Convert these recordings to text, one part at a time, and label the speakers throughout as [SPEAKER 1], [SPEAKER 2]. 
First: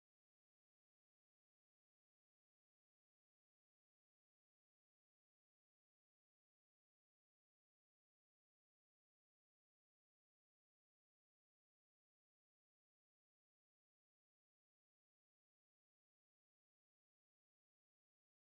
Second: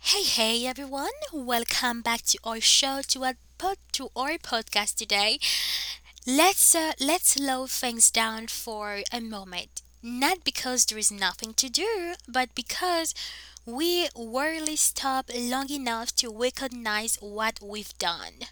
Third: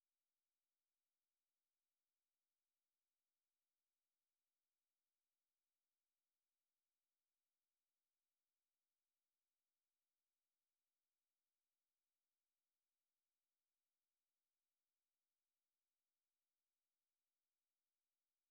[SPEAKER 1] Hey, hey, everyone! Welcome back to our show to our pod, to our podcast today. Let's slow things down for a moment. Not because there is nothing to do, but because we rarely stop long enough to recognize what we've done.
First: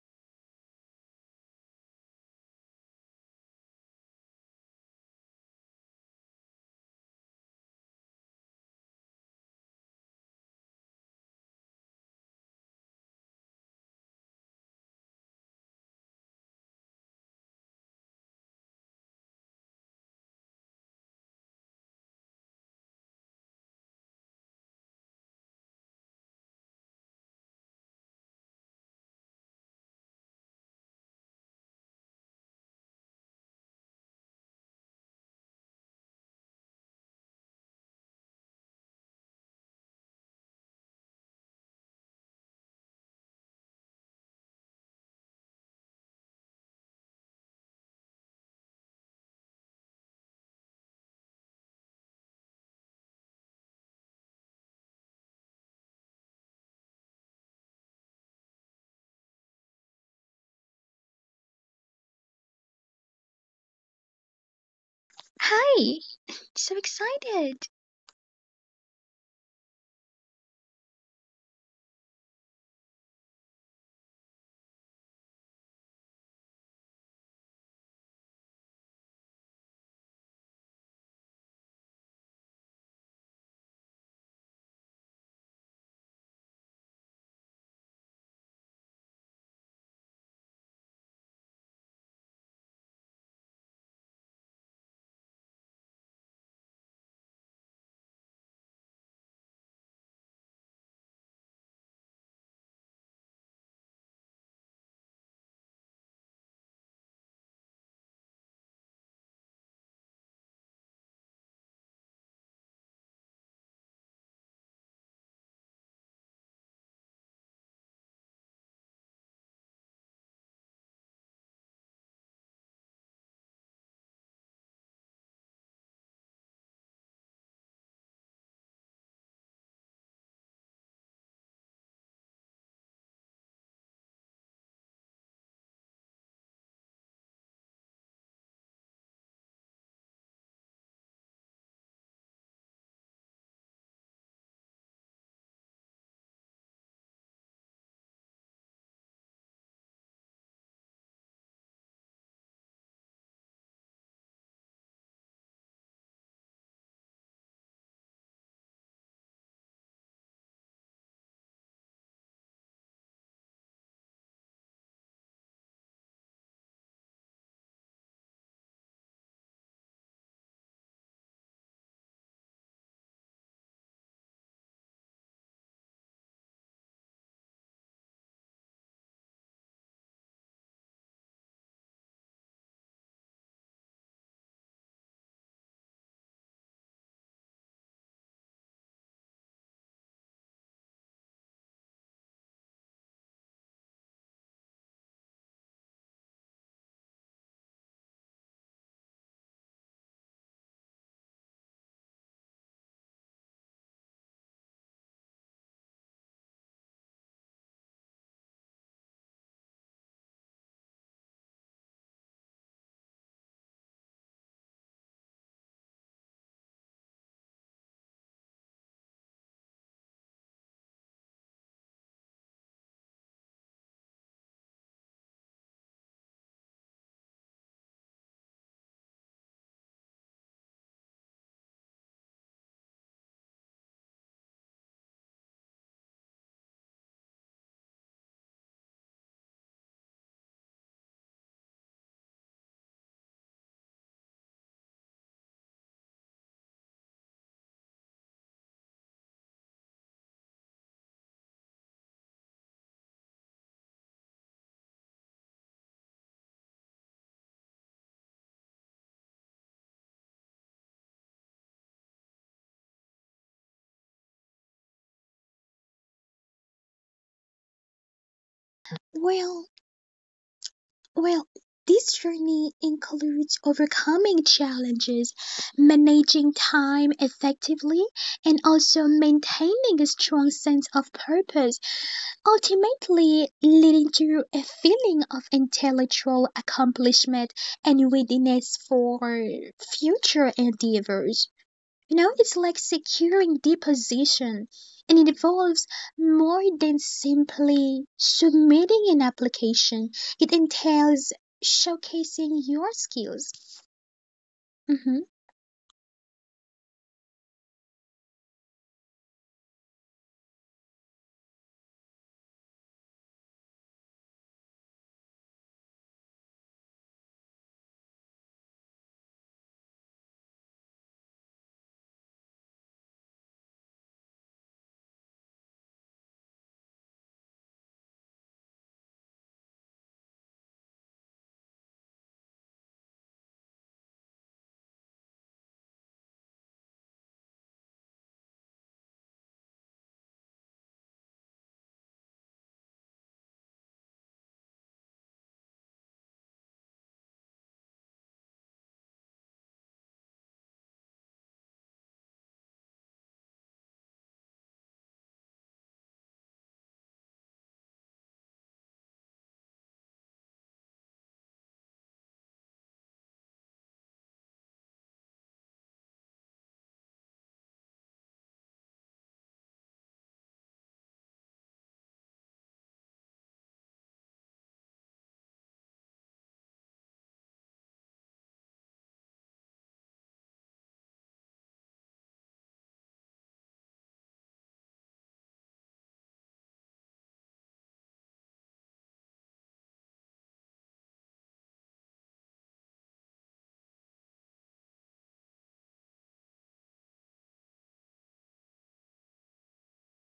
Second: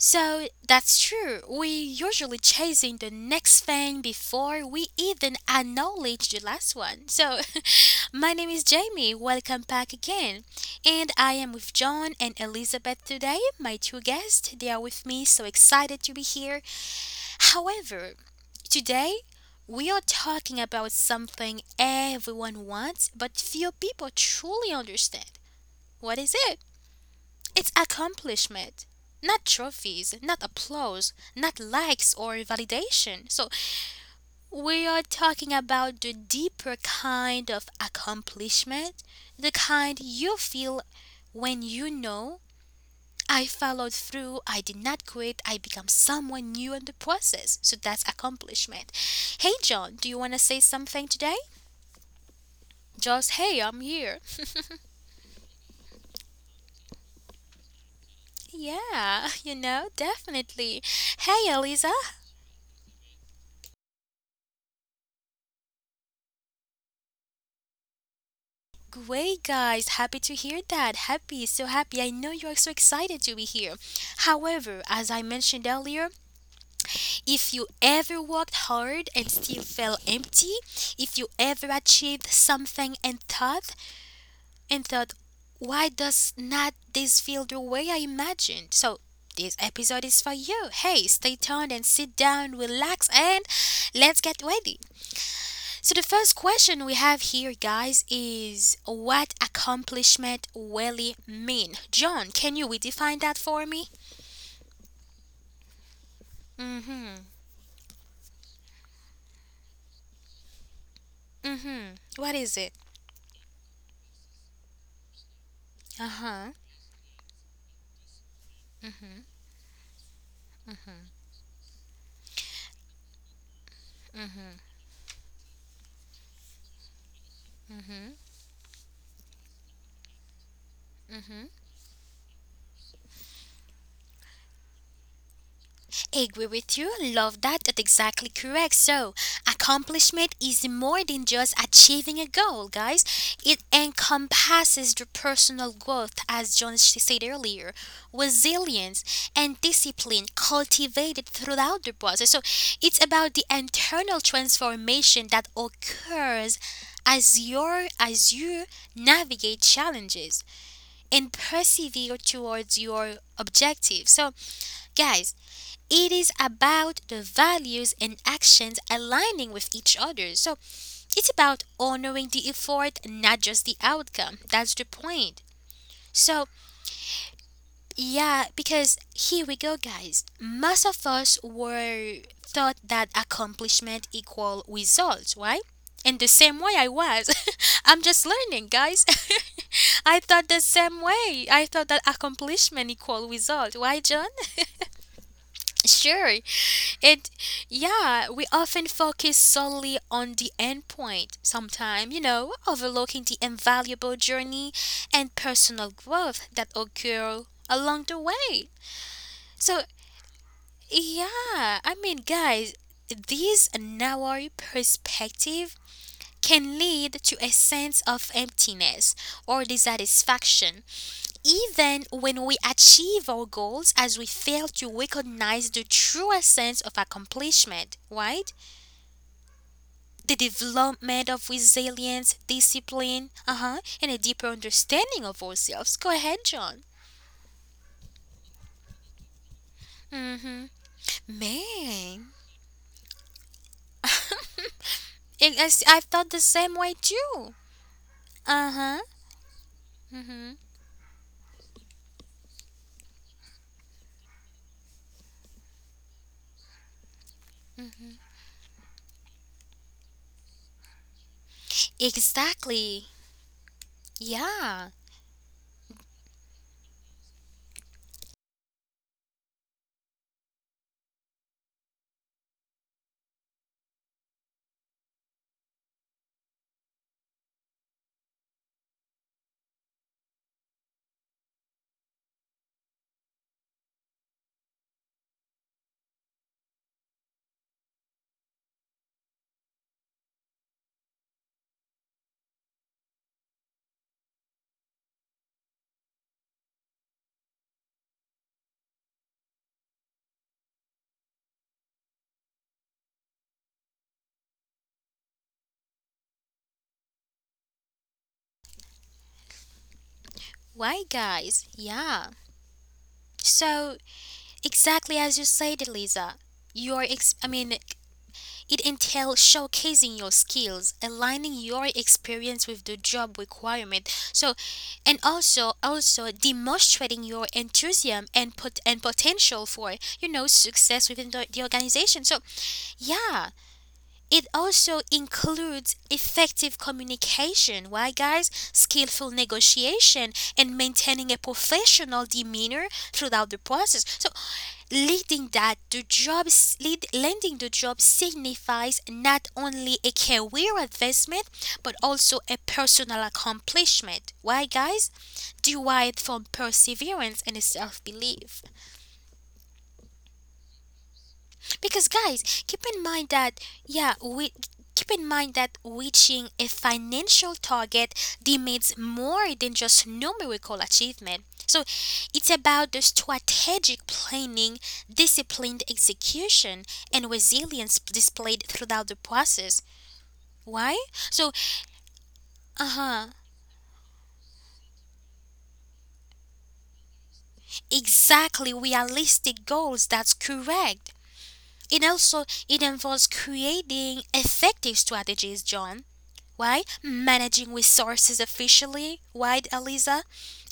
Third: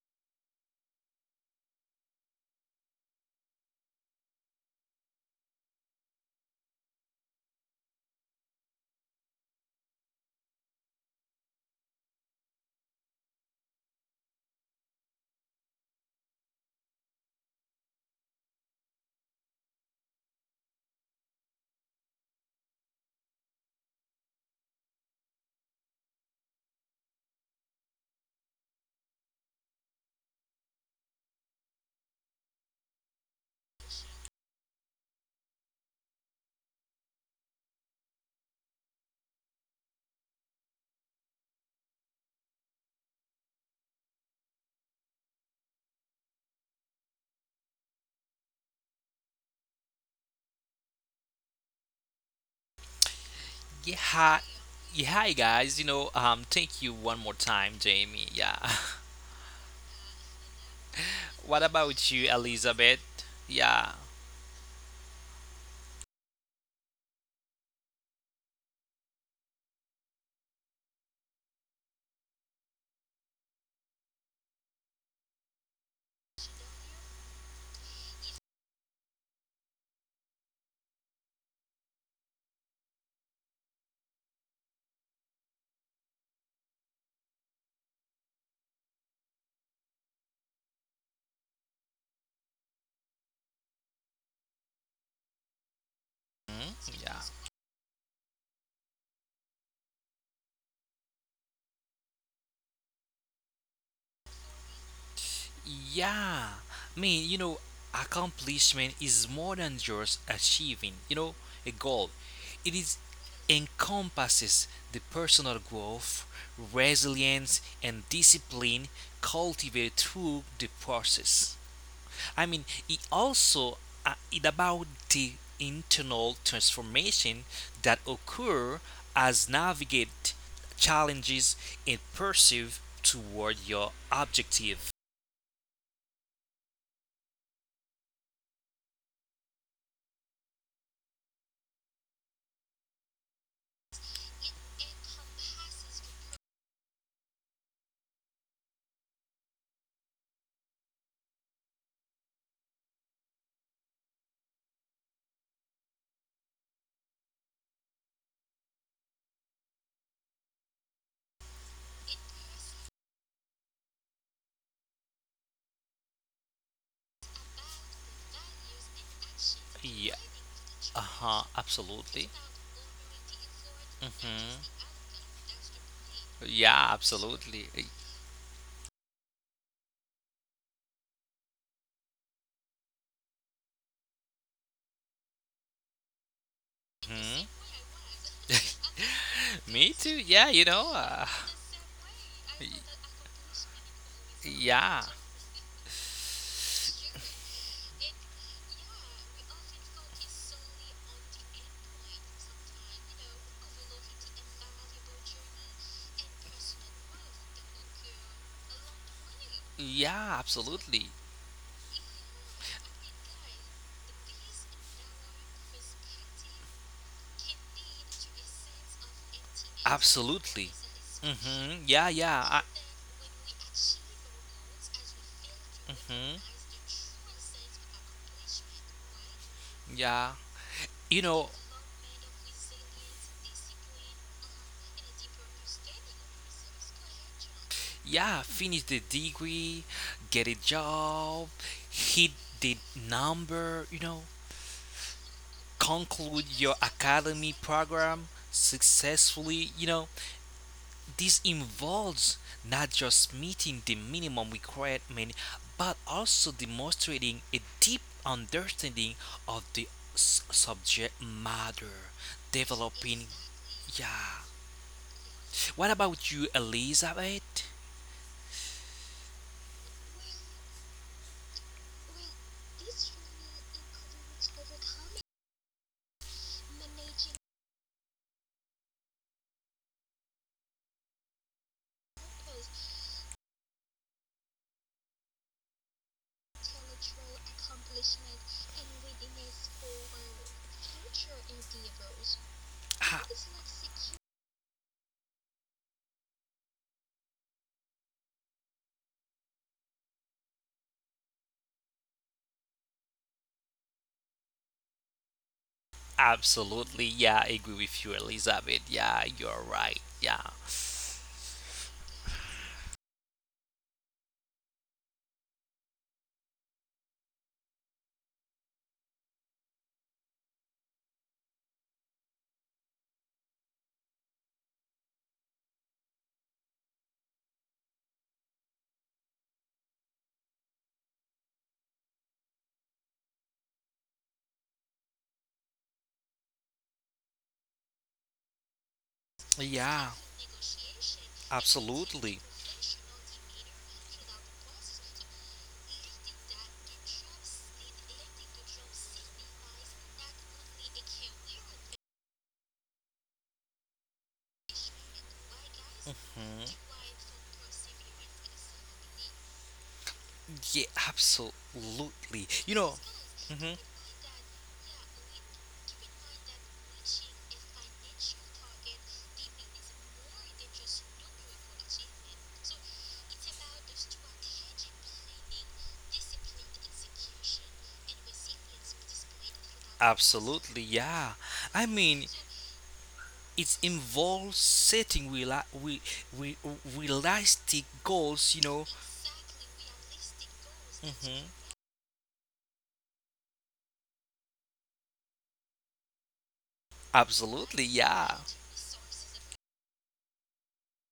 [SPEAKER 1] So that's true. We usually chasing the next thing before we even acknowledge the last one. So My name is Jamie. Welcome back again. And I am with John and Elizabeth today, my two guests. They are with me, so excited to be here. However, today we are talking about something everyone wants but few people truly understand. What is it? It's accomplishment. Not trophies, not applause, not likes or validation. So we are talking about the deeper kind of accomplishment, the kind you feel when you know I followed through, I did not quit, I become someone new in the process. So that's accomplishment. Hey John, do you want to say something today? Just hey, I'm
[SPEAKER 2] Yeah,
[SPEAKER 1] here.
[SPEAKER 2] hi, yeah, hi guys. Thank you one more time, Jamie. Yeah.
[SPEAKER 1] Yeah, you know, definitely. Hey
[SPEAKER 2] What
[SPEAKER 1] Eliza.
[SPEAKER 2] about you, Elizabeth? Yeah.
[SPEAKER 3] Hi! So excited!
[SPEAKER 1] Great guys, happy to hear that. Happy, so happy. I know you are so excited to be here. However, as I mentioned earlier, if you ever worked hard and still felt empty, if you ever achieved something and thought, why does not this feel the way I imagined? So this episode is for you. Hey, stay tuned and sit down, relax, and let's get ready. So the first question
[SPEAKER 2] Mhm,
[SPEAKER 1] we
[SPEAKER 2] yeah.
[SPEAKER 1] have here, guys, is what accomplishment really mean? John, can you redefine that for me?
[SPEAKER 2] Yeah. I mean, you
[SPEAKER 1] Mm-hmm.
[SPEAKER 2] know, accomplishment is more than just achieving, a goal.
[SPEAKER 1] Mm-hmm. What
[SPEAKER 2] It
[SPEAKER 1] is
[SPEAKER 2] is
[SPEAKER 1] it?
[SPEAKER 2] encompasses the personal growth,
[SPEAKER 1] Uh-huh.
[SPEAKER 2] resilience, and discipline cultivated through the process. I mean, it about the internal transformation that occur as navigate
[SPEAKER 1] Mm-hmm.
[SPEAKER 2] challenges and perceive toward your objective.
[SPEAKER 1] Agree with you. Love that. That's exactly correct. So, accomplishment is more than just achieving a goal, guys. It encompasses the personal growth, as John said earlier, resilience, and discipline cultivated throughout the process. So, it's about the internal transformation that occurs as you navigate challenges and persevere towards your objective. So, guys, it is about the values and actions aligning with each
[SPEAKER 2] Yeah,
[SPEAKER 1] other. So it's
[SPEAKER 2] uh-huh,
[SPEAKER 1] about honoring
[SPEAKER 2] absolutely.
[SPEAKER 1] the effort, not just the outcome. That's the
[SPEAKER 2] Mm,
[SPEAKER 1] point. So,
[SPEAKER 2] yeah, absolutely.
[SPEAKER 1] yeah, because here we go, guys. Most of us were thought that accomplishment equal results, right? And the same way I was.
[SPEAKER 2] Mhm.
[SPEAKER 1] I'm just learning, guys.
[SPEAKER 2] Me
[SPEAKER 1] I
[SPEAKER 2] too.
[SPEAKER 1] thought
[SPEAKER 2] Yeah,
[SPEAKER 1] the
[SPEAKER 2] you
[SPEAKER 1] same
[SPEAKER 2] know.
[SPEAKER 1] way. I thought that accomplishment
[SPEAKER 2] Y-
[SPEAKER 1] equal result. Why, John?
[SPEAKER 2] yeah.
[SPEAKER 1] Sure. It, yeah, we often focus solely on the end point, sometimes, overlooking the invaluable journey and personal growth that occur along the way. So,
[SPEAKER 2] Yeah, absolutely.
[SPEAKER 1] yeah, I mean, guys, this narrow perspective can lead to a sense of emptiness or dissatisfaction,
[SPEAKER 2] Absolutely. Hmm,
[SPEAKER 1] even
[SPEAKER 2] yeah,
[SPEAKER 1] when we
[SPEAKER 2] yeah.
[SPEAKER 1] achieve our goals as we fail to recognize the true
[SPEAKER 2] Mhm,
[SPEAKER 1] sense of accomplishment, right? The
[SPEAKER 2] Yeah.
[SPEAKER 1] development
[SPEAKER 2] You
[SPEAKER 1] of
[SPEAKER 2] know,
[SPEAKER 1] resilience, discipline, uh-huh, and a deeper understanding of ourselves. Go ahead, John.
[SPEAKER 2] Yeah, finish the degree, get
[SPEAKER 1] Mm-hmm.
[SPEAKER 2] a job,
[SPEAKER 1] Man.
[SPEAKER 2] hit the number,
[SPEAKER 1] I- I I've thought the
[SPEAKER 2] conclude
[SPEAKER 1] same
[SPEAKER 2] your
[SPEAKER 1] way too.
[SPEAKER 2] academy program
[SPEAKER 1] Uh-huh.
[SPEAKER 2] successfully, you know.
[SPEAKER 1] Mm-hmm.
[SPEAKER 2] This involves not just meeting the minimum requirement, but also demonstrating a deep understanding of the subject matter,
[SPEAKER 1] Exactly.
[SPEAKER 2] developing, yeah.
[SPEAKER 1] Yeah.
[SPEAKER 2] What about you, Elizabeth?
[SPEAKER 3] Well, well, this journey includes overcoming challenges, managing time effectively, and also maintaining a strong sense of purpose, ultimately leading to a feeling of intellectual accomplishment and readiness for future endeavors. You know, it's like
[SPEAKER 2] Ah,
[SPEAKER 3] securing the position, and it involves more than simply submitting an application. It entails showcasing your skills. hmm
[SPEAKER 2] absolutely, yeah, I agree with you, Elizabeth. Yeah, you're right. Yeah,
[SPEAKER 1] Why, guys? Yeah. So, exactly as you said, Lisa, you are, I mean, it entails showcasing your skills, aligning your experience with the job requirement. So, and also demonstrating your enthusiasm and potential for success within the organization. So, yeah, it also includes effective communication. Why, guys? Skillful
[SPEAKER 2] yeah,
[SPEAKER 1] negotiation and maintaining a professional
[SPEAKER 2] absolutely.
[SPEAKER 1] demeanor throughout the process. So, leading that to jobs lead, lending to jobs signifies not only a career advancement but also a personal accomplishment, why guys, derived
[SPEAKER 2] Mhm.
[SPEAKER 1] from perseverance and self-belief.
[SPEAKER 2] Yeah,
[SPEAKER 1] Because
[SPEAKER 2] absolutely.
[SPEAKER 1] guys, keep in mind
[SPEAKER 2] Mhm,
[SPEAKER 1] that yeah, we reaching a financial target demands more than just numerical achievement. So it's about the strategic planning, disciplined execution, and resilience displayed throughout the process.
[SPEAKER 2] Absolutely,
[SPEAKER 1] Why?
[SPEAKER 2] yeah.
[SPEAKER 1] So
[SPEAKER 2] I mean,
[SPEAKER 1] uh-huh.
[SPEAKER 2] it involves setting we, realistic goals.
[SPEAKER 1] Exactly realistic goals, that's
[SPEAKER 2] Hmm
[SPEAKER 1] correct. It involves creating effective strategies, John. Why?
[SPEAKER 2] Absolutely,
[SPEAKER 1] Managing
[SPEAKER 2] yeah.
[SPEAKER 1] resources efficiently, right, Eliza?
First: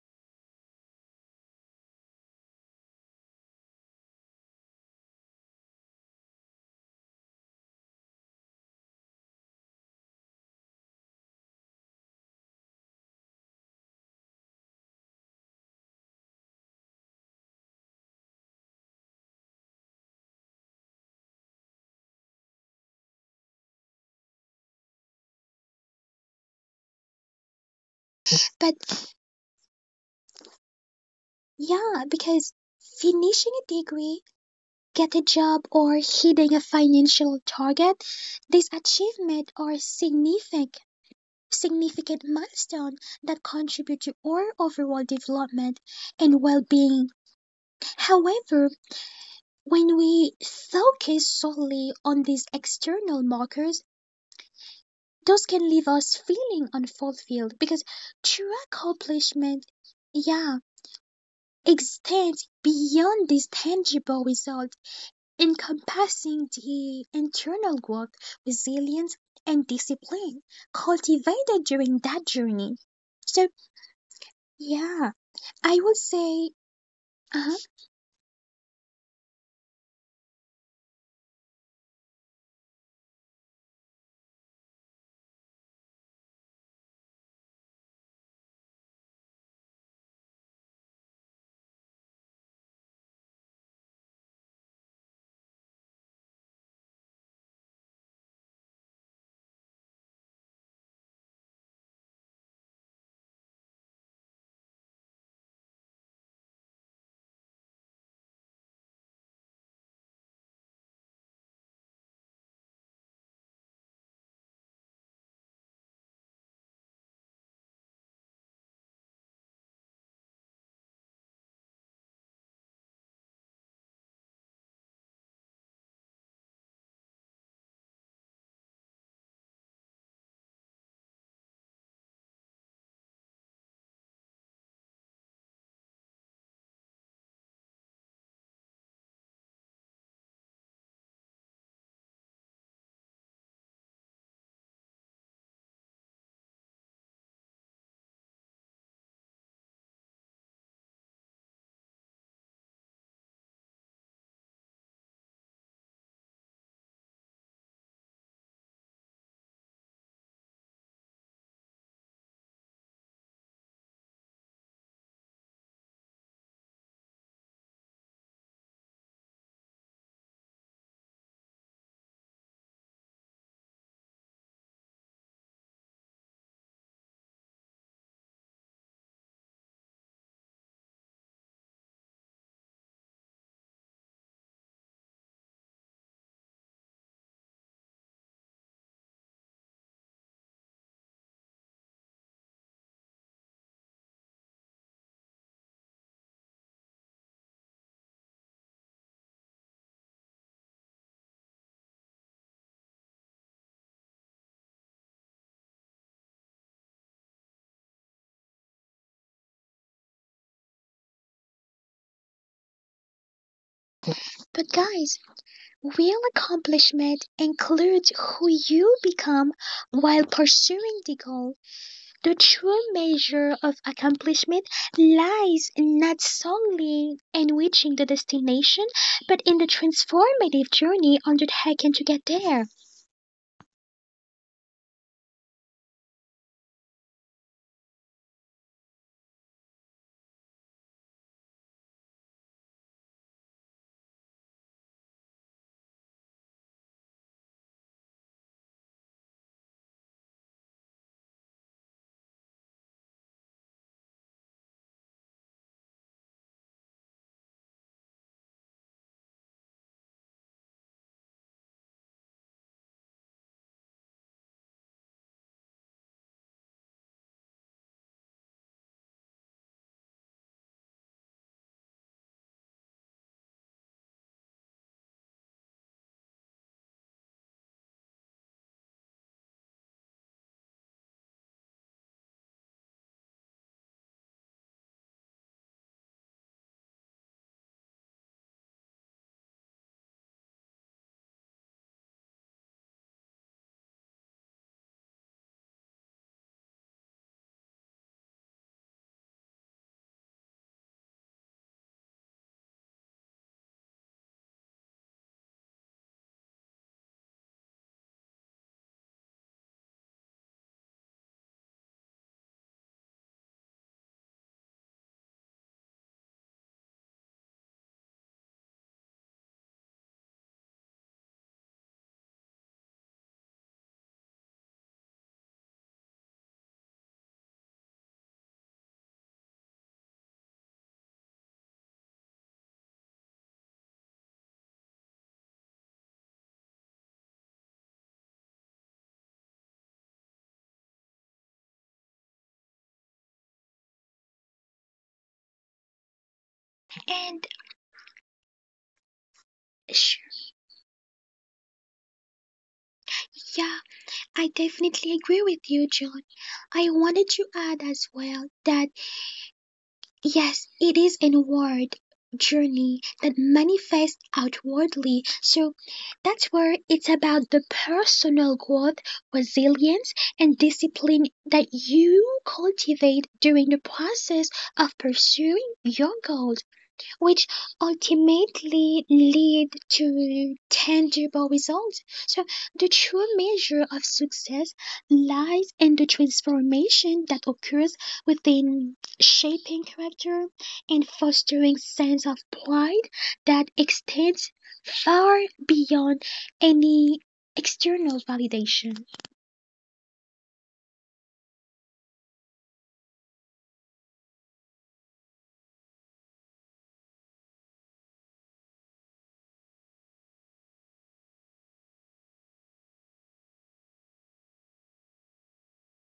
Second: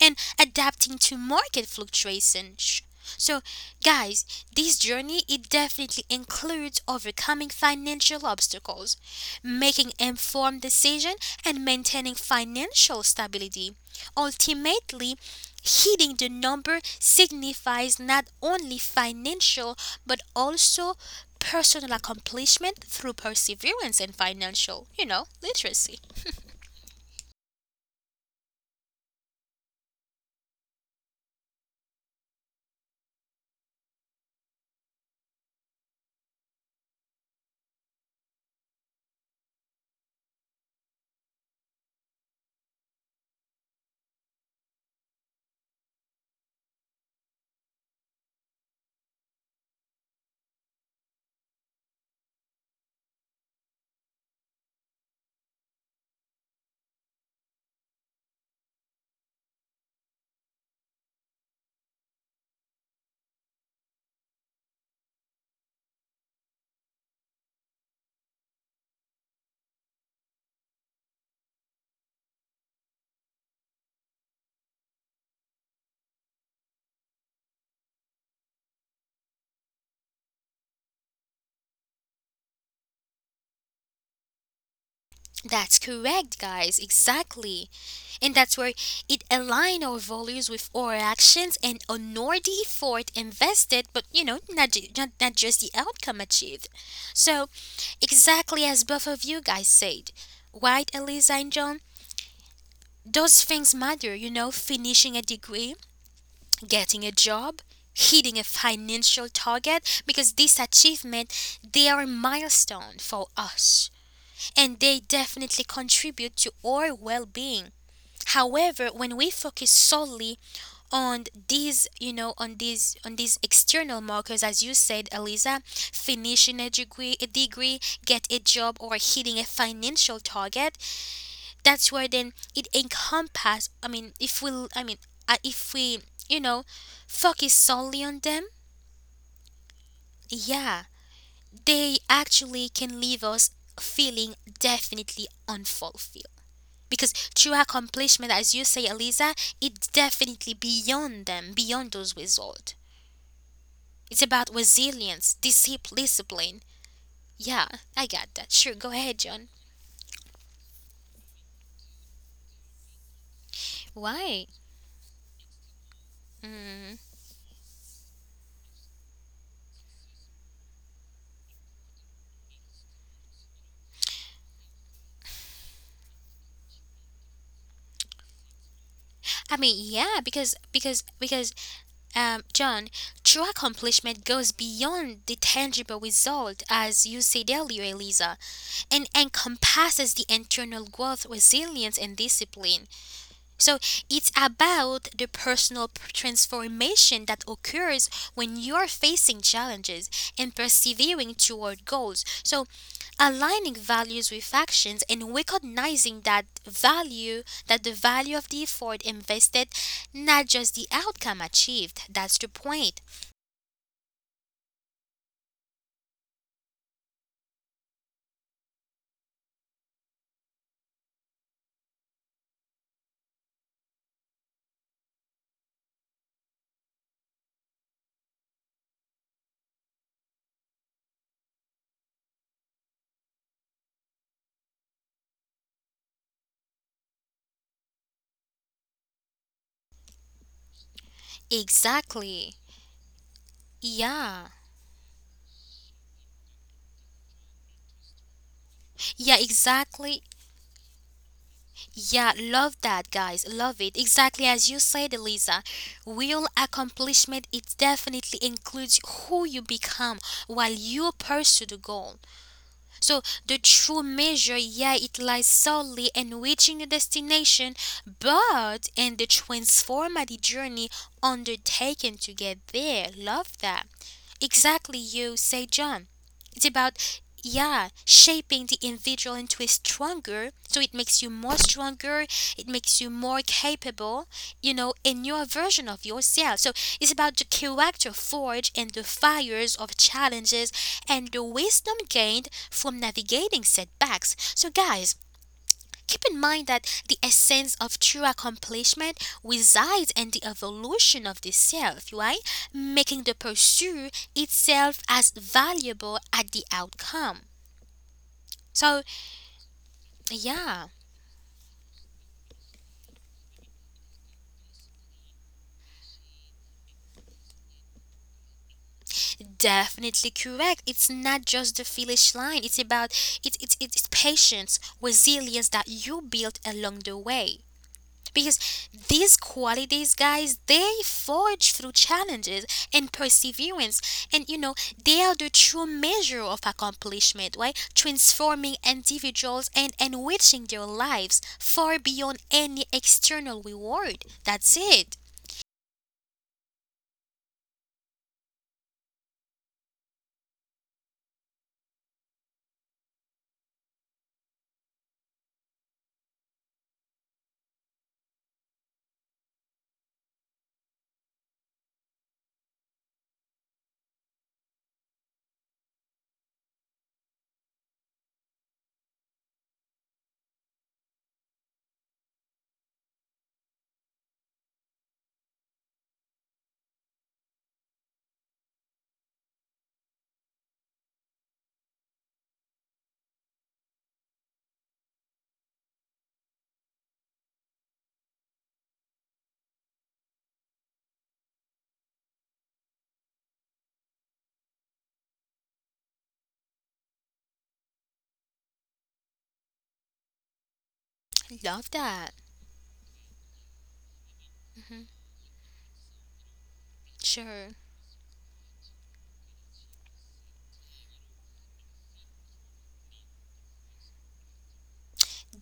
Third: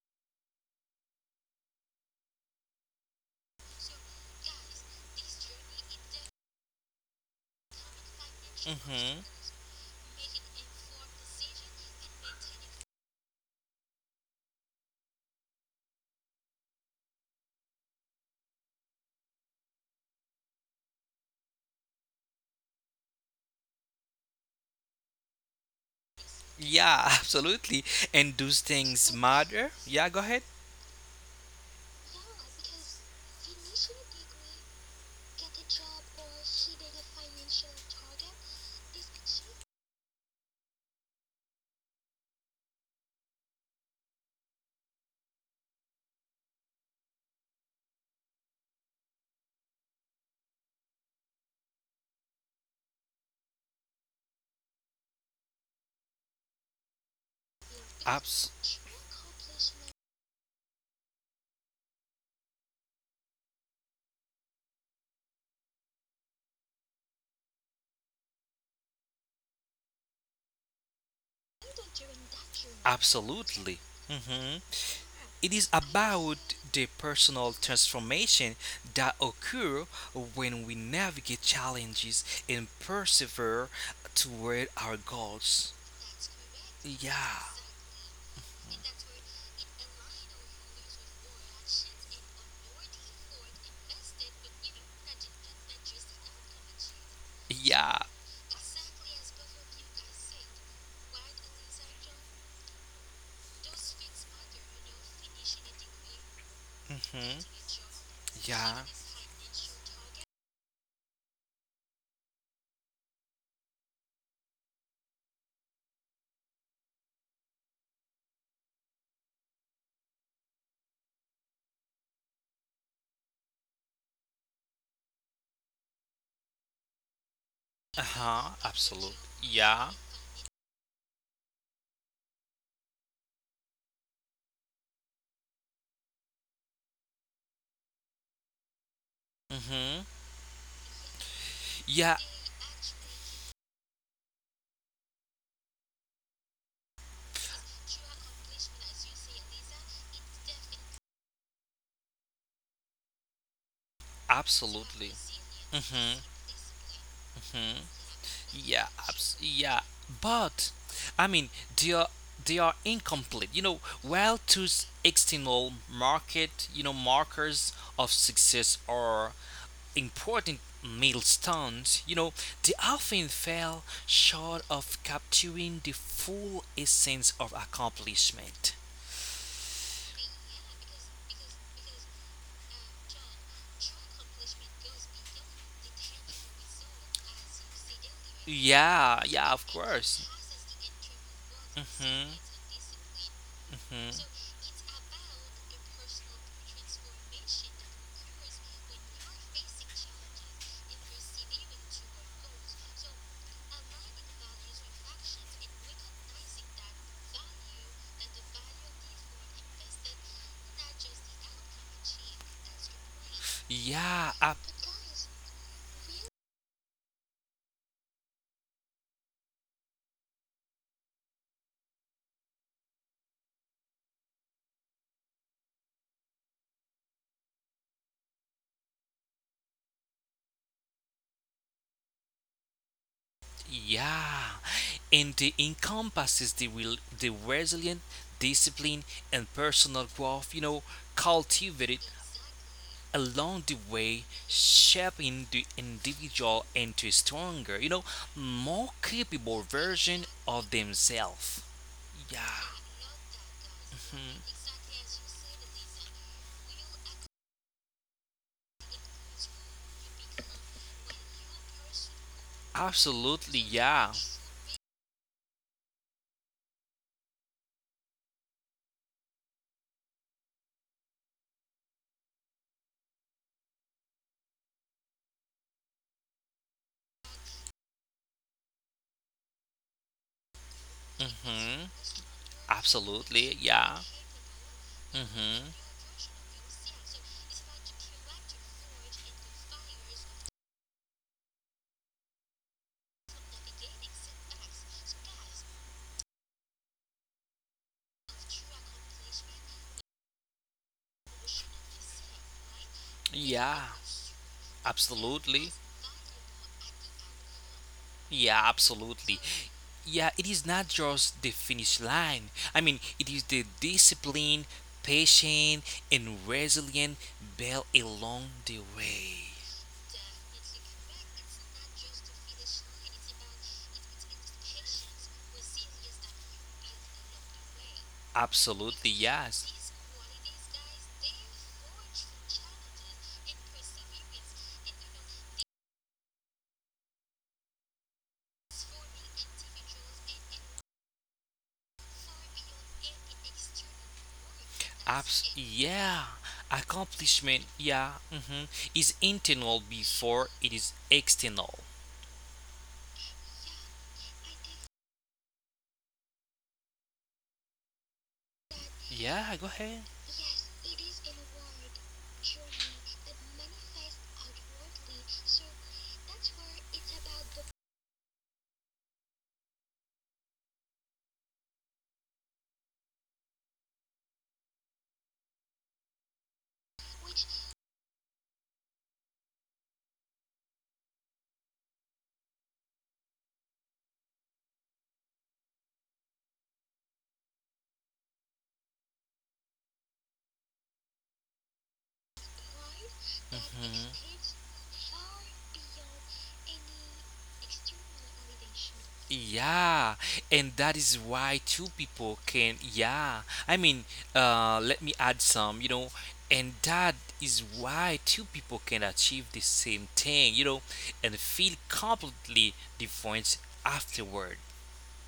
[SPEAKER 1] And adapting to market fluctuations. So, guys, this journey it definitely includes overcoming financial obstacles,
[SPEAKER 2] Hmm,
[SPEAKER 1] making informed decisions, and maintaining financial stability. Ultimately, hitting the number signifies not only financial but also personal accomplishment through perseverance and financial, you know, literacy.
[SPEAKER 2] yeah, absolutely. And those things
[SPEAKER 3] But
[SPEAKER 2] matter? Yeah, go ahead.
[SPEAKER 3] yeah, because finishing a degree, get a job, or hitting a financial target, these achievements are significant milestone that contribute to our overall development and well-being. However, when we focus solely on these external markers, those can leave us feeling unfulfilled because true
[SPEAKER 2] Abs-
[SPEAKER 3] accomplishment, yeah, extends beyond these tangible results, encompassing the internal growth, resilience, and discipline cultivated during that journey. So,
[SPEAKER 2] Absolutely. Mhm.
[SPEAKER 3] yeah,
[SPEAKER 2] It is
[SPEAKER 3] I would
[SPEAKER 2] about
[SPEAKER 3] say,
[SPEAKER 2] the
[SPEAKER 3] uh
[SPEAKER 2] personal transformation that occur when we navigate challenges and persevere toward our goals.
[SPEAKER 1] That's correct, guys.
[SPEAKER 2] Yeah.
[SPEAKER 1] Exactly. And that's where it align our values with our actions and honor the effort invested, but you know, not, ju- not, not just the outcome achieved. So,
[SPEAKER 2] Yeah.
[SPEAKER 1] exactly as both of you guys said, right, Eliza and John? Those things matter, you know, finishing a degree, getting a
[SPEAKER 2] Mhm.
[SPEAKER 1] job, hitting a
[SPEAKER 2] Yeah.
[SPEAKER 1] financial target because this achievement they are a milestone for us and they definitely contribute to our well-being. However, when we focus solely on these, you know, on these external markers as you said, Eliza, finishing a degree,
[SPEAKER 2] Uh
[SPEAKER 1] get
[SPEAKER 2] huh.
[SPEAKER 1] a job or
[SPEAKER 2] Absolutely.
[SPEAKER 1] hitting a
[SPEAKER 2] Yeah.
[SPEAKER 1] financial target, that's where then it encompass, if we you know focus solely on them,
[SPEAKER 2] Mhm.
[SPEAKER 1] yeah they
[SPEAKER 2] Yeah.
[SPEAKER 1] actually can leave us feeling definitely unfulfilled because true accomplishment, as you say, Eliza, it's definitely beyond them, beyond those results. It's about
[SPEAKER 2] Absolutely.
[SPEAKER 1] resilience, discipline.
[SPEAKER 2] Hmm,
[SPEAKER 1] Yeah, I got that. Sure, go ahead John.
[SPEAKER 2] Yeah. But I mean, they are they are incomplete. While
[SPEAKER 1] Why?
[SPEAKER 2] two external market,
[SPEAKER 1] Mm.
[SPEAKER 2] markers of success are important milestones, they often fell short of capturing the full essence of accomplishment.
[SPEAKER 1] I mean yeah because John, true accomplishment goes beyond the tangible result, as you said earlier, Eliza, and
[SPEAKER 2] Yeah,
[SPEAKER 1] encompasses
[SPEAKER 2] yeah,
[SPEAKER 1] the
[SPEAKER 2] of
[SPEAKER 1] internal
[SPEAKER 2] course.
[SPEAKER 1] growth, resilience, and discipline.
[SPEAKER 2] Hmm.
[SPEAKER 1] So it's
[SPEAKER 2] Hmm,
[SPEAKER 1] about the personal transformation that occurs when you are facing challenges and persevering toward goals. So aligning values with actions and recognizing that value that the value of the effort invested, not just the outcome achieved. That's the point.
[SPEAKER 3] but guys,
[SPEAKER 2] Yeah, ab-
[SPEAKER 3] real accomplishment includes who you become while pursuing the goal. The true measure of accomplishment lies not solely in reaching the destination, but in the transformative journey undertaken to get there.
[SPEAKER 2] yeah, and it encompasses the will, the resilient, discipline, and personal growth.
[SPEAKER 1] Exactly.
[SPEAKER 2] Cultivated along the
[SPEAKER 1] Yeah.
[SPEAKER 2] way, shaping the individual into a stronger,
[SPEAKER 1] Yeah,
[SPEAKER 2] more
[SPEAKER 1] exactly.
[SPEAKER 2] capable version of themselves.
[SPEAKER 1] Yeah, love that,
[SPEAKER 2] Yeah,
[SPEAKER 1] guys. Love it. Exactly as you
[SPEAKER 2] mhm.
[SPEAKER 1] said, Elisa. Real accomplishment, it definitely includes who you become while you pursue the goal. So the true
[SPEAKER 2] Absolutely.
[SPEAKER 1] measure,
[SPEAKER 2] Yeah,
[SPEAKER 1] yeah, it lies solely in reaching the destination, but in the transformative journey undertaken to get there. Love that. Exactly, you say, John. It's about, yeah, shaping the individual into a stronger, so it makes you more stronger,
[SPEAKER 2] hmm,
[SPEAKER 1] it makes you more
[SPEAKER 2] absolutely.
[SPEAKER 1] capable,
[SPEAKER 2] Yeah,
[SPEAKER 1] you know, in your version of
[SPEAKER 2] hmm,
[SPEAKER 1] yourself. So it's about the character forge and the fires of challenges and the wisdom gained from navigating setbacks. So, guys, keep in mind that the essence of true accomplishment resides in the evolution of the self, right? Making the pursuit
[SPEAKER 2] yeah.
[SPEAKER 1] itself as valuable
[SPEAKER 2] Absolutely.
[SPEAKER 1] as the outcome. So,
[SPEAKER 2] Yeah, absolutely. Yeah,
[SPEAKER 1] yeah,
[SPEAKER 2] it is not just the finish line. I mean, it is the discipline, patience, and resilience built along the way.
[SPEAKER 1] definitely correct. It's not just the finish line. It's about it's patience, resilience that you built along the way. Because these
[SPEAKER 2] Absolutely,
[SPEAKER 1] qualities,
[SPEAKER 2] yes.
[SPEAKER 1] guys, they forge through challenges and perseverance, and you know they are the true measure of accomplishment, right? Transforming individuals and enriching their lives far beyond any external reward. That's it.
[SPEAKER 2] Yeah,
[SPEAKER 3] And
[SPEAKER 2] accomplishment, is
[SPEAKER 3] sure,
[SPEAKER 2] internal before it is external.
[SPEAKER 3] yeah, I definitely agree with you, John. I wanted to add as well that
[SPEAKER 2] Yeah, go
[SPEAKER 3] yes,
[SPEAKER 2] ahead.
[SPEAKER 3] it is an inward journey that manifests outwardly. So that's where it's about the personal growth, resilience, and discipline that you cultivate during the process of pursuing your goals which ultimately lead to tangible results. So, the true measure of success lies in the transformation that occurs within shaping character and fostering sense of pride that extends
[SPEAKER 2] Mhm.
[SPEAKER 3] far beyond any external validation.
[SPEAKER 2] Yeah, and that is
[SPEAKER 1] Love
[SPEAKER 2] why two
[SPEAKER 1] that.
[SPEAKER 2] people can. Yeah, I mean,
[SPEAKER 1] Mhm.
[SPEAKER 2] let me add some. And that
[SPEAKER 1] Sure.
[SPEAKER 2] is why two people can achieve the same thing. And feel completely different afterward.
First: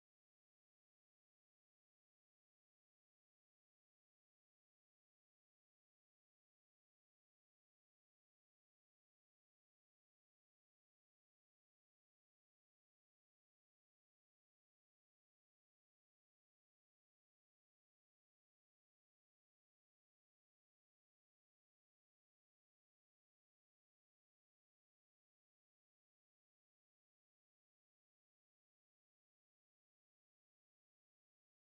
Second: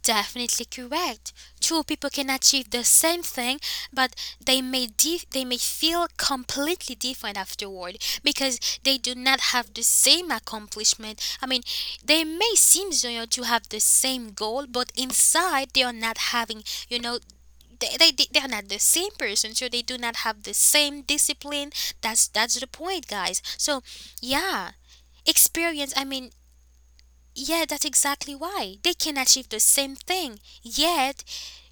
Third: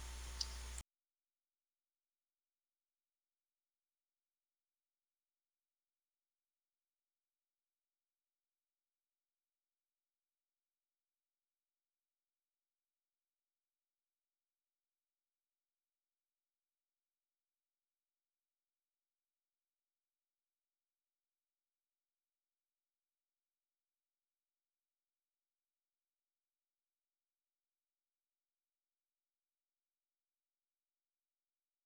[SPEAKER 1] Definitely correct. Two people can achieve the same thing, but they may they may feel completely different afterward because they do not have the same accomplishment. I mean, they may seem, you know, to have the same goal, but inside they are not having, you know, they are not the same person, so they do not have the same discipline. That's the point, guys. So yeah, experience, I mean, yeah, that's exactly why. They can achieve the same thing, yet,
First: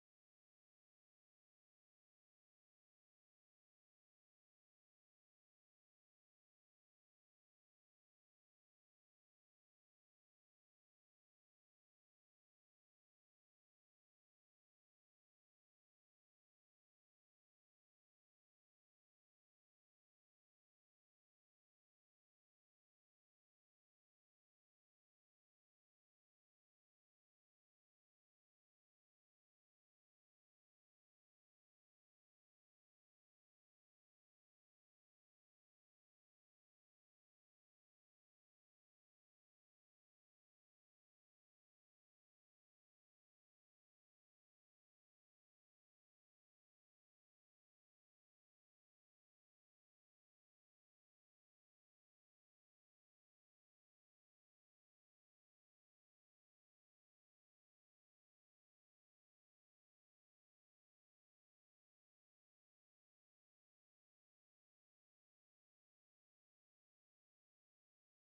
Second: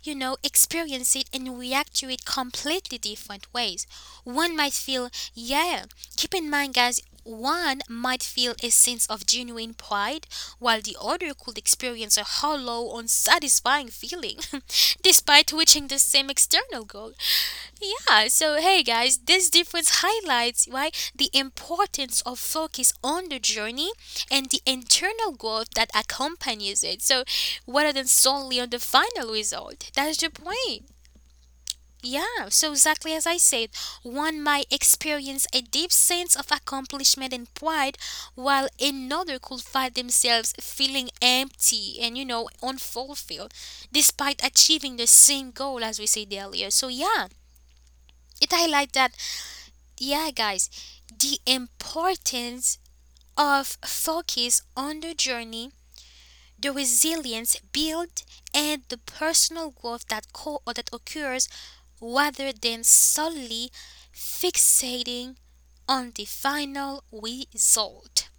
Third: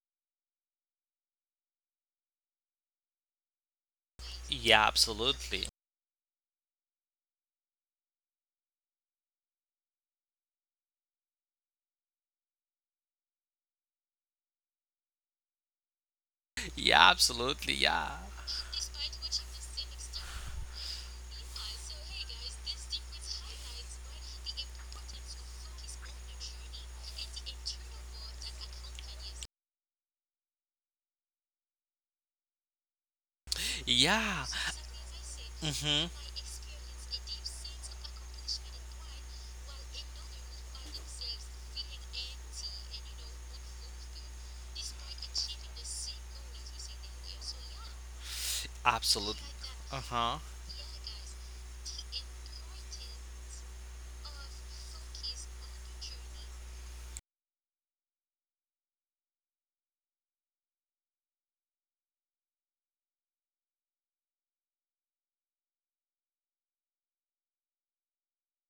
[SPEAKER 1] you know, experience it and react to it completely different ways. One might
[SPEAKER 2] Yeah,
[SPEAKER 1] feel,
[SPEAKER 2] absolutely.
[SPEAKER 1] yeah, keep in mind, guys, one might feel a sense of genuine pride, while the other could experience a hollow, unsatisfying feeling, despite reaching the same external
[SPEAKER 2] Yeah,
[SPEAKER 1] goal.
[SPEAKER 2] absolutely. Yeah.
[SPEAKER 1] Yeah, so hey guys, this difference highlights why the importance of focus on the journey and the internal growth that accompanies it. So rather than solely on the final result. That's the point. Yeah, so exactly as I said,
[SPEAKER 2] Yeah.
[SPEAKER 1] one might experience a deep
[SPEAKER 2] Mhm.
[SPEAKER 1] sense of accomplishment and pride, while another could find themselves feeling empty and you know unfulfilled despite achieving the same goal as we said earlier. So yeah, it highlights that,
[SPEAKER 2] Absolutely. Uh huh.
[SPEAKER 1] yeah, guys, the importance of focus on the journey, the resilience built, and the personal growth that co- or that occurs rather than solely fixating on the final result.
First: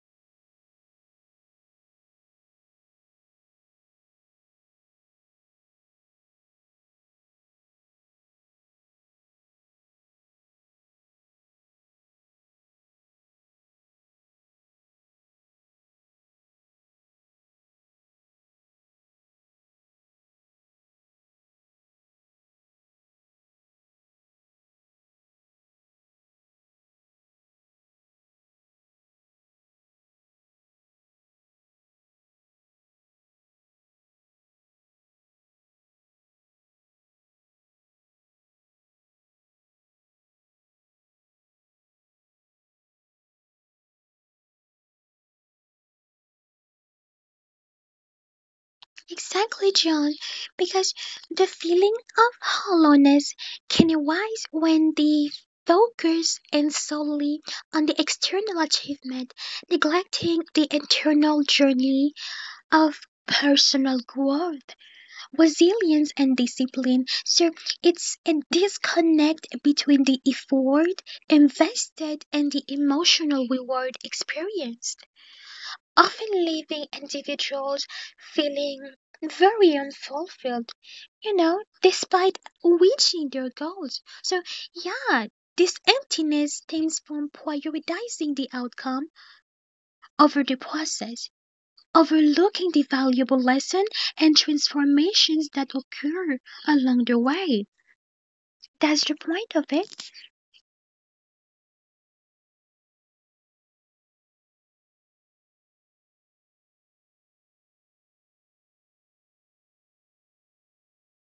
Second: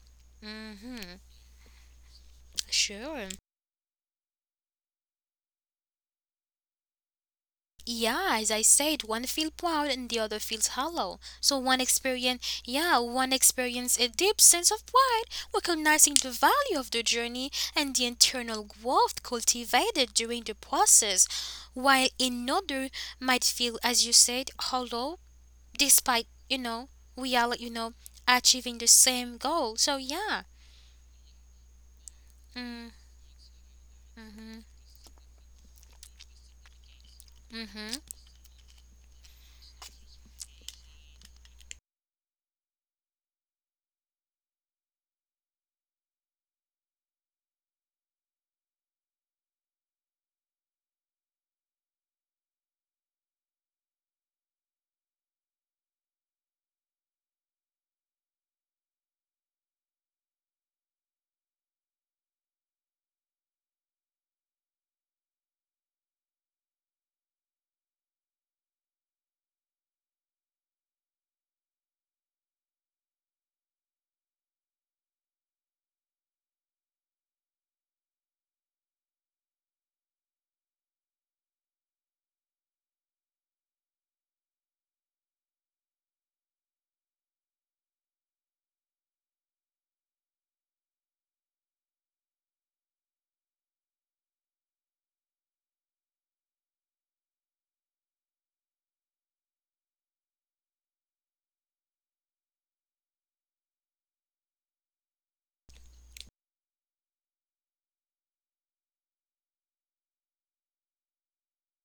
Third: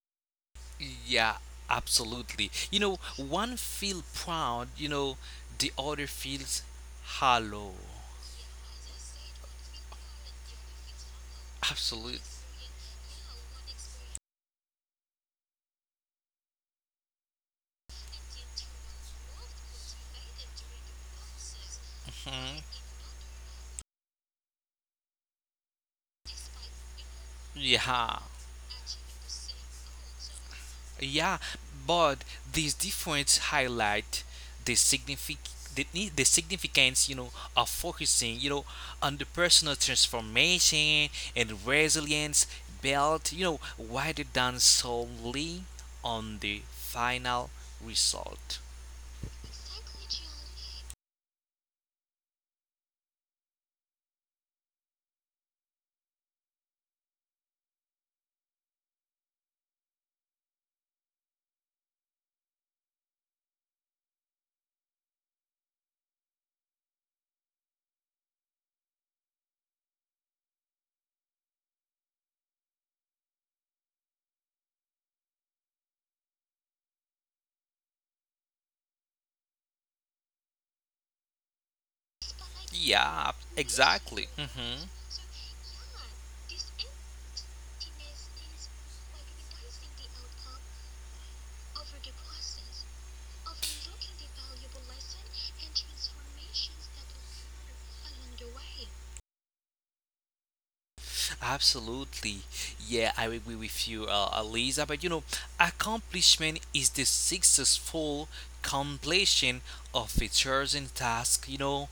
[SPEAKER 1] Hmm.
[SPEAKER 2] Yeah, absolutely.
[SPEAKER 1] Sure.
[SPEAKER 2] One feel proud, the other feels hollow.
[SPEAKER 1] Yeah, as I said, one feels proud and the other feels hollow. So one
[SPEAKER 2] Absolutely.
[SPEAKER 1] experience, yeah, one experience a deep sense of pride, recognizing the value of the journey and the internal growth cultivated during the process, while another might feel, as you said, hollow, despite you know we are you know
[SPEAKER 2] Yeah.
[SPEAKER 1] achieving the same goal. So yeah,
[SPEAKER 2] Yeah, but these
[SPEAKER 1] mm,
[SPEAKER 2] difference highlight the signific the significance, of
[SPEAKER 1] mm-hmm.
[SPEAKER 2] focusing, on the personal transformation and resilience built, rather than solely on the final result.
[SPEAKER 3] Exactly, John, because the feeling of hollowness can arise when the focus and solely on the external achievement, neglecting the internal journey of personal growth, resilience and discipline. So it's a disconnect between the effort invested and the emotional reward experienced often leaving individuals feeling very unfulfilled, you know, despite
[SPEAKER 2] Yeah,
[SPEAKER 3] reaching their goals.
[SPEAKER 2] exactly.
[SPEAKER 3] So,
[SPEAKER 2] Hmm.
[SPEAKER 3] yeah, this emptiness stems from prioritizing the outcome over the process, overlooking the valuable lesson and transformations that occur along the way. That's the point of it.
[SPEAKER 2] Absolutely. Yeah, I agree with you, Aliza. But accomplishment is the successful completion of a chosen task.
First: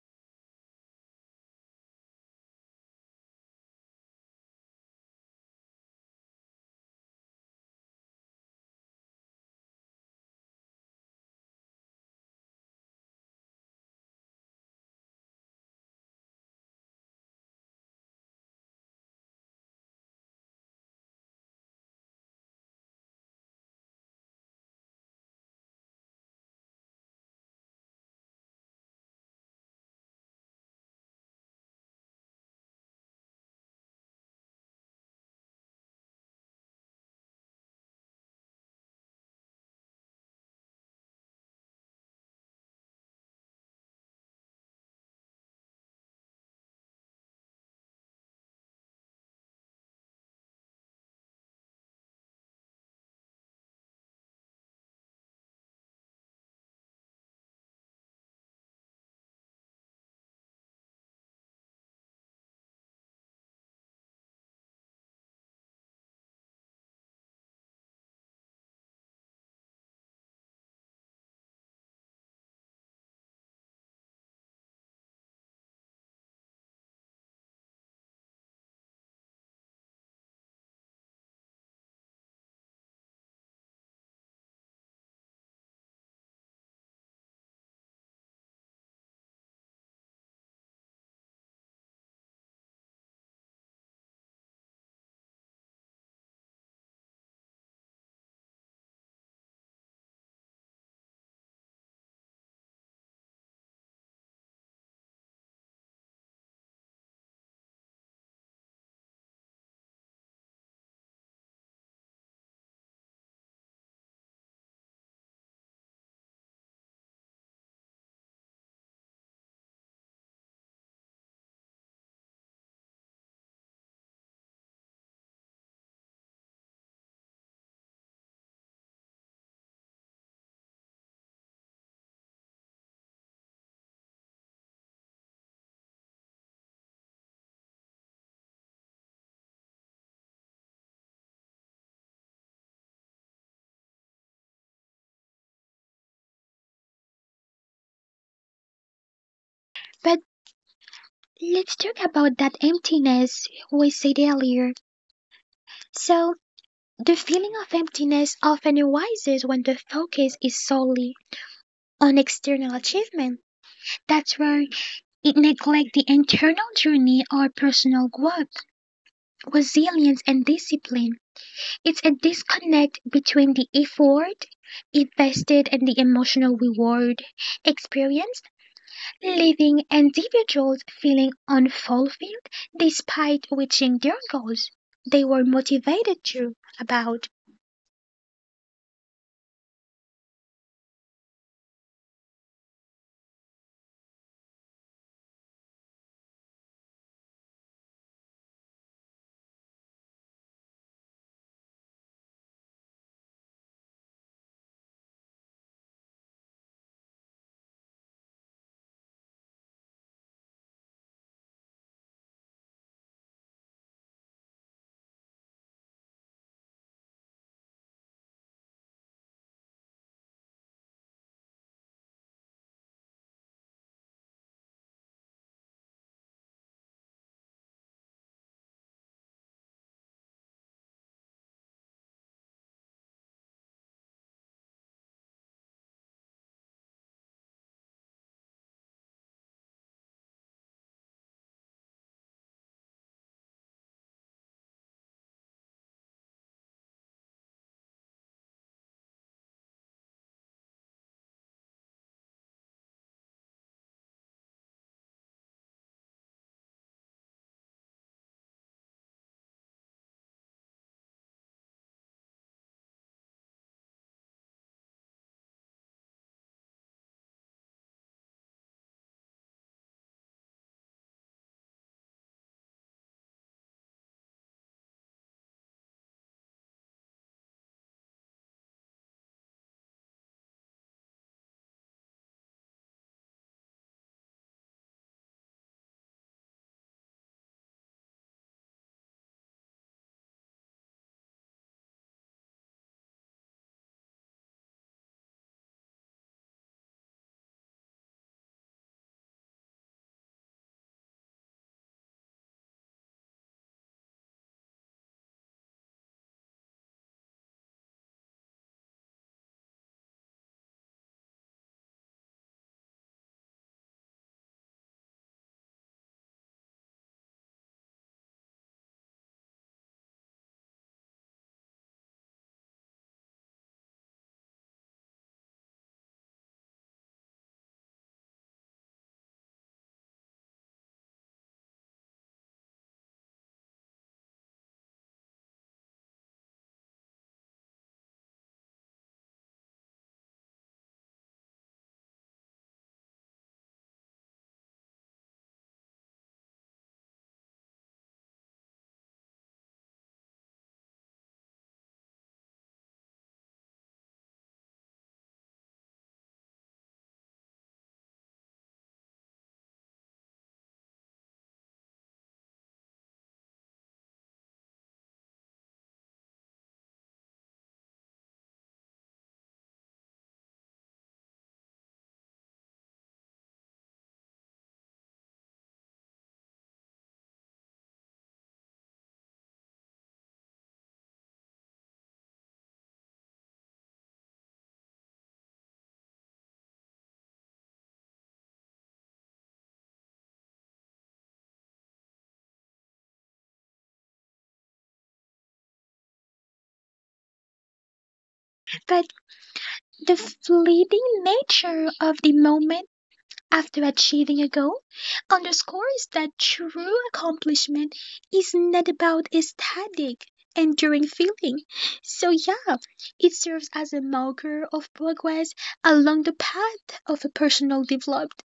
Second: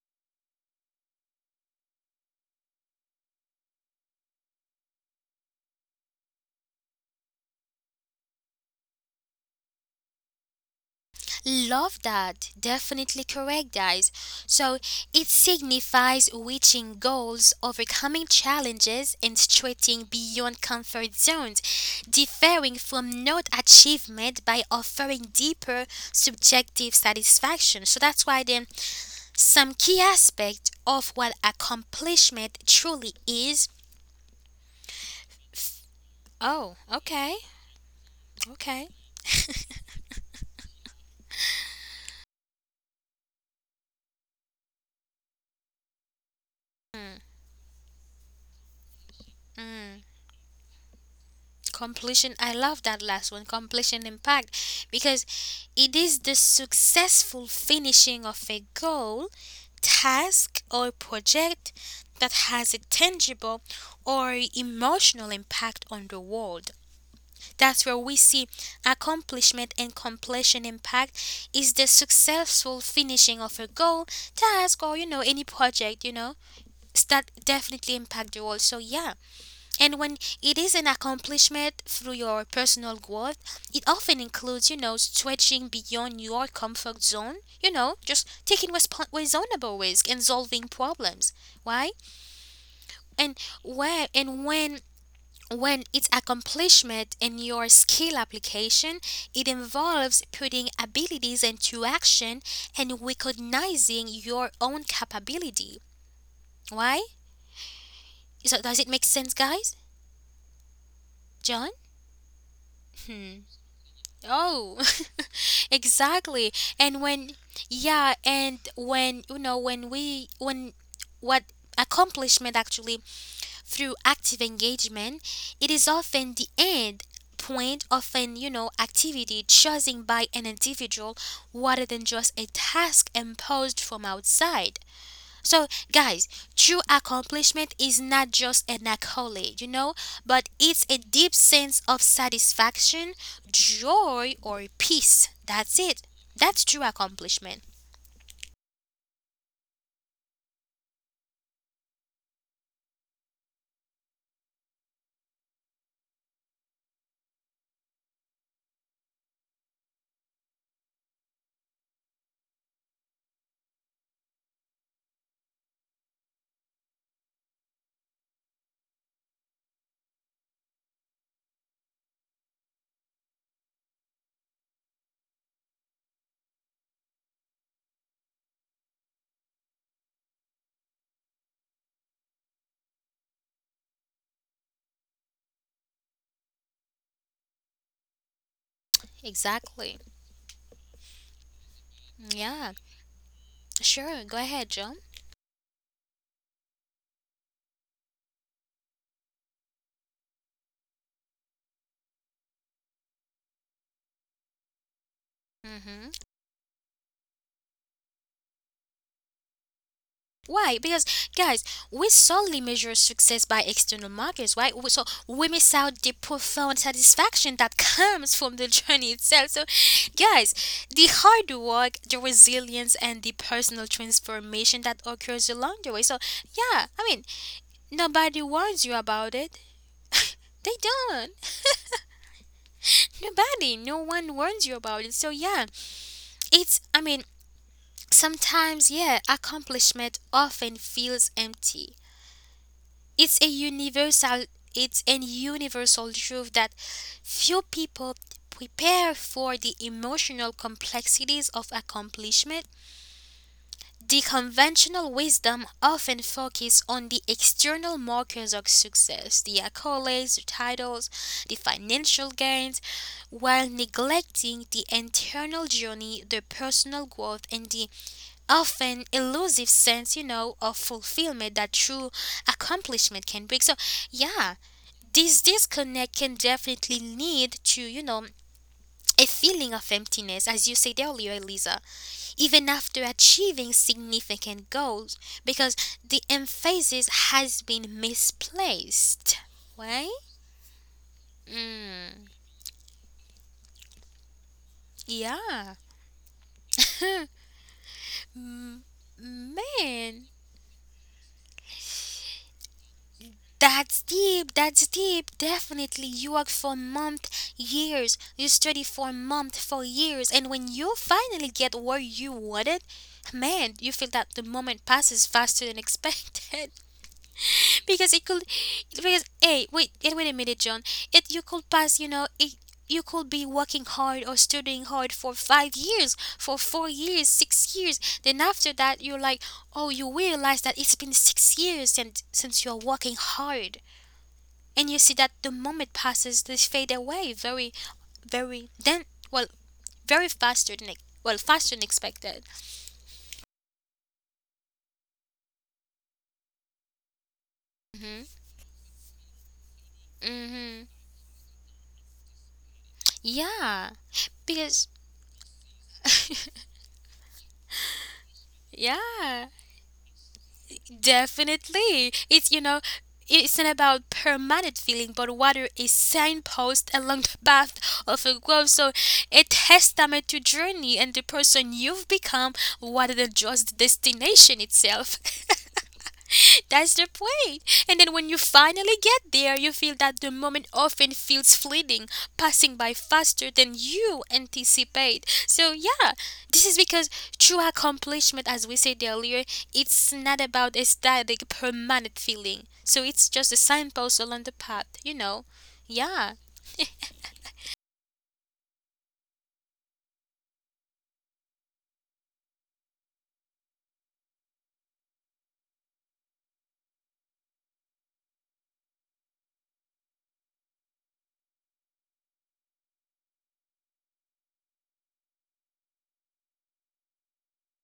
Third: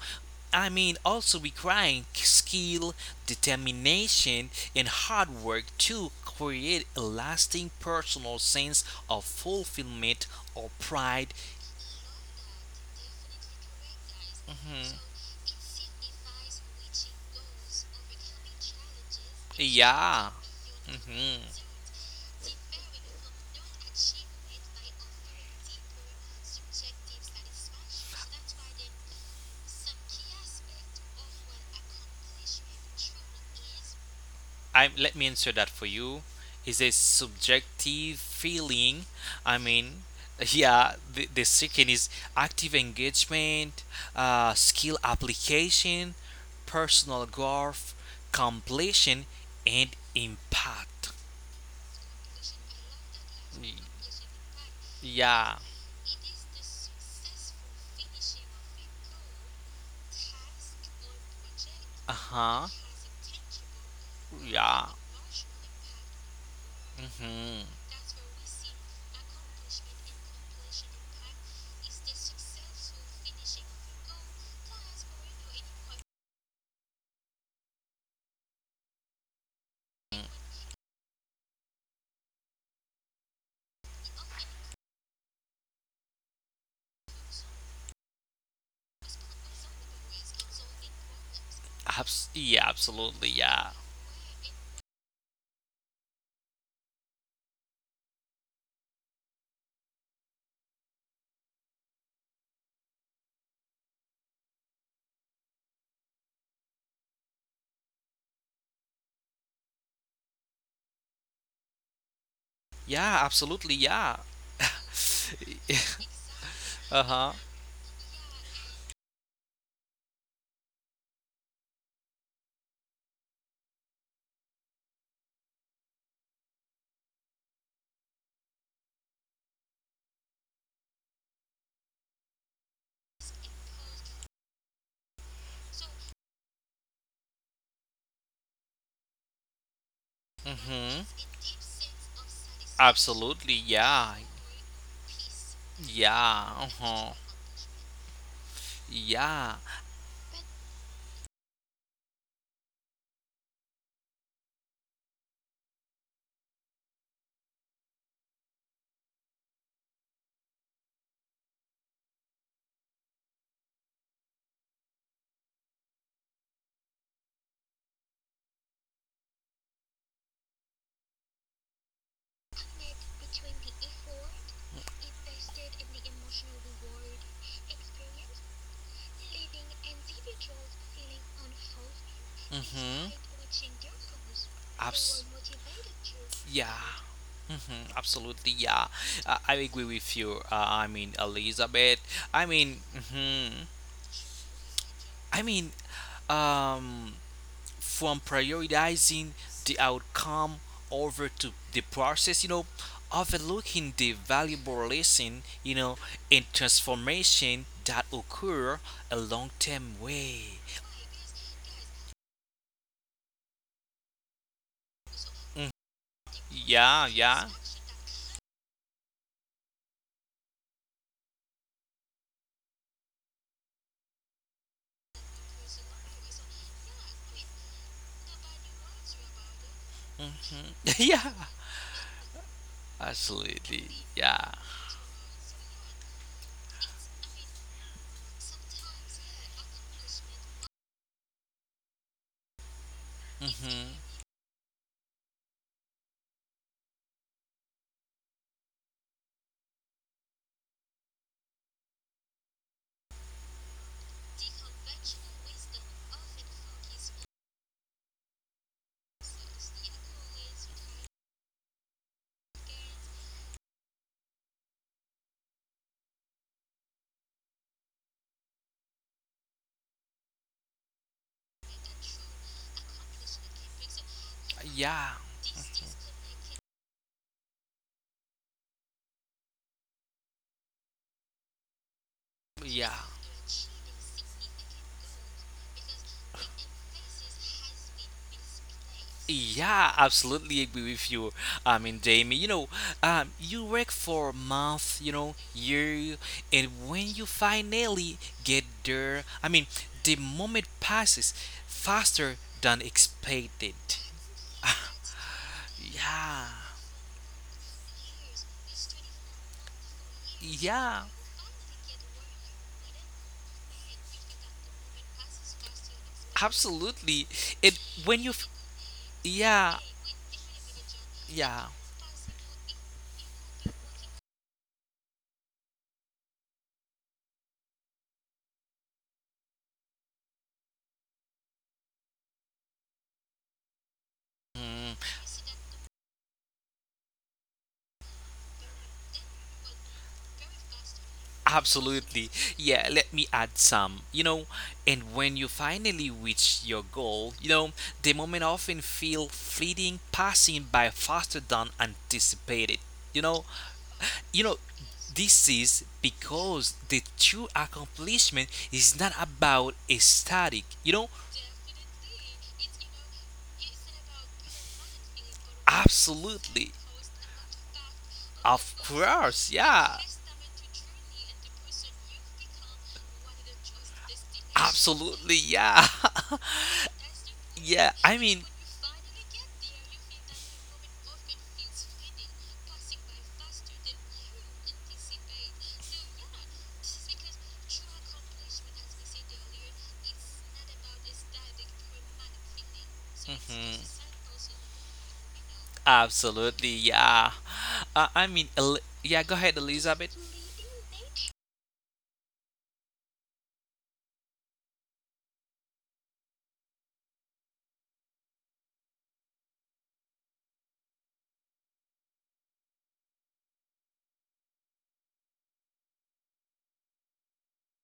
[SPEAKER 2] I mean, also requiring skill, determination, and hard work to create a lasting personal sense of fulfillment or pride.
[SPEAKER 1] Love that. Definitely correct, guys. So
[SPEAKER 2] Hmm,
[SPEAKER 1] it signifies reaching goals, overcoming challenges, and stretching
[SPEAKER 2] yeah.
[SPEAKER 1] beyond comfort
[SPEAKER 2] hmm
[SPEAKER 1] zones, differing from not achievement by offering deeper subjective satisfaction. So that's why then some key aspect of what accomplishment truly is.
[SPEAKER 2] I let me answer that for you.
[SPEAKER 1] Oh,
[SPEAKER 2] Is a
[SPEAKER 1] okay,
[SPEAKER 2] subjective
[SPEAKER 1] okay.
[SPEAKER 2] feeling. I mean, the second is active engagement, skill application, personal growth, completion, and
[SPEAKER 1] Mm.
[SPEAKER 2] impact.
[SPEAKER 1] Completion, I love that last one.
[SPEAKER 2] Y-
[SPEAKER 1] Completion, impact, because
[SPEAKER 2] Yeah.
[SPEAKER 1] it is the successful finishing of a goal, task, or project
[SPEAKER 2] Uh
[SPEAKER 1] that
[SPEAKER 2] huh.
[SPEAKER 1] has a tangible or
[SPEAKER 2] Yeah.
[SPEAKER 1] emotional impact on the world.
[SPEAKER 2] Mm-hmm.
[SPEAKER 1] That's where we see accomplishment. And completion impact is the successful finishing of a goal, task, or you know any project, you know, that definitely impact the world. So yeah, and when it is an accomplishment through your personal growth, it often includes, you know, stretching beyond your comfort zone, you know, just taking reasonable risk and solving problems. Why?
[SPEAKER 2] Yeah. Absolutely.
[SPEAKER 1] And
[SPEAKER 2] Yeah.
[SPEAKER 1] where and when it's accomplishment in your skill application, it involves putting abilities into action and recognizing your own capability. Why? So does it make sense, guys? John?
[SPEAKER 2] Yeah,
[SPEAKER 1] Hmm.
[SPEAKER 2] absolutely. Yeah.
[SPEAKER 1] Oh, exactly. And
[SPEAKER 2] Uh-huh.
[SPEAKER 1] when, yeah, and when, you know, when what accomplishment actually through active engagement, it is often the end point of an, you know, activity chosen by an individual rather than just a task imposed from outside. So, guys, true accomplishment is not just an accolade, you know, but it's a
[SPEAKER 2] Mhm.
[SPEAKER 1] deep sense of satisfaction,
[SPEAKER 2] Absolutely. Yeah.
[SPEAKER 1] joy, or peace. That's it.
[SPEAKER 2] Yeah.
[SPEAKER 1] That's true
[SPEAKER 2] Uh-huh.
[SPEAKER 1] accomplishment.
[SPEAKER 2] Yeah.
[SPEAKER 3] But let's talk about that emptiness we said earlier. So, the feeling of emptiness often arises when the focus is solely on external achievement. That's where it neglects the internal journey or personal growth, resilience, and discipline. It's a disconnect between the effort invested and the emotional reward experienced, leaving individuals feeling unfulfilled despite
[SPEAKER 2] Mhm.
[SPEAKER 3] reaching their goals they were
[SPEAKER 2] Abs-
[SPEAKER 3] motivated to
[SPEAKER 2] Yeah,
[SPEAKER 3] about.
[SPEAKER 2] mhm, absolutely. Yeah, I agree
[SPEAKER 1] Exactly.
[SPEAKER 2] with you. I mean, Elizabeth. I
[SPEAKER 1] Yeah.
[SPEAKER 2] mean,
[SPEAKER 1] Sure. Go ahead, John.
[SPEAKER 2] I mean, um, from prioritizing the outcome over to the process, overlooking the valuable lesson, you
[SPEAKER 1] Mm
[SPEAKER 2] know,
[SPEAKER 1] hmm.
[SPEAKER 2] and transformation that occur a long term way.
[SPEAKER 1] Why? Because guys, we solely measure success by external markers, right? So we
[SPEAKER 2] Mm,
[SPEAKER 1] miss out the profound
[SPEAKER 2] yeah, yeah.
[SPEAKER 1] satisfaction that comes from the journey itself. So, guys, the hard work, the resilience, and the personal transformation that occurs along the way. So, yeah, I mean, nobody warns you about it. They
[SPEAKER 2] Yeah,
[SPEAKER 1] don't. Nobody,
[SPEAKER 2] absolutely.
[SPEAKER 1] no one
[SPEAKER 2] Yeah.
[SPEAKER 1] warns you about it. So, yeah, it's, I mean, sometimes, yeah, accomplishment often feels empty. It's a
[SPEAKER 2] Hmm,
[SPEAKER 1] universal, it's an universal truth that few people prepare for the emotional complexities of accomplishment. The conventional wisdom often focuses on the external markers of success, the accolades, the titles, the financial gains, while neglecting the internal journey, the personal growth, and the often elusive sense, you know, of fulfillment that true accomplishment can bring. So, yeah,
[SPEAKER 2] yeah,
[SPEAKER 1] this disconnect can definitely lead to, you know, a feeling of emptiness, as you said earlier, Elisa, even
[SPEAKER 2] yeah.
[SPEAKER 1] after achieving significant goals, because the emphasis has been misplaced.
[SPEAKER 2] Yeah,
[SPEAKER 1] Why?
[SPEAKER 2] absolutely agree with you. I mean,
[SPEAKER 1] Mm,
[SPEAKER 2] Jamie, you work for a month,
[SPEAKER 1] yeah.
[SPEAKER 2] year, and when you finally get
[SPEAKER 1] Hmm.
[SPEAKER 2] there, I mean, the
[SPEAKER 1] Man.
[SPEAKER 2] moment passes faster than expected.
[SPEAKER 1] That's deep, that's deep. Definitely, you
[SPEAKER 2] Yeah,
[SPEAKER 1] work for months, years, you study for months, for years, and when you
[SPEAKER 2] yeah,
[SPEAKER 1] finally get where you wanted, man, you feel that the moment passes faster than expected.
[SPEAKER 2] absolutely. It
[SPEAKER 1] Because
[SPEAKER 2] when
[SPEAKER 1] it
[SPEAKER 2] you,
[SPEAKER 1] could,
[SPEAKER 2] f-
[SPEAKER 1] because, hey,
[SPEAKER 2] yeah,
[SPEAKER 1] wait, wait a minute, John. It You
[SPEAKER 2] yeah.
[SPEAKER 1] could pass, you know, it, you could be working hard or studying hard for 5 years, for 4 years, 6 years. Then after that, you're like, oh, you realize that it's been 6 years since you're working hard and
[SPEAKER 2] Mm.
[SPEAKER 1] you see that the moment passes, they fade away very very, then, well, very faster than well faster than
[SPEAKER 2] Absolutely.
[SPEAKER 1] expected.
[SPEAKER 2] Yeah, let me add some. And when you finally reach your goal,
[SPEAKER 1] Mm
[SPEAKER 2] the
[SPEAKER 1] hmm.
[SPEAKER 2] moment often feel fleeting,
[SPEAKER 1] Mm
[SPEAKER 2] passing
[SPEAKER 1] hmm.
[SPEAKER 2] by faster than anticipated. You know,
[SPEAKER 1] Yeah,
[SPEAKER 2] you know,
[SPEAKER 1] because
[SPEAKER 2] this is because the true accomplishment is not
[SPEAKER 1] yeah,
[SPEAKER 2] about a static,
[SPEAKER 1] definitely it's, you know, it's not about permanent feeling but rather a
[SPEAKER 2] absolutely.
[SPEAKER 1] signpost along the path of a growth.
[SPEAKER 2] Of
[SPEAKER 1] So a
[SPEAKER 2] course, yeah.
[SPEAKER 1] testament to journey and the person you've become rather than just the destination itself.
[SPEAKER 2] Absolutely, yeah.
[SPEAKER 1] That's the point.
[SPEAKER 2] Yeah,
[SPEAKER 1] And then
[SPEAKER 2] I
[SPEAKER 1] when you
[SPEAKER 2] mean,
[SPEAKER 1] finally get there, you feel that the moment often feels fleeting, passing by faster than you anticipate. So, yeah, this is because true accomplishment, as we said earlier, it's not about a static, permanent feeling. So, it's just a
[SPEAKER 2] mhm.
[SPEAKER 1] signpost along the path, you know? Yeah.
[SPEAKER 2] absolutely, yeah. I
[SPEAKER 3] But
[SPEAKER 2] mean, yeah, go ahead,
[SPEAKER 3] the
[SPEAKER 2] Elizabeth.
[SPEAKER 3] fleeting nature of the moment after achieving a goal underscores that true accomplishment is not about a static, enduring feeling. So, yeah, it serves as a marker of progress along the path of a personal development,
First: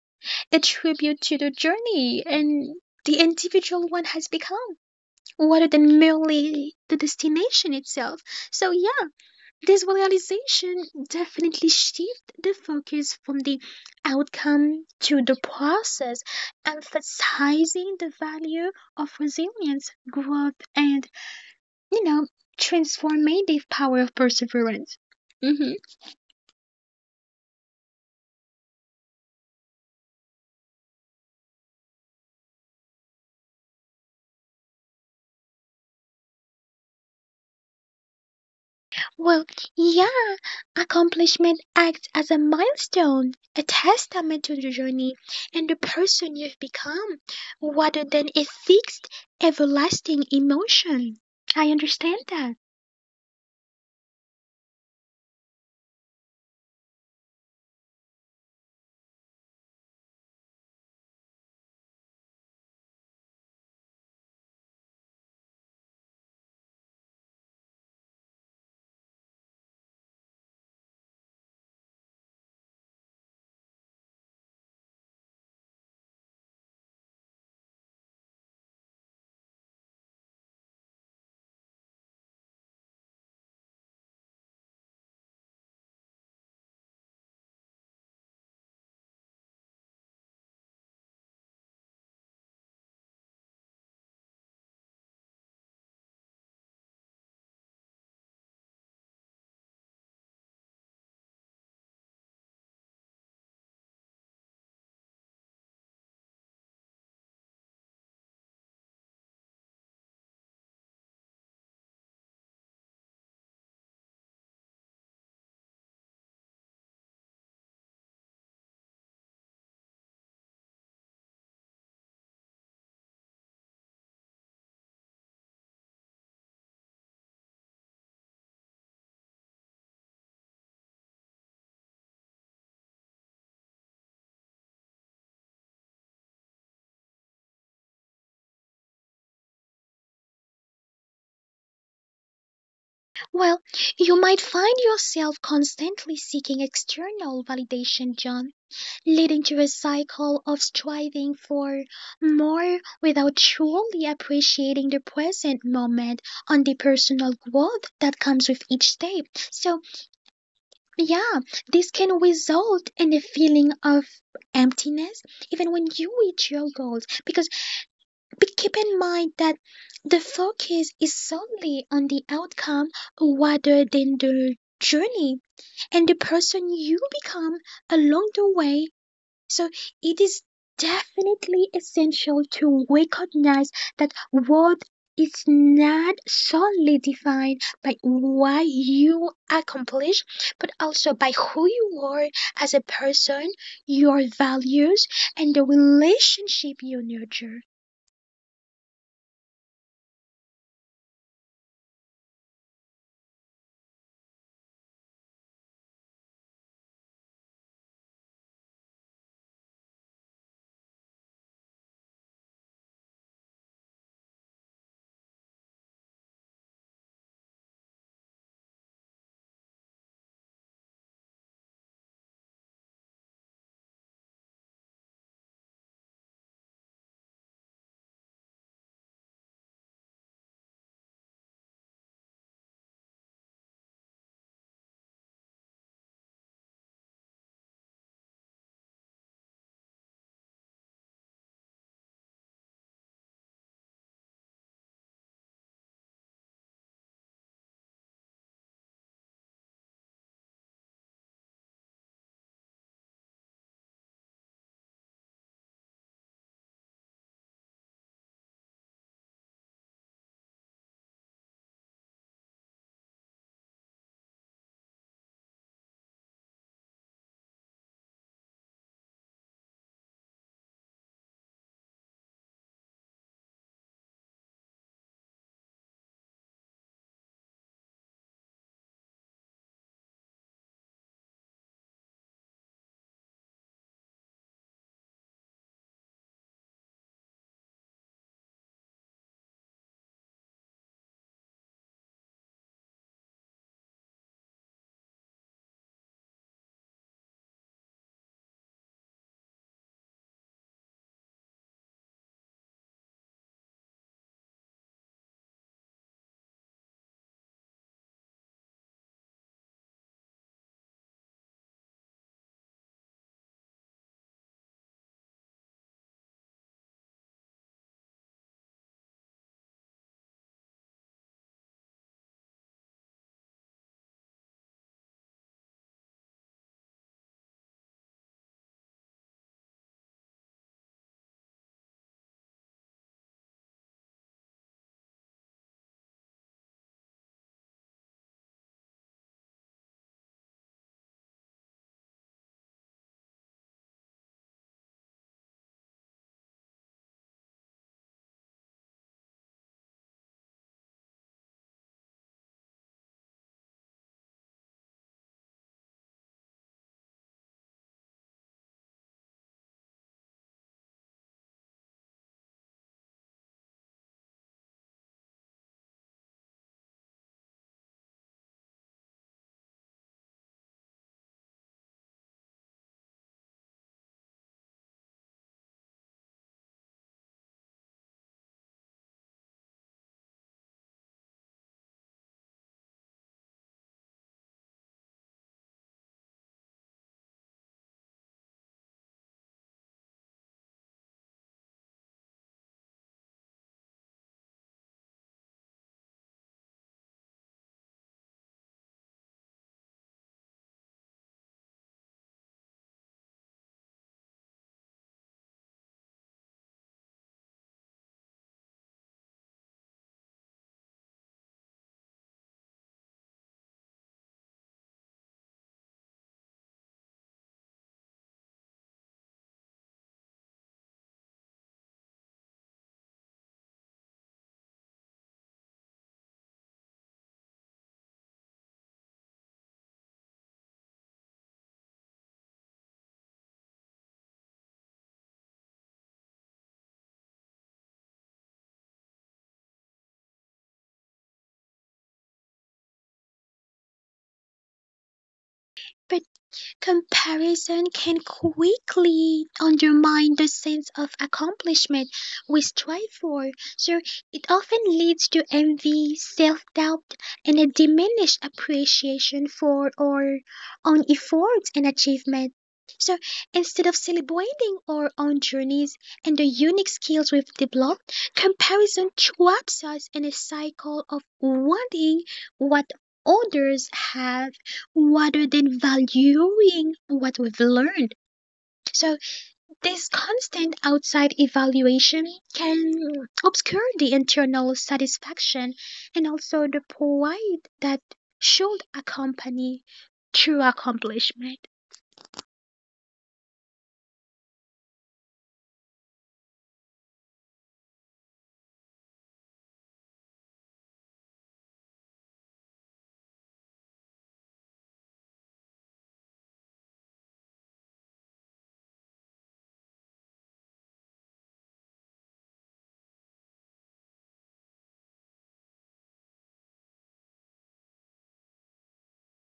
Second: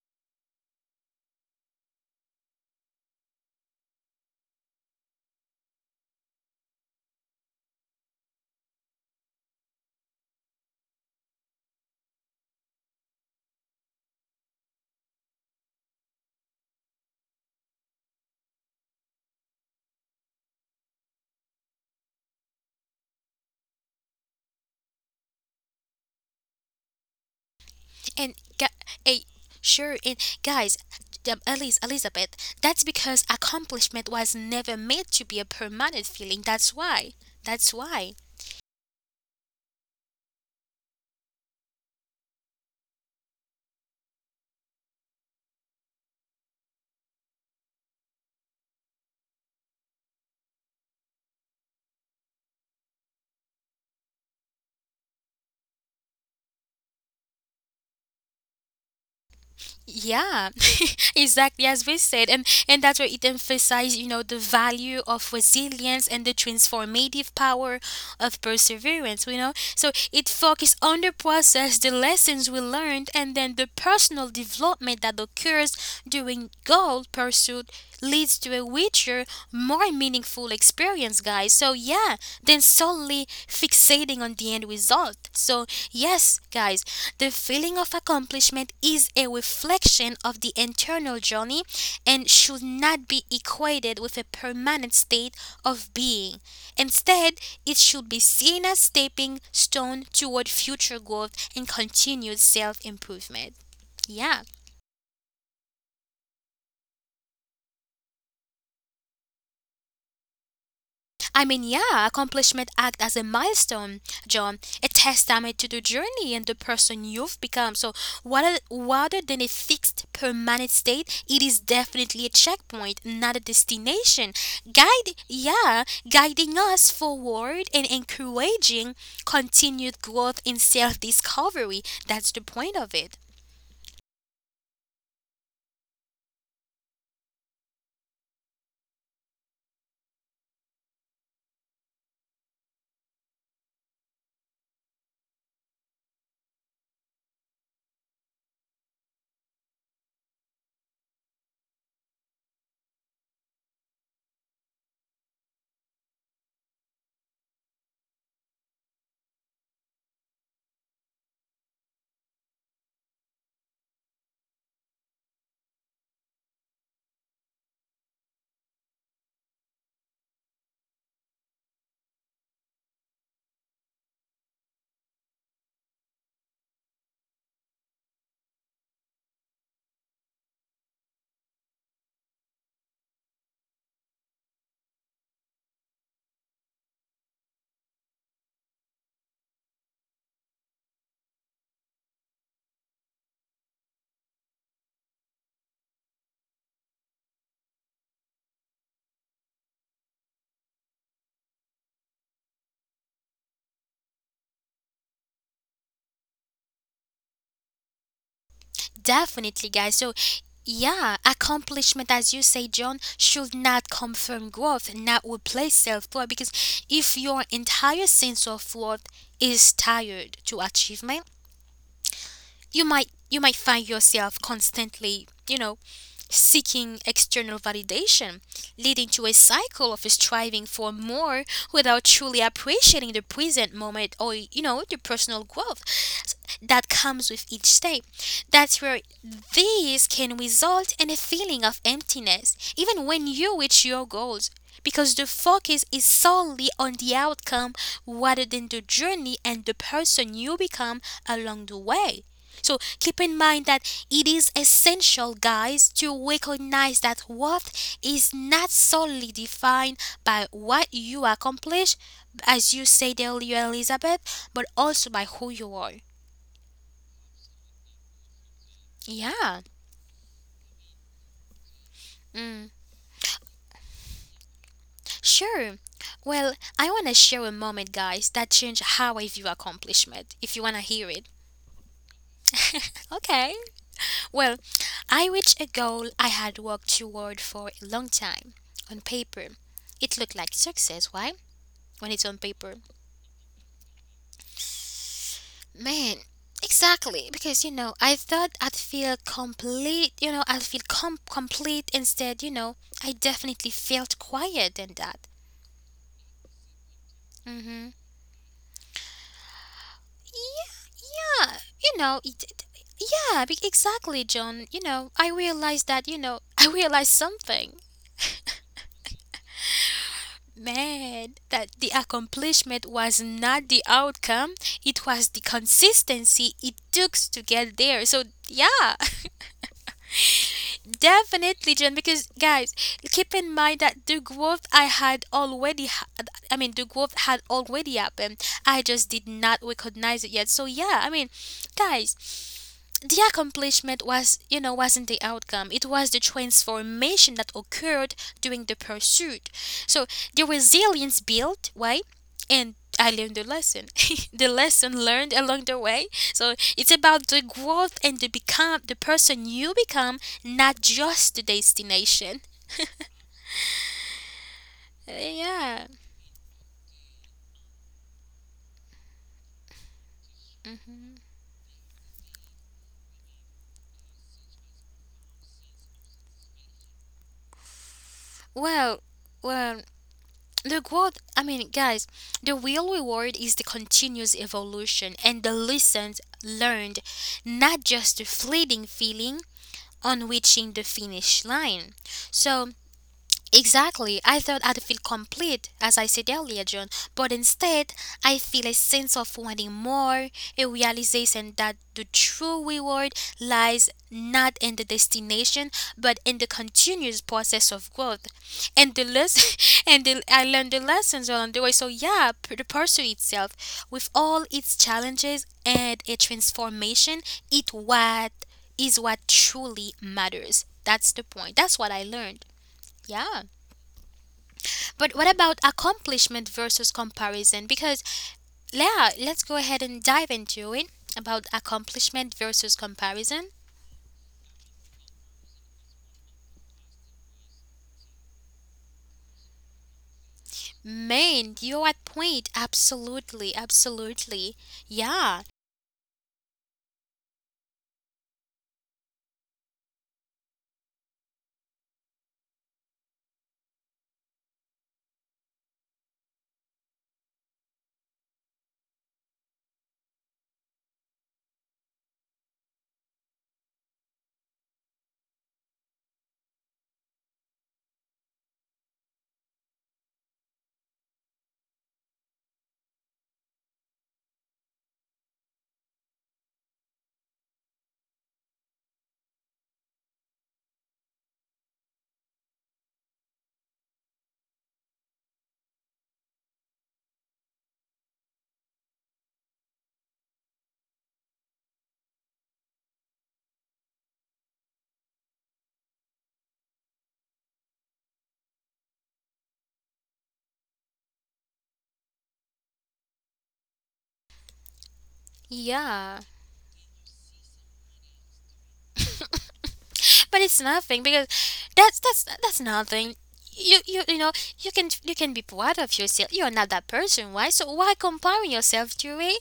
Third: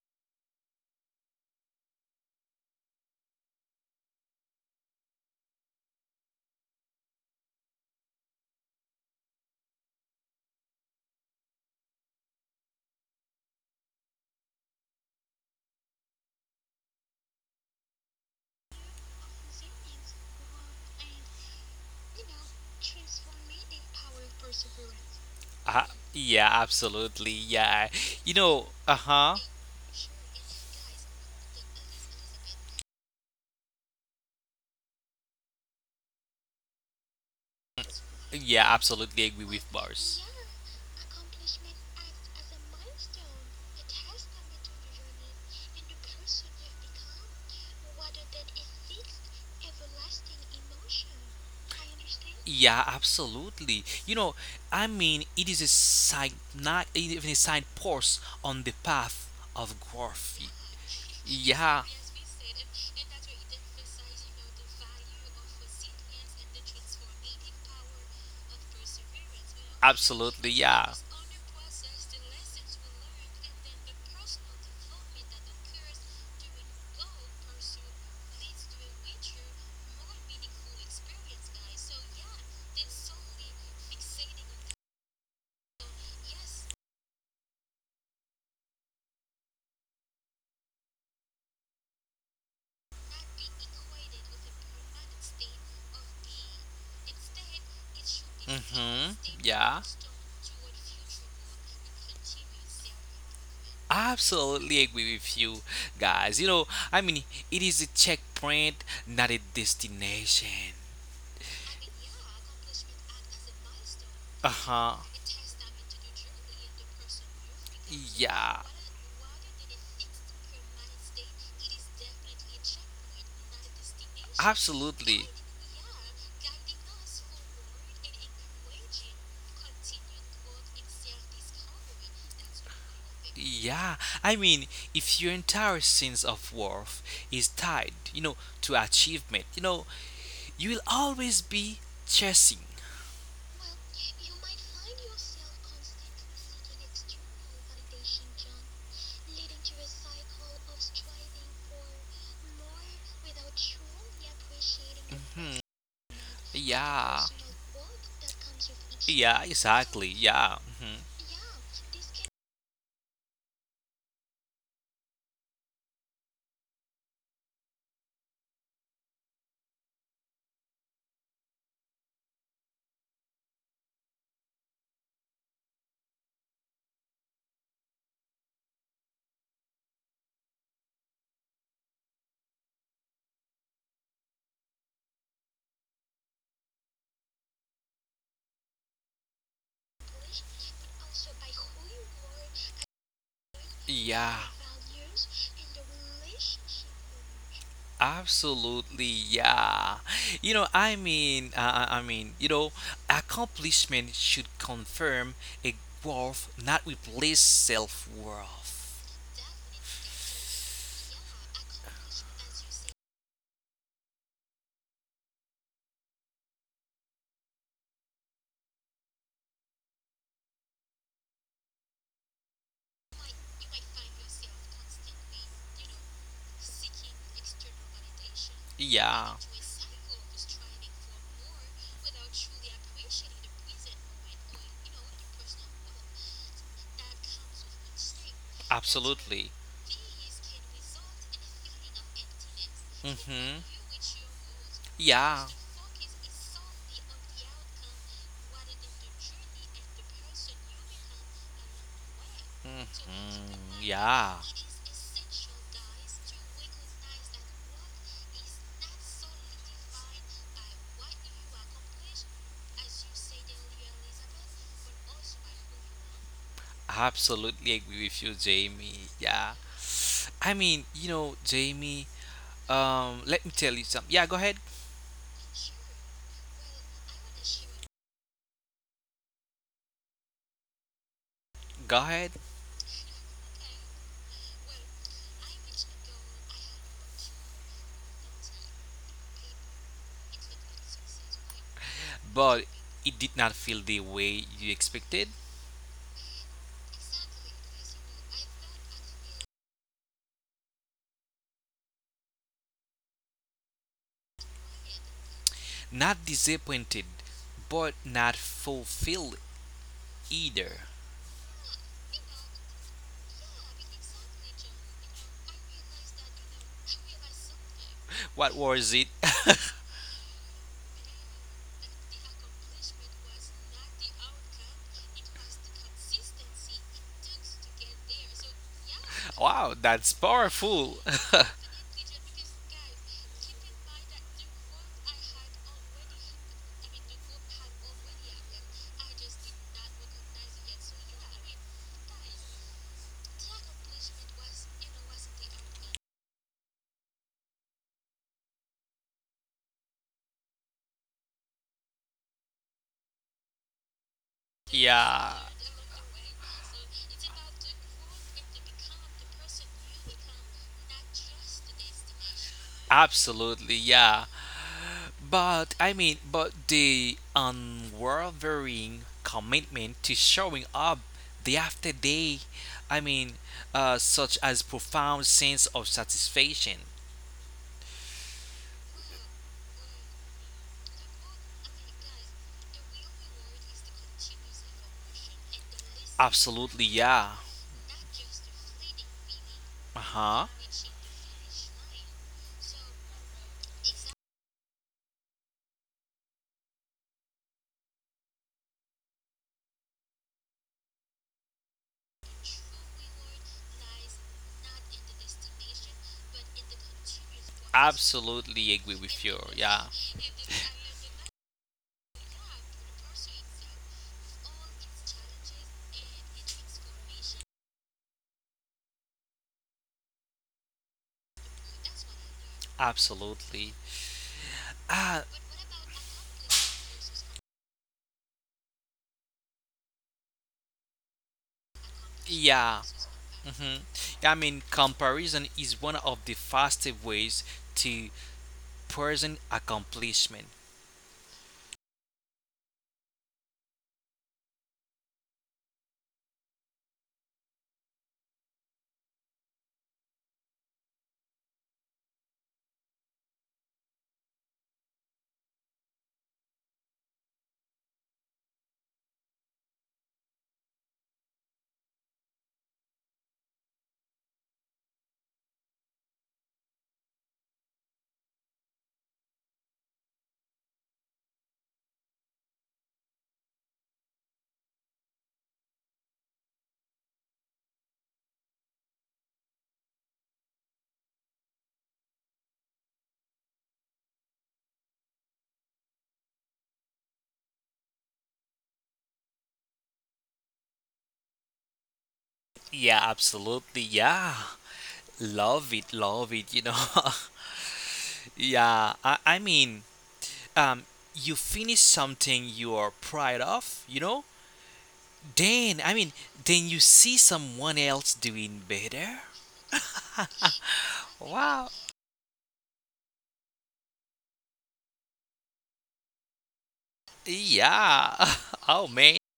[SPEAKER 3] a tribute to the journey and the individual one has become, rather than merely the destination itself. So, yeah. This realization definitely shifted the focus from the outcome to the process, emphasizing the value of resilience, growth, and, you know, transformative power of perseverance. hmm
[SPEAKER 2] Uh, yeah, absolutely. Yeah.
[SPEAKER 1] And gu- Hey,
[SPEAKER 2] Uh-huh.
[SPEAKER 1] sure, and guys, Elizabeth, that's because accomplishment was never meant to be a permanent feeling. That's why. That's why.
[SPEAKER 2] Yeah, absolutely
[SPEAKER 3] Well,
[SPEAKER 2] agree with Bars.
[SPEAKER 3] yeah, accomplishment acts as a milestone, a testament to the journey and the person you've become, rather than a fixed, everlasting emotion. I understand that.
[SPEAKER 2] Yeah, absolutely. I mean, it is a sign, not even a signpost on the path of growth.
[SPEAKER 1] Yeah, exactly
[SPEAKER 2] Yeah,
[SPEAKER 1] as we said, and that's where it emphasized, you know, the value of resilience and the transformative power of perseverance. You know, so it
[SPEAKER 2] absolutely.
[SPEAKER 1] focused
[SPEAKER 2] Yeah,
[SPEAKER 1] on the process, the lessons we learned, and then the personal development that occurs during goal pursuit leads to a richer, more meaningful experience, guys. So, so yeah, then solely fixating on the end result. So yes, guys, the feeling of accomplishment is a reflection of the internal journey and should not be equated with a permanent state of being. Instead, it should be seen as
[SPEAKER 2] Mm-hmm.
[SPEAKER 1] stepping
[SPEAKER 2] Yeah.
[SPEAKER 1] stone toward future growth and continued self-improvement. Yeah.
[SPEAKER 2] Absolutely agree with you guys. I mean, it is a checkpoint, not a destination.
[SPEAKER 1] I mean, yeah, accomplishment act as a milestone,
[SPEAKER 2] Uh
[SPEAKER 1] John, a
[SPEAKER 2] huh.
[SPEAKER 1] testament to the journey and the person you've become. So,
[SPEAKER 2] Yeah.
[SPEAKER 1] rather than a fixed, permanent state, it is definitely a checkpoint, not a destination. Guide,
[SPEAKER 2] Absolutely.
[SPEAKER 1] yeah, guiding us forward and encouraging continued growth in self-discovery. That's the point of it.
[SPEAKER 2] Yeah, I mean, if your entire sense of worth is tied, to achievement, you will always be chasing.
[SPEAKER 3] Well, you might find yourself constantly seeking external validation, John, leading to a cycle of striving for more without truly appreciating the present
[SPEAKER 2] Hmm.
[SPEAKER 3] moment and the
[SPEAKER 2] Yeah.
[SPEAKER 3] personal growth that comes with each step.
[SPEAKER 2] Yeah,
[SPEAKER 3] So,
[SPEAKER 2] exactly. Yeah. Mhm.
[SPEAKER 3] yeah, this can result in a feeling of emptiness even when you reach your goals because but keep in mind that the focus is solely on the outcome rather than the journey and the person you become along the way. So it is definitely essential to recognize that worth is not solely defined by what you accomplish, but also by who you are as a person, your
[SPEAKER 2] Yeah.
[SPEAKER 3] values, and the relationship you nurture.
[SPEAKER 2] Absolutely, yeah. I mean, I mean, accomplishment should confirm a worth, not replace self worth.
[SPEAKER 1] Definitely, guys. So, yeah, accomplishment, as you say, John, should not come from growth, not replace self worth. Because if your entire sense of worth is tied to achievement, you might find yourself constantly, you know, seeking external validation, leading to
[SPEAKER 2] Yeah.
[SPEAKER 1] a cycle of striving for more without truly appreciating the present moment or you know the personal growth that comes with each step. That's where
[SPEAKER 2] Absolutely.
[SPEAKER 1] these can result in a feeling of emptiness, even when you
[SPEAKER 2] Mm-hmm.
[SPEAKER 1] reach your goals, because the
[SPEAKER 2] Yeah.
[SPEAKER 1] focus is solely on the outcome rather than the journey and the person you become along the way. So keep in mind
[SPEAKER 2] Mm-hmm.
[SPEAKER 1] that it
[SPEAKER 2] Yeah.
[SPEAKER 1] is essential, guys, to recognize that worth is not solely defined by what you accomplish, as you said earlier, Elizabeth, but also by who you are.
[SPEAKER 2] Absolutely agree with you, Jamie. Yeah.
[SPEAKER 1] Yeah.
[SPEAKER 2] I mean, Jamie,
[SPEAKER 1] Mm,
[SPEAKER 2] Let me tell you something. Yeah, go ahead.
[SPEAKER 1] sure. Well, I want to share a moment, guys, that changed how I view accomplishment, if you want to hear it.
[SPEAKER 2] Go ahead.
[SPEAKER 1] Okay. Well, I reached a goal I had worked toward for a long time on paper. It looked like success, why? When it's on
[SPEAKER 2] But
[SPEAKER 1] paper.
[SPEAKER 2] it did not feel the way you expected.
[SPEAKER 1] Man, exactly. Because, you know, I thought I'd feel complete, you know, complete. Instead, you know, I definitely felt quiet than that.
[SPEAKER 2] Not disappointed,
[SPEAKER 1] Mm-hmm.
[SPEAKER 2] but not fulfilled either.
[SPEAKER 1] Yeah, yeah. You know, yeah, exactly, John. You know, I realized that, you know, I realized something.
[SPEAKER 2] What was it?
[SPEAKER 1] Man, that the accomplishment was not the outcome, it was the consistency it took to get there. So, yeah,
[SPEAKER 2] Wow, that's powerful.
[SPEAKER 1] definitely, John, because guys, keep in mind that the growth I had already had, I mean, the growth had already happened. I just did not recognize it yet. So, yeah, I mean, guys, the accomplishment wasn't the outcome, it was the transformation that occurred during the pursuit. So the resilience built, why? And I learned the lesson, the lesson learned
[SPEAKER 2] Yeah.
[SPEAKER 1] along the way. So it's about the growth and the person you become, not just the destination.
[SPEAKER 2] Absolutely, yeah.
[SPEAKER 1] Uh,
[SPEAKER 2] But
[SPEAKER 1] yeah,
[SPEAKER 2] I mean, but the unwavering commitment to showing up day after day, I mean, such as profound sense of satisfaction.
[SPEAKER 1] well, well, the growth, I mean, guys, the real reward is the continuous evolution and the lessons
[SPEAKER 2] Absolutely,
[SPEAKER 1] learned,
[SPEAKER 2] yeah.
[SPEAKER 1] not just the fleeting feeling
[SPEAKER 2] Uh
[SPEAKER 1] on
[SPEAKER 2] huh.
[SPEAKER 1] reaching the finish line. So, exactly. I thought I'd feel complete, as I said earlier, John, but instead, I feel a sense of wanting more, a realization that the true reward lies not in the destination, but in the continuous process of growth.
[SPEAKER 2] Absolutely agree with you. Yeah,
[SPEAKER 1] And I learned the lessons along the way. So yeah, the pursuit itself, with all its challenges and a transformation, it what is what truly matters. That's the point. That's what I learned. Yeah.
[SPEAKER 2] absolutely.
[SPEAKER 1] But
[SPEAKER 2] Ah,
[SPEAKER 1] what about accomplishment versus comparison? Because yeah, let's go ahead and dive into it about accomplishment versus
[SPEAKER 2] yeah.
[SPEAKER 1] comparison.
[SPEAKER 2] hmm I mean, comparison is one of the fastest ways to present accomplishment.
[SPEAKER 1] Man, you're at point. Absolutely, absolutely. Yeah,
[SPEAKER 3] But comparison can quickly undermine the sense of accomplishment we strive for, so it often leads to envy, self doubt, and a diminished appreciation for our own efforts and achievement. So instead of celebrating our own journeys and the unique skills we've developed, comparison traps us in a cycle of wanting what others have rather than valuing what we've learned. So, this constant outside evaluation can obscure the internal satisfaction and also the pride that should accompany true accomplishment.
[SPEAKER 2] Yeah, absolutely. Yeah, love it, love it. Yeah. I mean, um, you finish something you are proud of. Then, I mean,
[SPEAKER 1] yeah.
[SPEAKER 2] then you see someone else doing better?
[SPEAKER 1] But it's nothing because
[SPEAKER 2] Wow.
[SPEAKER 1] that's that's nothing. You you know you can be proud of yourself. You're not that person, why? So why
[SPEAKER 2] Yeah.
[SPEAKER 1] comparing
[SPEAKER 2] Oh,
[SPEAKER 1] yourself to
[SPEAKER 2] man.
[SPEAKER 1] it?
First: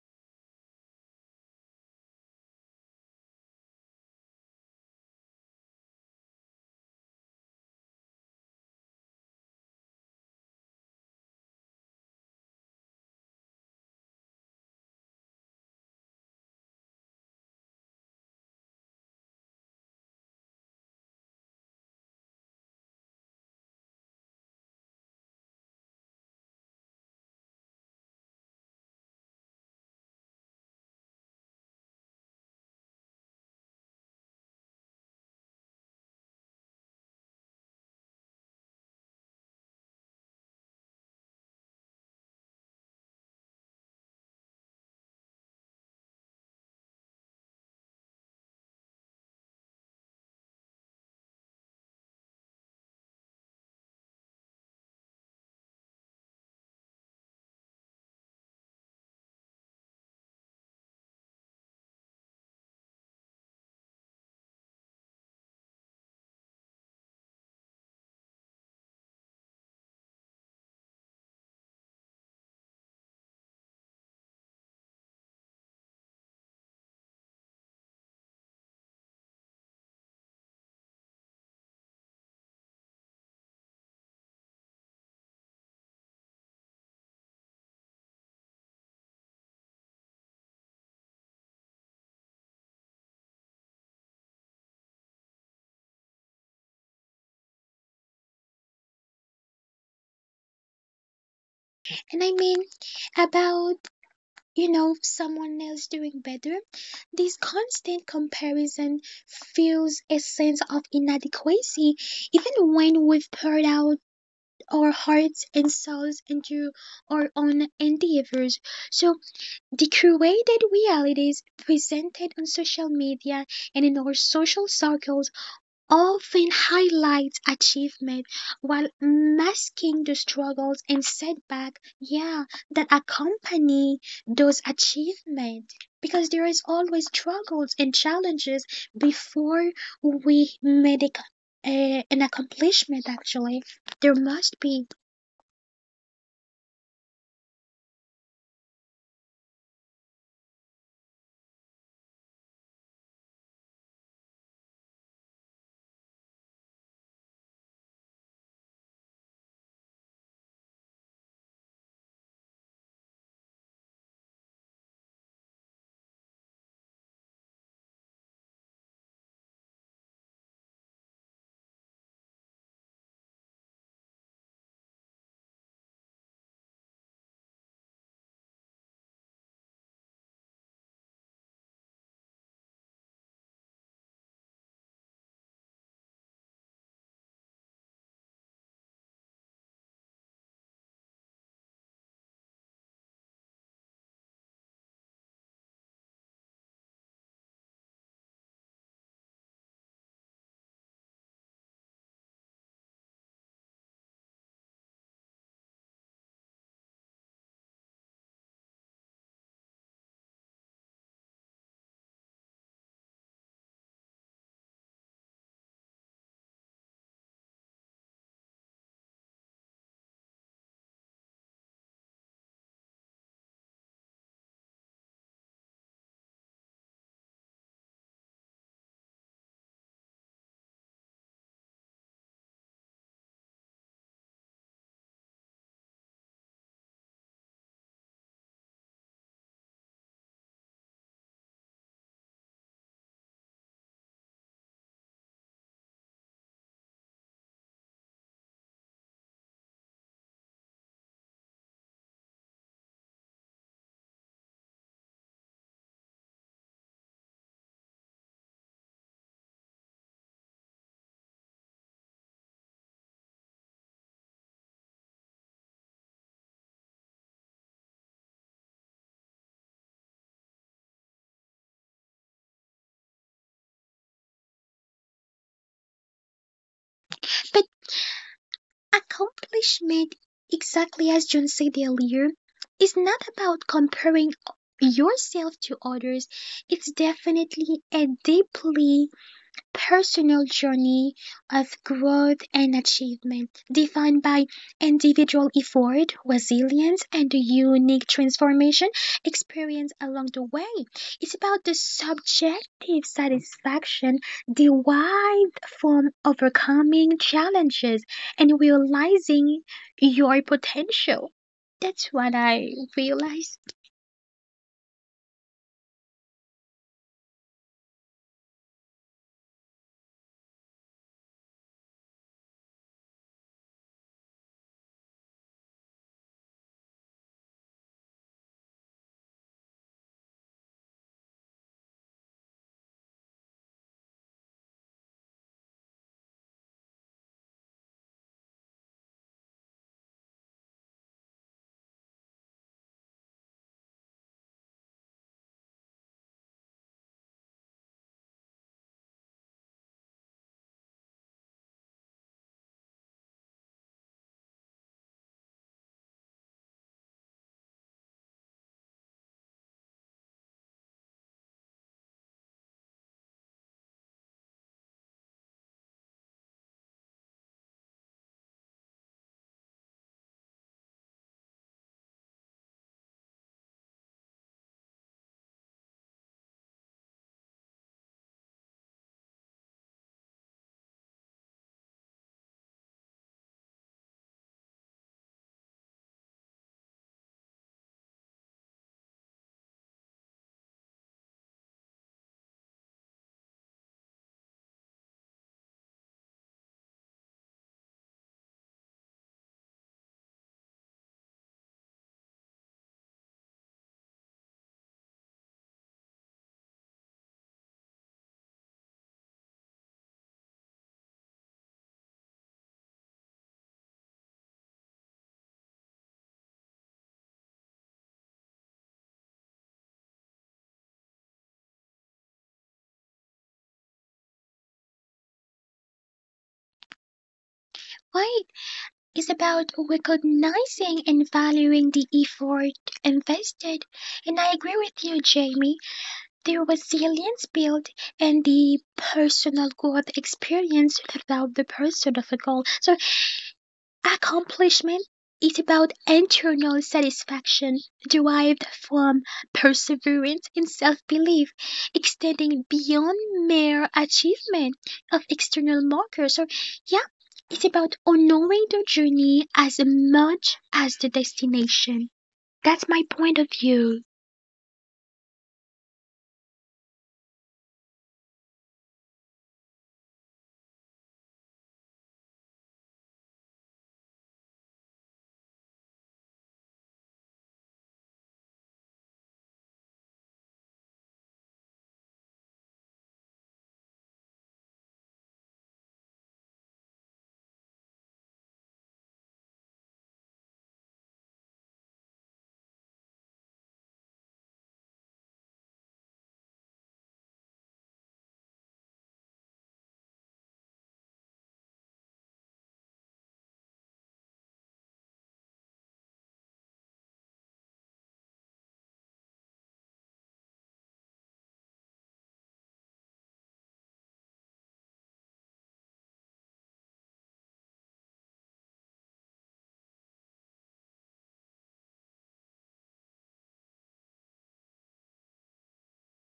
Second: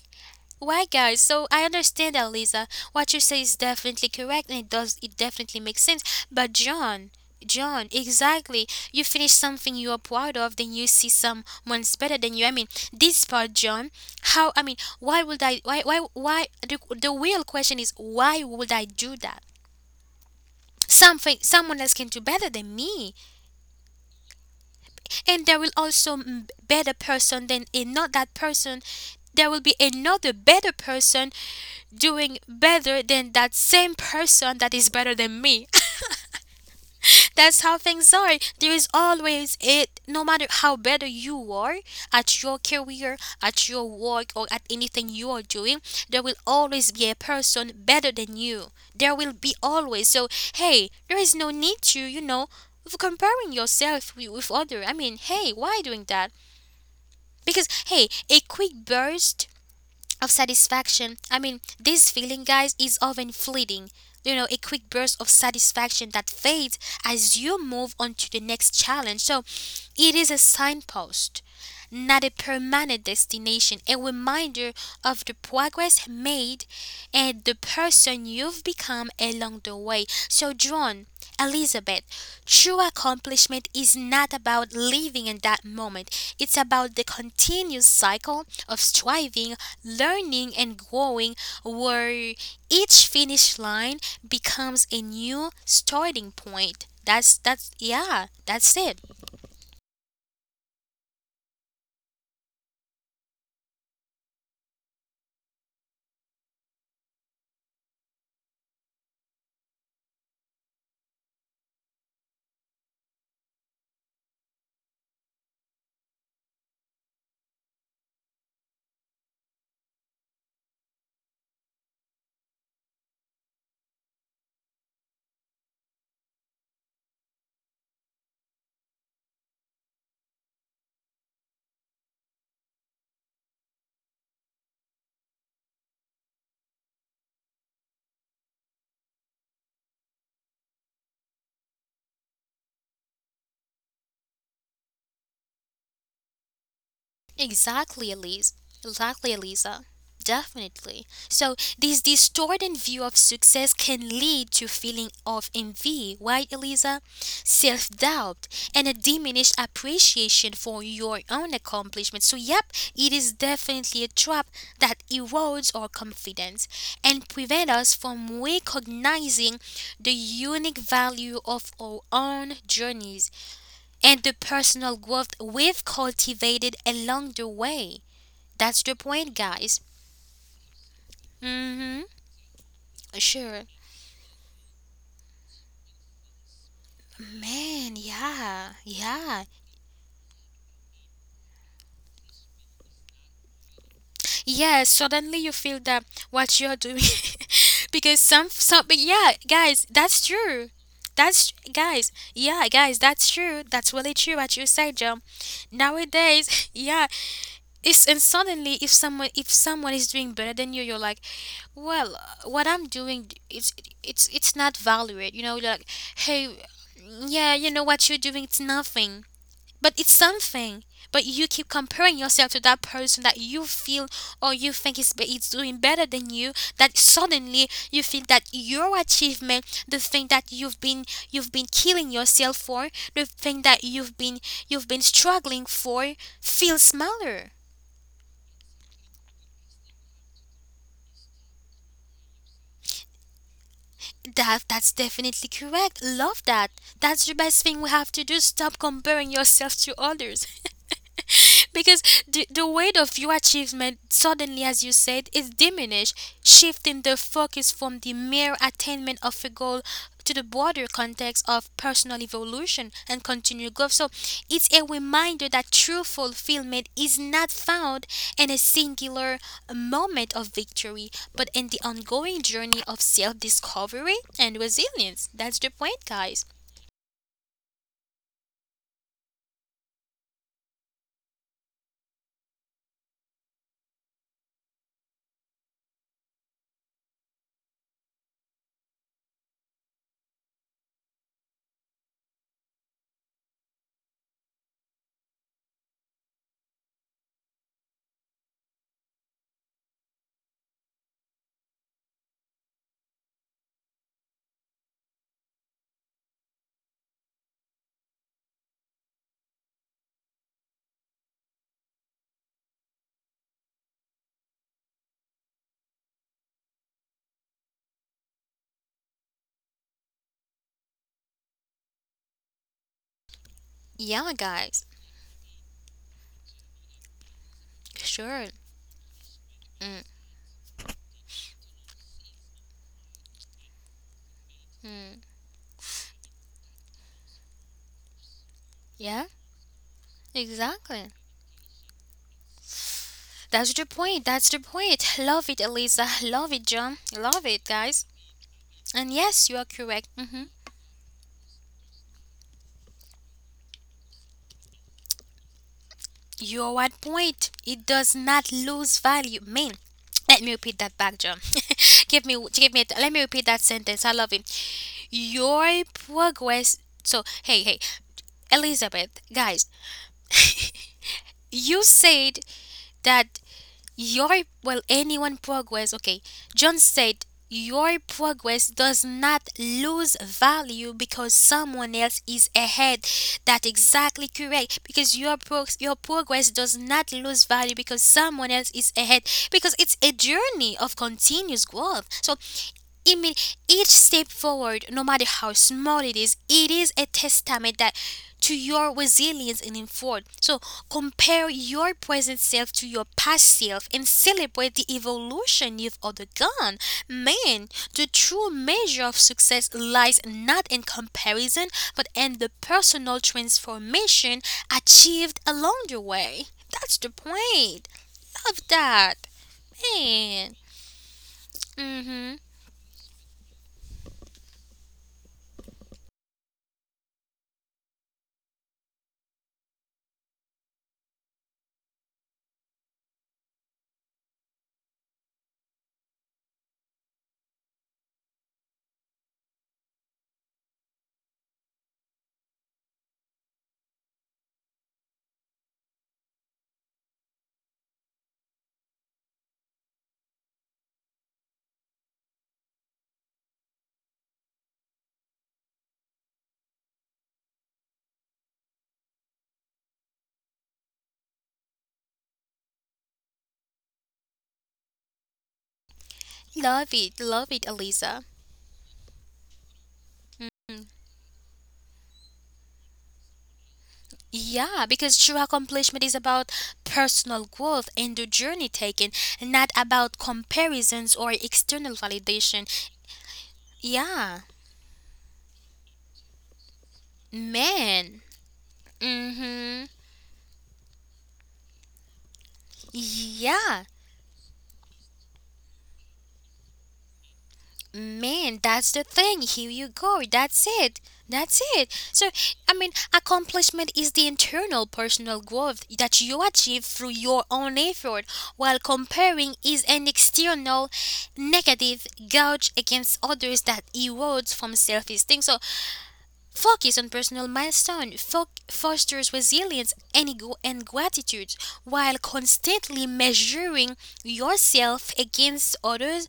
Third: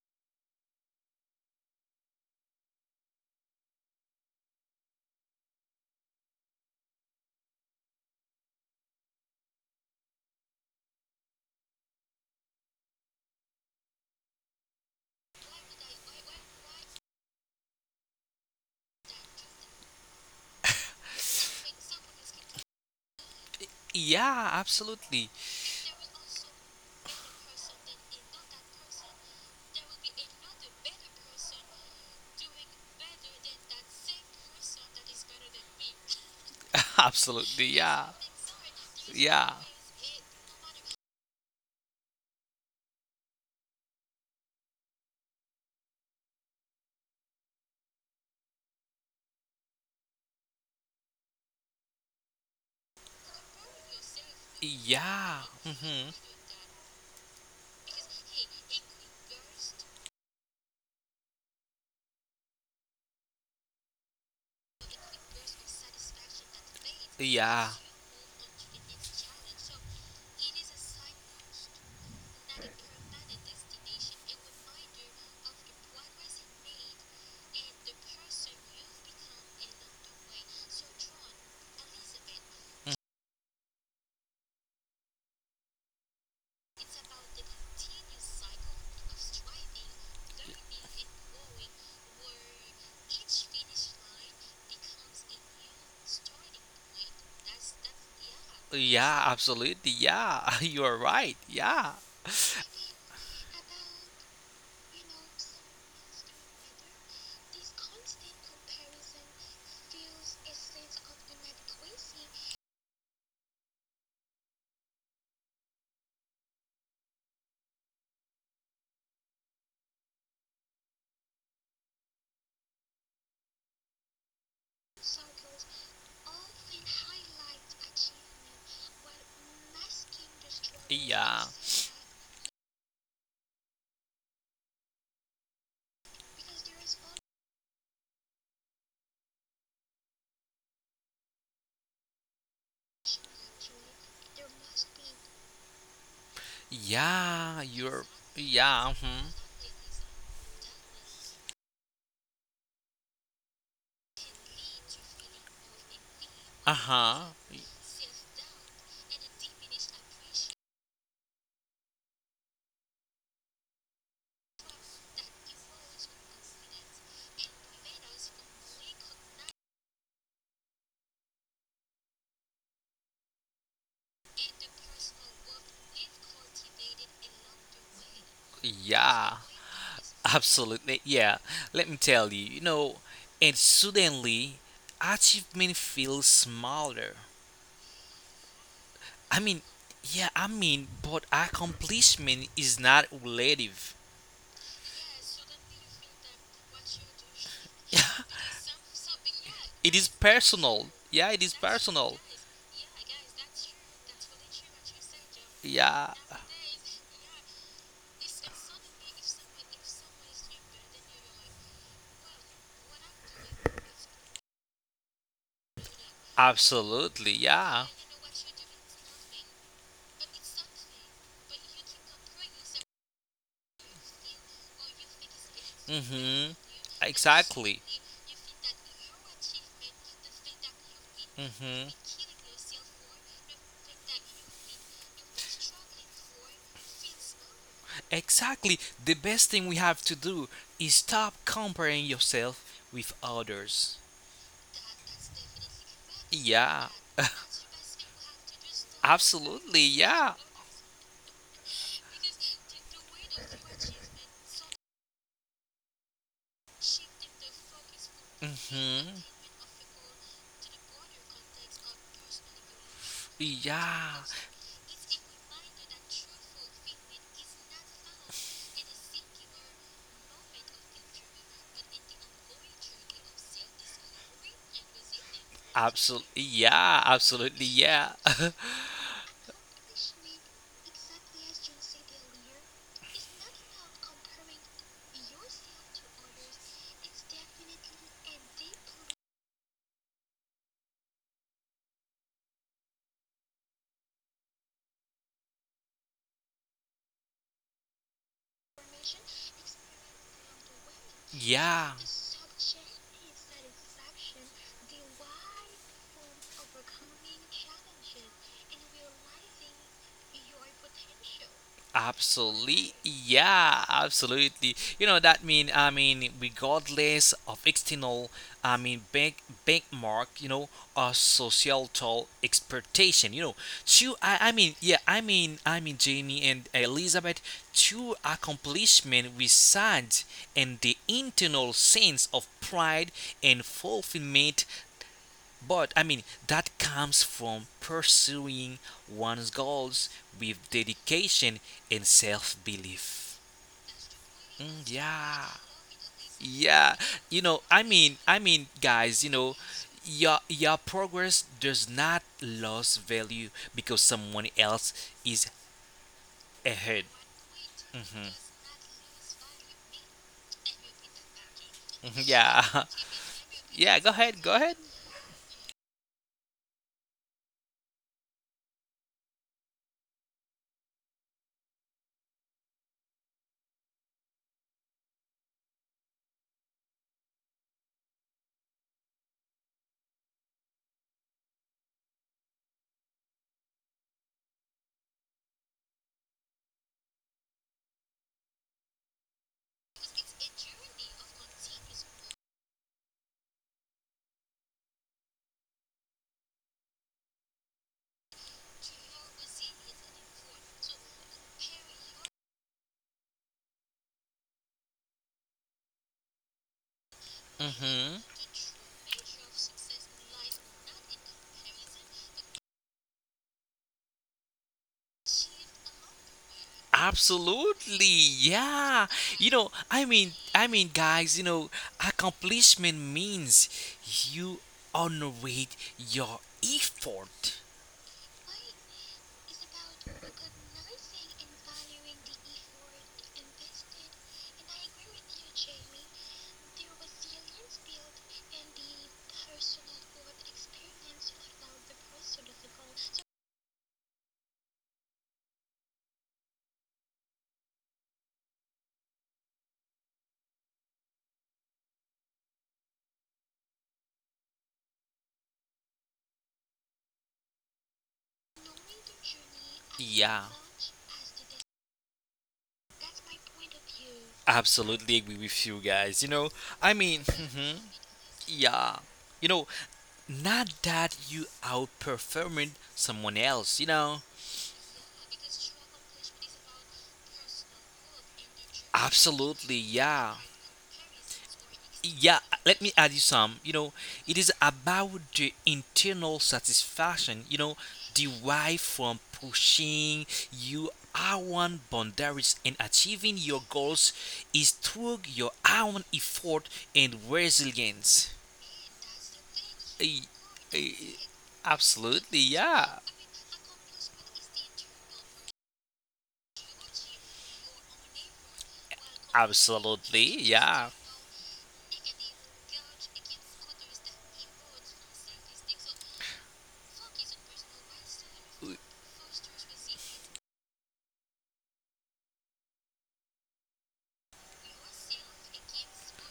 [SPEAKER 1] Why, guys. So I understand that, Lisa. What you say is definitely correct, and it does. It definitely makes sense. But John, John, exactly. You finish something you are proud of, then you see someone's better than you. I mean, this part, John. How? I mean, why would I? Why? Why? Why? The real question is, why would I do that? Something, someone else can do better than me,
[SPEAKER 2] Yeah, absolutely.
[SPEAKER 1] and there will also m- better person than a not that person there will be another better person doing better than that same person that is better than me.
[SPEAKER 2] Absolutely.
[SPEAKER 1] That's how
[SPEAKER 2] Yeah.
[SPEAKER 1] things are. There is
[SPEAKER 2] Yeah.
[SPEAKER 1] always it, no matter how better you are at your career, at your work, or at anything you are doing, there will always be a person better than you. There will be always. So, hey, there is no need to, you know, of comparing yourself with other. I mean,
[SPEAKER 2] Yeah.
[SPEAKER 1] hey, why doing
[SPEAKER 2] Hmm,
[SPEAKER 1] that? Because, hey, a quick burst of satisfaction. I mean, this feeling, guys, is often fleeting. You know, a quick burst of satisfaction that fades as you
[SPEAKER 2] yeah.
[SPEAKER 1] move on to the next challenge. So, it is a signpost, not a permanent destination, a reminder of the progress made and the person you've become along the way. So, John, Elizabeth, true accomplishment is not about living in that moment, it's about the continuous cycle of striving, learning, and growing, where each finish line becomes a new starting point. That's yeah, that's it.
[SPEAKER 2] Yeah, absolutely. Yeah, you are right. Yeah.
[SPEAKER 3] And I mean, about you know someone else doing better this constant comparison fuels a sense of inadequacy even when we've poured out our hearts and souls into our own endeavors. So, the curated realities presented on social media and in our social circles often highlight achievement while masking the struggles and
[SPEAKER 2] Yeah.
[SPEAKER 3] setbacks, yeah, that accompany those achievements. Because there is always struggles and challenges before we make an accomplishment, actually. There must be.
[SPEAKER 2] Yeah, you're.
[SPEAKER 1] Exactly, Elise.
[SPEAKER 2] Yeah. Mhm.
[SPEAKER 1] Exactly, Elisa. Definitely. So this distorted view of success can lead to feeling of envy, right, Elisa?
[SPEAKER 2] Uh-huh.
[SPEAKER 1] Self-doubt and a diminished appreciation for your own accomplishments. So yep, it is definitely a trap that erodes our confidence and prevent us from recognizing the unique value of our own journeys and the personal growth we've cultivated along the way. That's the point,
[SPEAKER 2] Yeah.
[SPEAKER 1] guys.
[SPEAKER 2] Absolutely. Yeah. Let me
[SPEAKER 1] Mm-hmm.
[SPEAKER 2] tell you, and
[SPEAKER 1] Sure.
[SPEAKER 2] suddenly achievement feels smaller.
[SPEAKER 1] Man, yeah,
[SPEAKER 2] I
[SPEAKER 1] yeah.
[SPEAKER 2] mean, yeah, I mean, but accomplishment is not relative.
[SPEAKER 1] Yeah, suddenly you feel that what you're doing because something, yeah, guys,
[SPEAKER 2] It is
[SPEAKER 1] that's true.
[SPEAKER 2] personal. Yeah, it is personal.
[SPEAKER 1] Guys, that's true. That's really true what you said, John.
[SPEAKER 2] Yeah.
[SPEAKER 1] Nowadays, yeah, it's, and suddenly if someone is doing better than you, you're like, well, what I'm it's it's not valued. You know, like, hey,
[SPEAKER 2] Absolutely.
[SPEAKER 1] yeah, you know
[SPEAKER 2] Yeah.
[SPEAKER 1] what you're doing. It's nothing, but it's something. But you keep comparing yourself to that person that you feel or you think is doing better than you.
[SPEAKER 2] Mhm.
[SPEAKER 1] That suddenly
[SPEAKER 2] Exactly.
[SPEAKER 1] you feel that your achievement, the thing that you've been
[SPEAKER 2] Mm-hmm.
[SPEAKER 1] killing yourself for, the thing that you've been struggling for, feels smaller.
[SPEAKER 2] Exactly. The best thing we have to do is stop comparing yourself with others.
[SPEAKER 1] That's definitely correct. Love that.
[SPEAKER 2] Yeah,
[SPEAKER 1] That's the best thing we have to do. Stop comparing yourself
[SPEAKER 2] absolutely.
[SPEAKER 1] to
[SPEAKER 2] Yeah.
[SPEAKER 1] others. Because the weight of your achievement suddenly, as you said, is diminished, shifting the focus from the mere
[SPEAKER 2] Hmm.
[SPEAKER 1] attainment of a goal to the broader context of personal evolution and continued growth. So
[SPEAKER 2] Yeah.
[SPEAKER 1] it's a reminder that true fulfillment is not found in a singular moment of victory, but in the ongoing journey of self discovery and resilience. That's the point,
[SPEAKER 2] Absolutely.
[SPEAKER 1] guys.
[SPEAKER 2] Yeah, absolutely.
[SPEAKER 3] But
[SPEAKER 2] Yeah.
[SPEAKER 3] accomplishment, exactly as John said earlier, is not about comparing yourself to others. It's definitely a deeply personal journey of growth and achievement, defined by individual effort, resilience, and the unique transformation experience along the way. It's about the
[SPEAKER 2] Yeah.
[SPEAKER 3] subjective satisfaction derived from overcoming challenges and realizing your potential. That's what I
[SPEAKER 2] Absolutely,
[SPEAKER 3] realized.
[SPEAKER 2] yeah, absolutely. You know that mean I mean regardless of external, I mean bank benchmark, or societal expectation. Two.
[SPEAKER 1] Yeah,
[SPEAKER 2] I, I mean,
[SPEAKER 1] guys.
[SPEAKER 2] yeah, I mean, I mean, Jamie and Elizabeth, two
[SPEAKER 1] Sure.
[SPEAKER 2] accomplishment resides in the internal sense of pride and fulfillment
[SPEAKER 1] Mm-hmm.
[SPEAKER 2] but I mean, that comes from pursuing
[SPEAKER 1] Yeah,
[SPEAKER 2] one's goals with
[SPEAKER 1] exactly.
[SPEAKER 2] dedication and self-belief.
[SPEAKER 1] That's the point. That's the
[SPEAKER 2] Mm,
[SPEAKER 1] point.
[SPEAKER 2] yeah.
[SPEAKER 1] Love it, Eliza. Love it,
[SPEAKER 2] Yeah.
[SPEAKER 1] John. Love it,
[SPEAKER 2] I
[SPEAKER 1] guys.
[SPEAKER 2] mean,
[SPEAKER 1] And
[SPEAKER 2] guys,
[SPEAKER 1] yes, you are correct.
[SPEAKER 2] your
[SPEAKER 1] Hmm.
[SPEAKER 2] your progress does not lose value because someone else is
[SPEAKER 1] You're at
[SPEAKER 2] ahead.
[SPEAKER 1] point. It does not lose value. Man, let me repeat that back, John.
[SPEAKER 2] Mhm,
[SPEAKER 1] give me, give
[SPEAKER 2] yeah.
[SPEAKER 1] me. Let me repeat that
[SPEAKER 2] Yeah,
[SPEAKER 1] sentence.
[SPEAKER 2] go
[SPEAKER 1] I love
[SPEAKER 2] ahead.
[SPEAKER 1] it.
[SPEAKER 2] Go ahead.
[SPEAKER 1] Your progress. So hey, hey, Elizabeth, guys, you said that your, well, anyone progress, okay. John said, your progress does not lose value because someone else is ahead. That's exactly correct. Because your, your progress does not lose value because someone else is ahead. Because it's a journey of continuous growth. So I mean, each step forward, no matter how small it is a testament that to your resilience and effort. So compare your present self to your past self and celebrate the evolution you've undergone. Man, the
[SPEAKER 2] Mhm.
[SPEAKER 1] true measure of success lies not in comparison, but in the personal transformation achieved along the way. That's the point.
[SPEAKER 2] Absolutely,
[SPEAKER 1] Love
[SPEAKER 2] yeah.
[SPEAKER 1] that.
[SPEAKER 2] I mean,
[SPEAKER 1] Man.
[SPEAKER 2] guys,
[SPEAKER 1] Mm-hmm.
[SPEAKER 2] accomplishment means you honorate your effort.
[SPEAKER 3] Why is about recognizing and valuing the effort invested. And I agree with you, Jamie. The resilience built and the personal growth experience throughout the pursuit of a goal. So accomplishment is about internal satisfaction derived from perseverance and self belief, extending beyond mere achievement of external markers. Or, yeah, it's about honoring the journey as
[SPEAKER 2] Yeah,
[SPEAKER 3] much as the destination. That's my point of view.
[SPEAKER 2] absolutely agree with you guys.
[SPEAKER 1] Love
[SPEAKER 2] I
[SPEAKER 1] it.
[SPEAKER 2] mean,
[SPEAKER 1] Love it,
[SPEAKER 2] mhm,
[SPEAKER 1] Eliza.
[SPEAKER 2] yeah. You know, Not that you outperforming someone else.
[SPEAKER 1] Yeah, because true accomplishment is about personal growth and the journey taken, not
[SPEAKER 2] Absolutely,
[SPEAKER 1] about
[SPEAKER 2] yeah.
[SPEAKER 1] comparisons or external
[SPEAKER 2] Yeah,
[SPEAKER 1] validation.
[SPEAKER 2] let me add you some, it
[SPEAKER 1] Yeah,
[SPEAKER 2] is about the internal satisfaction,
[SPEAKER 1] man.
[SPEAKER 2] derived from
[SPEAKER 1] Mm-hmm.
[SPEAKER 2] pushing your own boundaries and achieving your
[SPEAKER 1] Yeah.
[SPEAKER 2] goals is through your own effort and resilience.
[SPEAKER 1] Man, that's the thing. Here you
[SPEAKER 2] Eh,
[SPEAKER 1] go. That's it.
[SPEAKER 2] eh,
[SPEAKER 1] That's it. So,
[SPEAKER 2] Absolutely,
[SPEAKER 1] I mean,
[SPEAKER 2] yeah,
[SPEAKER 1] accomplishment is the internal personal growth that you achieve through your own effort, while comparing is an
[SPEAKER 2] absolutely, yeah,
[SPEAKER 1] external negative gouge against others that erodes from self esteem. So, focus on personal milestone fosters resilience and gratitude while constantly measuring yourself against others.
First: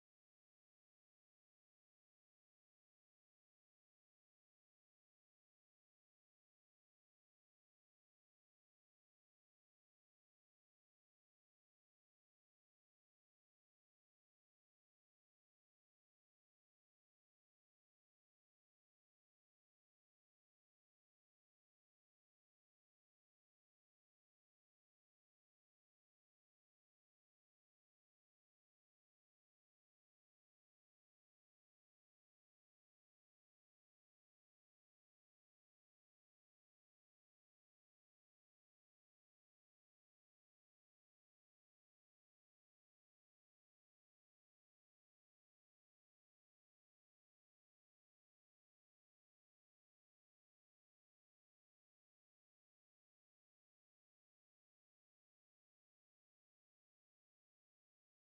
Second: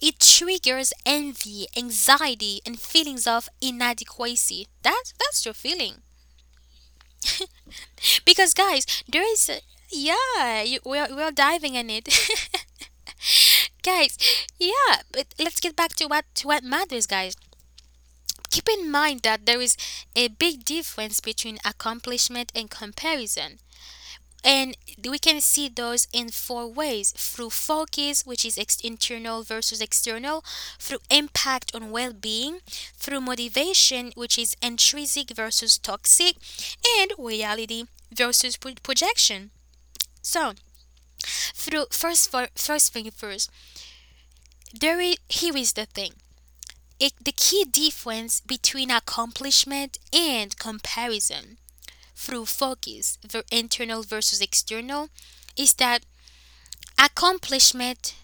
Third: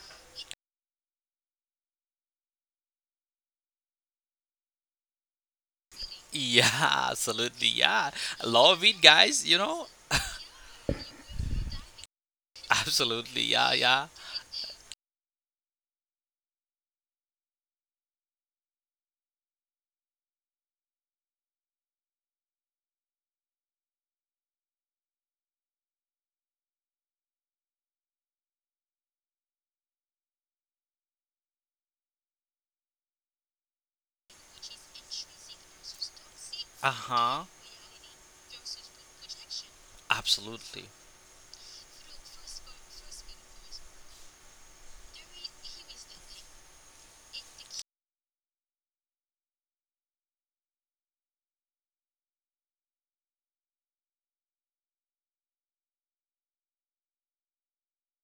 [SPEAKER 1] It triggers envy, anxiety, and feelings of inadequacy. That's your feeling
[SPEAKER 2] yeah. Absolutely, yeah,
[SPEAKER 1] because
[SPEAKER 2] love
[SPEAKER 1] guys,
[SPEAKER 2] it
[SPEAKER 1] there
[SPEAKER 2] guys
[SPEAKER 1] is
[SPEAKER 2] you
[SPEAKER 1] a,
[SPEAKER 2] know
[SPEAKER 1] yeah, you, we're diving in it.
[SPEAKER 2] absolutely, yeah, yeah,
[SPEAKER 1] Guys, yeah, but let's get back to what matters, guys. Keep in mind that there is a big difference between accomplishment and comparison. And we can see those in four ways: through focus, which is internal versus external, through impact on well being, through motivation, which is intrinsic versus toxic, and
[SPEAKER 2] uh-huh,
[SPEAKER 1] reality versus projection. So,
[SPEAKER 2] absolutely.
[SPEAKER 1] through first, first thing first, there is, here is the thing. It, the key difference between accomplishment and comparison through focus, the internal versus external, is that accomplishment.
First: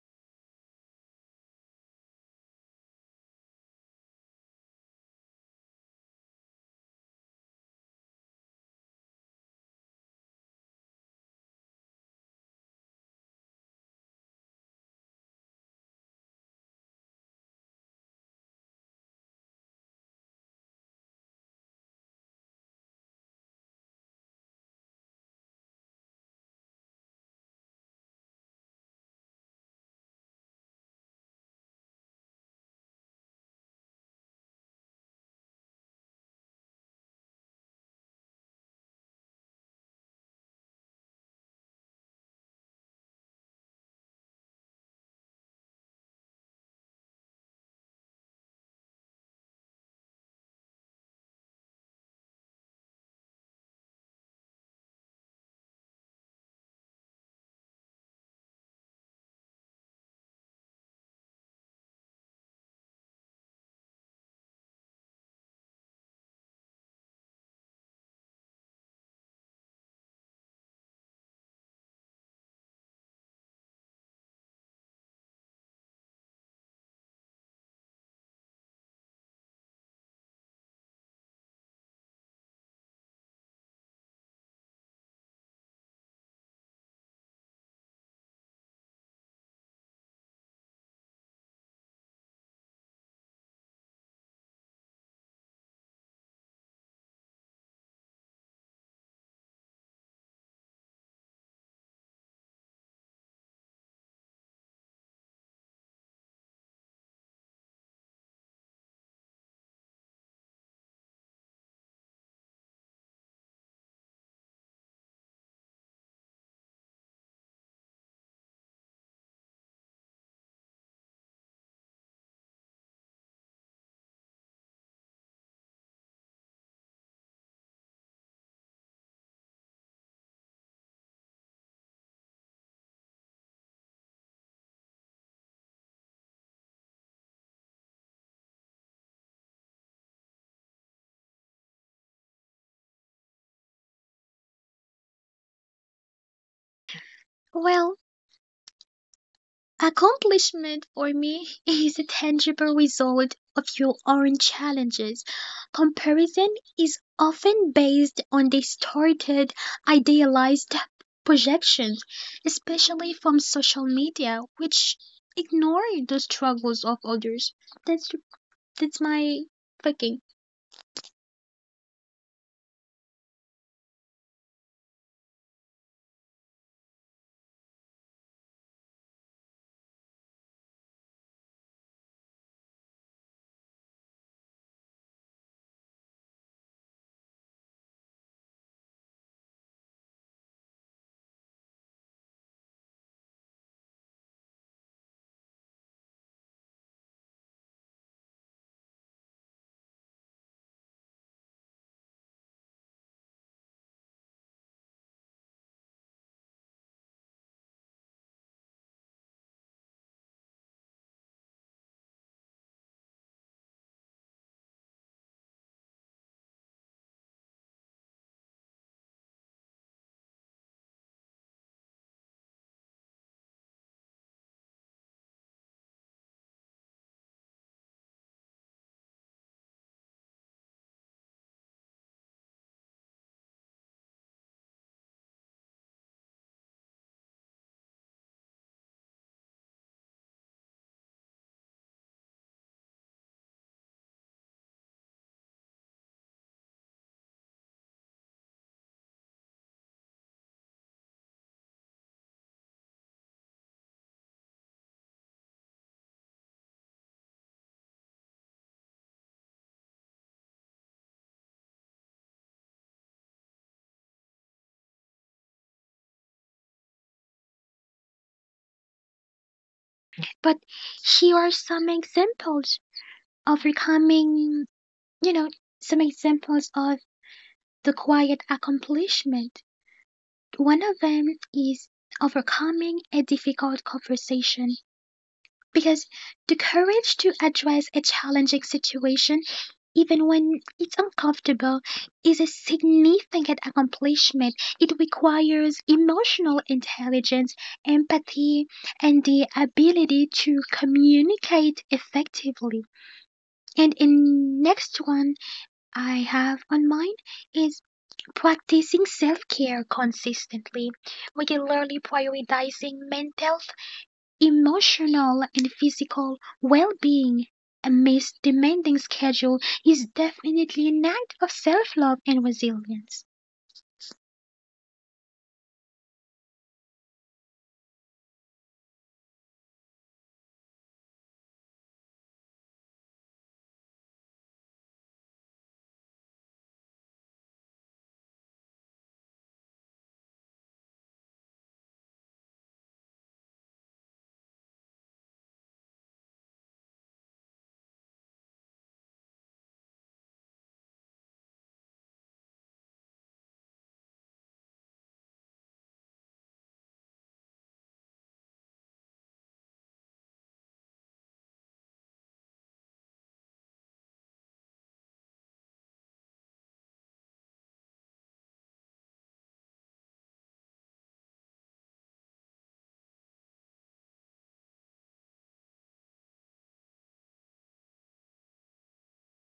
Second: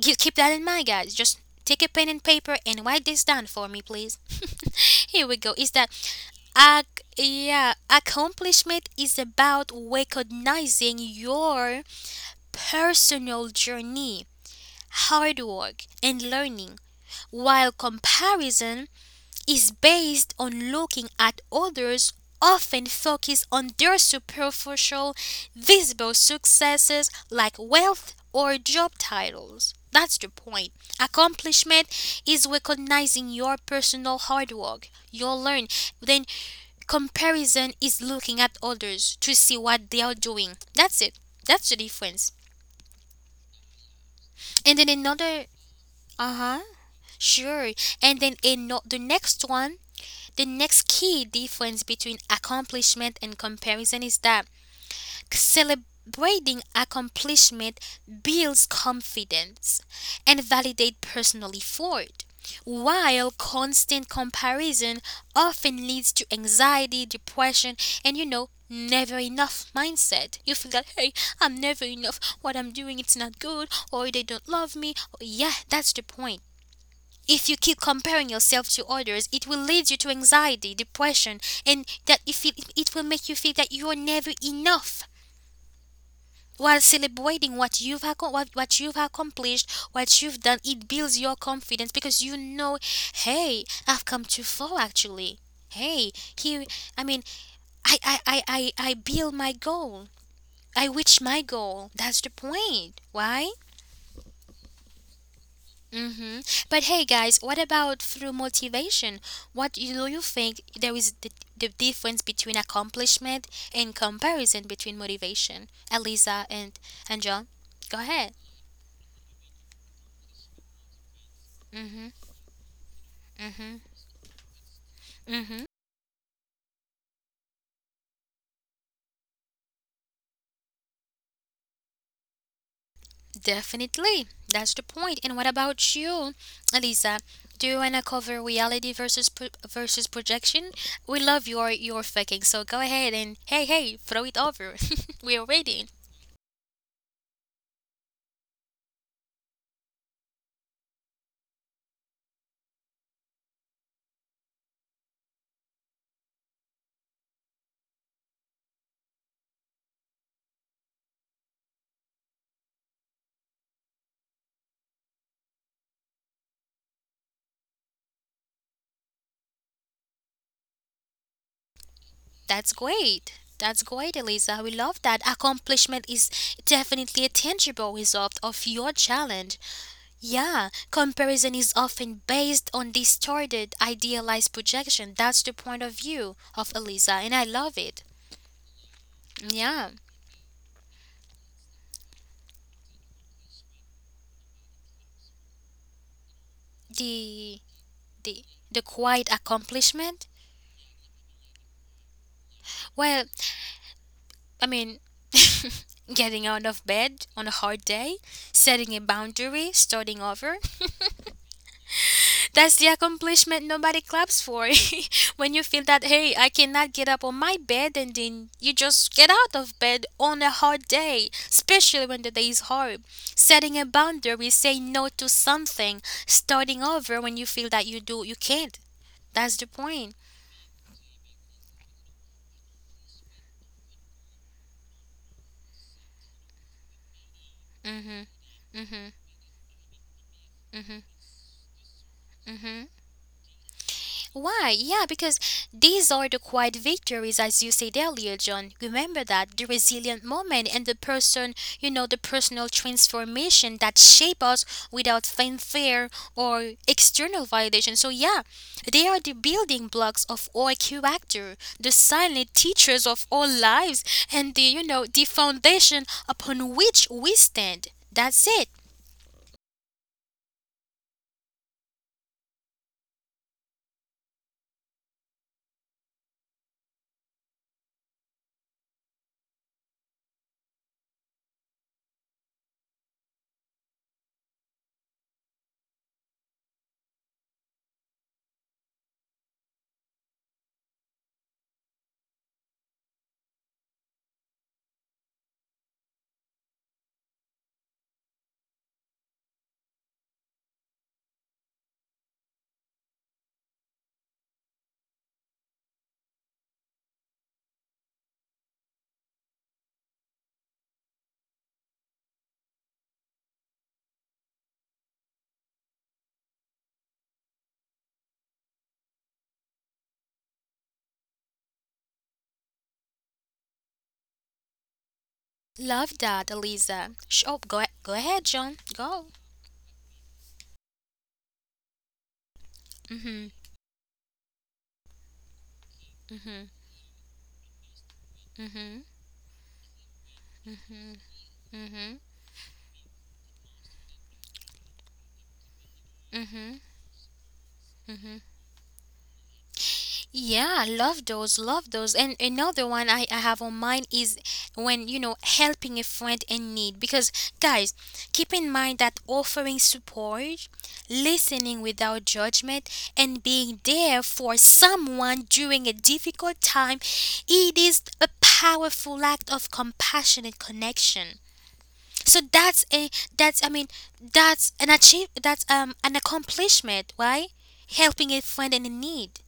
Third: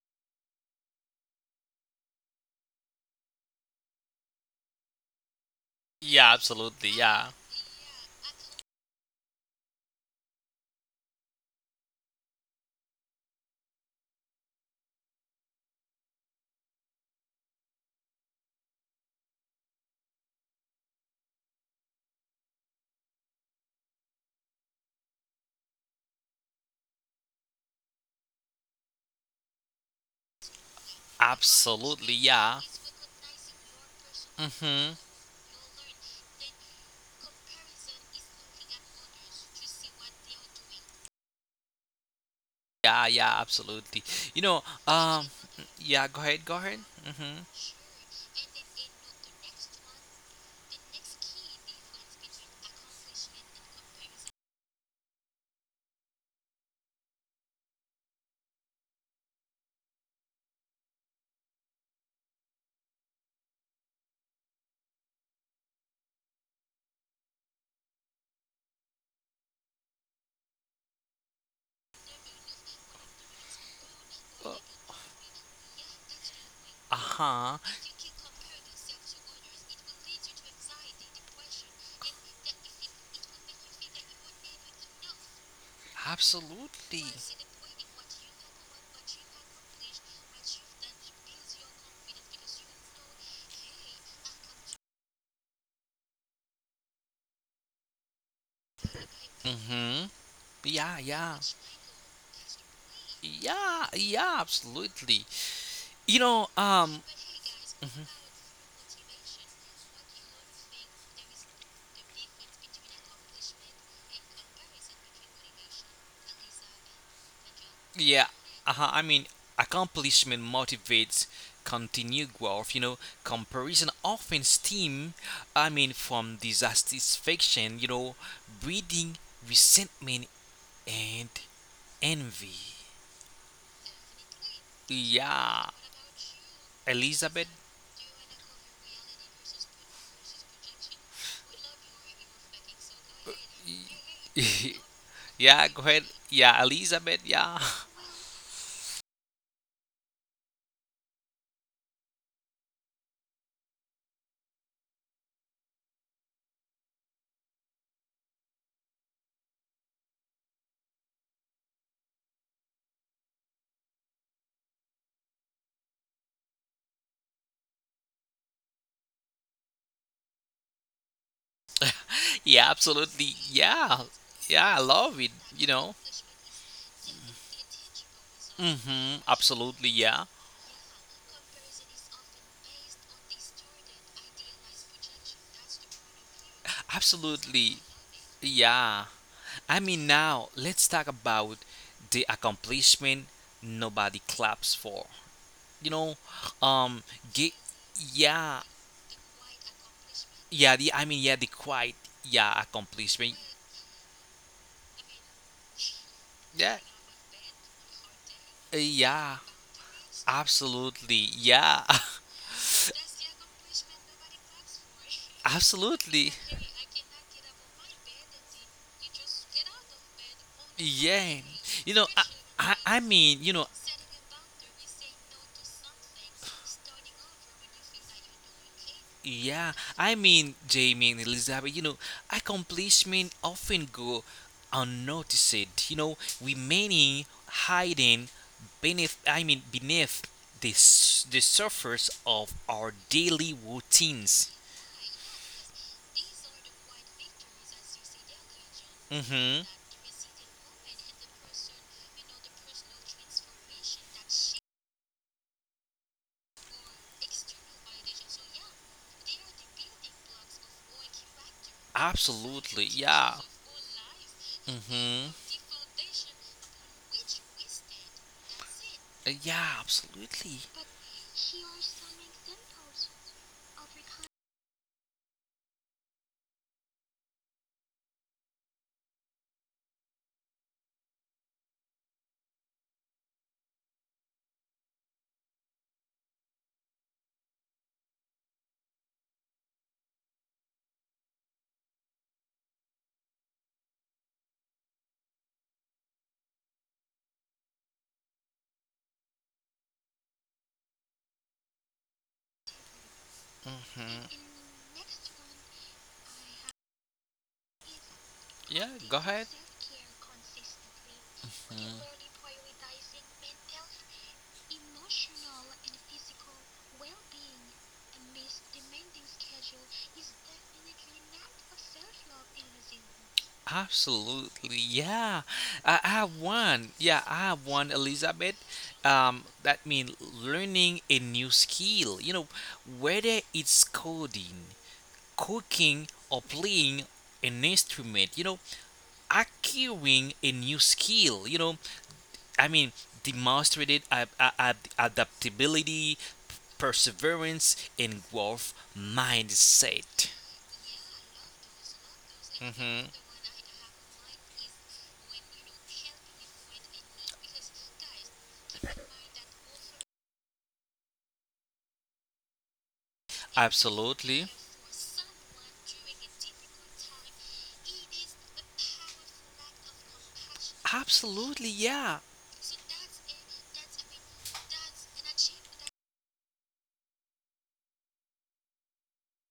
[SPEAKER 1] Keep, keep that in mind, guys. Just take a pen and paper and write this down for me, please. Here we go. Is that
[SPEAKER 2] Yeah, absolutely.
[SPEAKER 1] ac-
[SPEAKER 2] Yeah,
[SPEAKER 1] yeah, accomplishment is about recognizing your personal journey, hard work, and learning, while comparison is based on looking at others, often focus on their superficial visible successes like wealth or job titles. That's the point.
[SPEAKER 2] absolutely.
[SPEAKER 1] Accomplishment is
[SPEAKER 2] Yeah.
[SPEAKER 1] recognizing your personal hard work
[SPEAKER 2] Mm-hmm.
[SPEAKER 1] you learn, then comparison is looking at others to see what they are doing. That's it. That's the difference.
[SPEAKER 2] Yeah, yeah, absolutely. You know,
[SPEAKER 1] And then
[SPEAKER 2] um,
[SPEAKER 1] another.
[SPEAKER 2] yeah. Go ahead. Go
[SPEAKER 1] Uh-huh.
[SPEAKER 2] ahead. Mm-hmm.
[SPEAKER 1] Sure. And then the next one. The next key difference between accomplishment and comparison is that celebrating accomplishment builds confidence and validates personal effort, while constant comparison often leads to anxiety, depression, and you know, never enough mindset. You feel that, hey, I'm never enough, what I'm doing, it's not good, or they don't love me. Oh, yeah, that's the point.
[SPEAKER 2] Uh
[SPEAKER 1] If
[SPEAKER 2] huh.
[SPEAKER 1] you keep comparing yourself to others, it will lead you to anxiety, depression, and that if it, it will make you feel that you are never enough. While
[SPEAKER 2] Absolutely.
[SPEAKER 1] celebrating what what you've accomplished, what you've done, it builds your confidence because you know, hey, I've come too far actually. Hey, here, I mean, I build my
[SPEAKER 2] Mm-hmm.
[SPEAKER 1] goal. I
[SPEAKER 2] Yeah,
[SPEAKER 1] reach
[SPEAKER 2] yeah,
[SPEAKER 1] my goal. That's the point. Why?
[SPEAKER 2] yeah, yeah, absolutely. You
[SPEAKER 1] Mm-hmm.
[SPEAKER 2] know,
[SPEAKER 1] But
[SPEAKER 2] um,
[SPEAKER 1] hey, guys, what about through motivation? What do you think there is the difference between accomplishment and comparison between motivation? Eliza and John, go
[SPEAKER 2] Yeah,
[SPEAKER 1] ahead.
[SPEAKER 2] I mean, accomplishment motivates continued growth. Comparison often stems,
[SPEAKER 1] Mm-hmm.
[SPEAKER 2] I mean, from dissatisfaction, breeding resentment and envy.
[SPEAKER 1] Definitely, that's the point. And what
[SPEAKER 2] Yeah,
[SPEAKER 1] about you, Eliza?
[SPEAKER 2] Elizabeth.
[SPEAKER 1] Do you wanna cover reality versus versus projection? We love your thinking. So go ahead and hey, hey, throw it over. We are
[SPEAKER 2] Yeah, go
[SPEAKER 1] waiting.
[SPEAKER 2] ahead. Yeah, Elizabeth. Yeah,
[SPEAKER 3] Well, accomplishment for me is a tangible result of your own challenges. Comparison is often based on distorted, idealized projections, especially from social media, which ignore the struggles of others. That's that's my thinking.
[SPEAKER 2] yeah,
[SPEAKER 1] That's
[SPEAKER 2] absolutely.
[SPEAKER 1] great. That's
[SPEAKER 2] Yeah,
[SPEAKER 1] great, Elisa.
[SPEAKER 2] yeah,
[SPEAKER 1] We
[SPEAKER 2] I
[SPEAKER 1] love
[SPEAKER 2] love
[SPEAKER 1] that.
[SPEAKER 2] it, you know.
[SPEAKER 1] Accomplishment is definitely a tangible result of
[SPEAKER 2] Mm
[SPEAKER 1] your
[SPEAKER 2] hmm,
[SPEAKER 1] challenge.
[SPEAKER 2] absolutely. Yeah,
[SPEAKER 1] Yeah, comparison is often based on distorted, idealized projection. That's the point of view of Elisa, and I love
[SPEAKER 2] absolutely.
[SPEAKER 1] it.
[SPEAKER 2] Yeah. I
[SPEAKER 1] Yeah,
[SPEAKER 2] mean, now let's talk about the accomplishment nobody claps for. You know, um, ge-
[SPEAKER 1] the the
[SPEAKER 2] yeah,
[SPEAKER 1] the quiet accomplishment.
[SPEAKER 2] yeah. The I mean, yeah, the quiet, yeah,
[SPEAKER 1] Well,
[SPEAKER 2] accomplishment.
[SPEAKER 1] I mean, getting out
[SPEAKER 2] Yeah,
[SPEAKER 1] of bed on a hard day, setting a
[SPEAKER 2] yeah,
[SPEAKER 1] boundary, starting over.
[SPEAKER 2] absolutely, yeah,
[SPEAKER 1] That's the accomplishment nobody claps for. When you feel that,
[SPEAKER 2] absolutely,
[SPEAKER 1] hey, I cannot get up on my bed, and then you just get out of bed on a hard
[SPEAKER 2] yeah.
[SPEAKER 1] day,
[SPEAKER 2] You know,
[SPEAKER 1] especially
[SPEAKER 2] I,
[SPEAKER 1] when the day is
[SPEAKER 2] I, I
[SPEAKER 1] hard.
[SPEAKER 2] mean,
[SPEAKER 1] Setting a boundary, say no to something, starting over when you feel that you do, you can't. That's the
[SPEAKER 2] Yeah, I
[SPEAKER 1] point.
[SPEAKER 2] mean, Jamie and Elizabeth, accomplishments often go unnoticed, remaining
[SPEAKER 1] Mhm.
[SPEAKER 2] hiding
[SPEAKER 1] Mhm.
[SPEAKER 2] beneath, I mean, beneath the,
[SPEAKER 1] Mhm.
[SPEAKER 2] s- the surface of
[SPEAKER 1] Mhm.
[SPEAKER 2] our daily routines.
[SPEAKER 1] Why? Yeah, because these are the quiet victories, as you said earlier, John. Remember that
[SPEAKER 2] Mm-hmm.
[SPEAKER 1] the resilient moment and the person, you know, the personal transformation that shape us without fanfare or external validation. So yeah, they are the building blocks of our character, the silent
[SPEAKER 2] Absolutely,
[SPEAKER 1] teachers of
[SPEAKER 2] yeah.
[SPEAKER 1] our lives, and the you know the
[SPEAKER 2] Mm-hmm.
[SPEAKER 1] foundation upon which we stand. That's it.
[SPEAKER 2] Yeah,
[SPEAKER 3] But
[SPEAKER 2] absolutely.
[SPEAKER 3] here are some examples overcoming, you know, some examples of the quiet accomplishment. One of them is overcoming a difficult conversation because the courage to address a challenging situation, even when it's uncomfortable, is a significant accomplishment. It requires emotional intelligence, empathy, and the ability to communicate effectively. And
[SPEAKER 2] Mm-hmm.
[SPEAKER 3] in next one I have on mind is
[SPEAKER 2] Yeah,
[SPEAKER 3] practicing
[SPEAKER 2] go
[SPEAKER 3] self
[SPEAKER 2] ahead.
[SPEAKER 3] care consistently, regularly prioritizing mental, emotional, and physical well being amidst demanding schedule is definitely an act of self love and resilience.
[SPEAKER 2] Absolutely, yeah. I
[SPEAKER 1] Love
[SPEAKER 2] have
[SPEAKER 1] that,
[SPEAKER 2] one.
[SPEAKER 1] Eliza.
[SPEAKER 2] Yeah, I
[SPEAKER 1] Sh- oh,
[SPEAKER 2] have
[SPEAKER 1] go,
[SPEAKER 2] one,
[SPEAKER 1] go ahead,
[SPEAKER 2] Elizabeth.
[SPEAKER 1] John. Go.
[SPEAKER 2] That means learning a new skill. Whether
[SPEAKER 1] Mm-hmm.
[SPEAKER 2] it's coding, cooking, or
[SPEAKER 1] Mm-hmm.
[SPEAKER 2] playing an instrument. Acquiring a new skill. I mean, demonstrated adaptability, perseverance, and growth mindset.
[SPEAKER 1] Yeah, love those, love those. And another
[SPEAKER 2] Hmm.
[SPEAKER 1] one I have on mind is when, you know, helping a friend in need. Because, guys, keep in mind that offering support, listening without judgment, and being there
[SPEAKER 2] Absolutely.
[SPEAKER 1] for someone during a difficult time, it is a powerful act of compassionate connection.
[SPEAKER 2] Absolutely, yeah.
[SPEAKER 1] So that's a that's I mean that's an achieve that's an accomplishment, right? Helping a friend in need.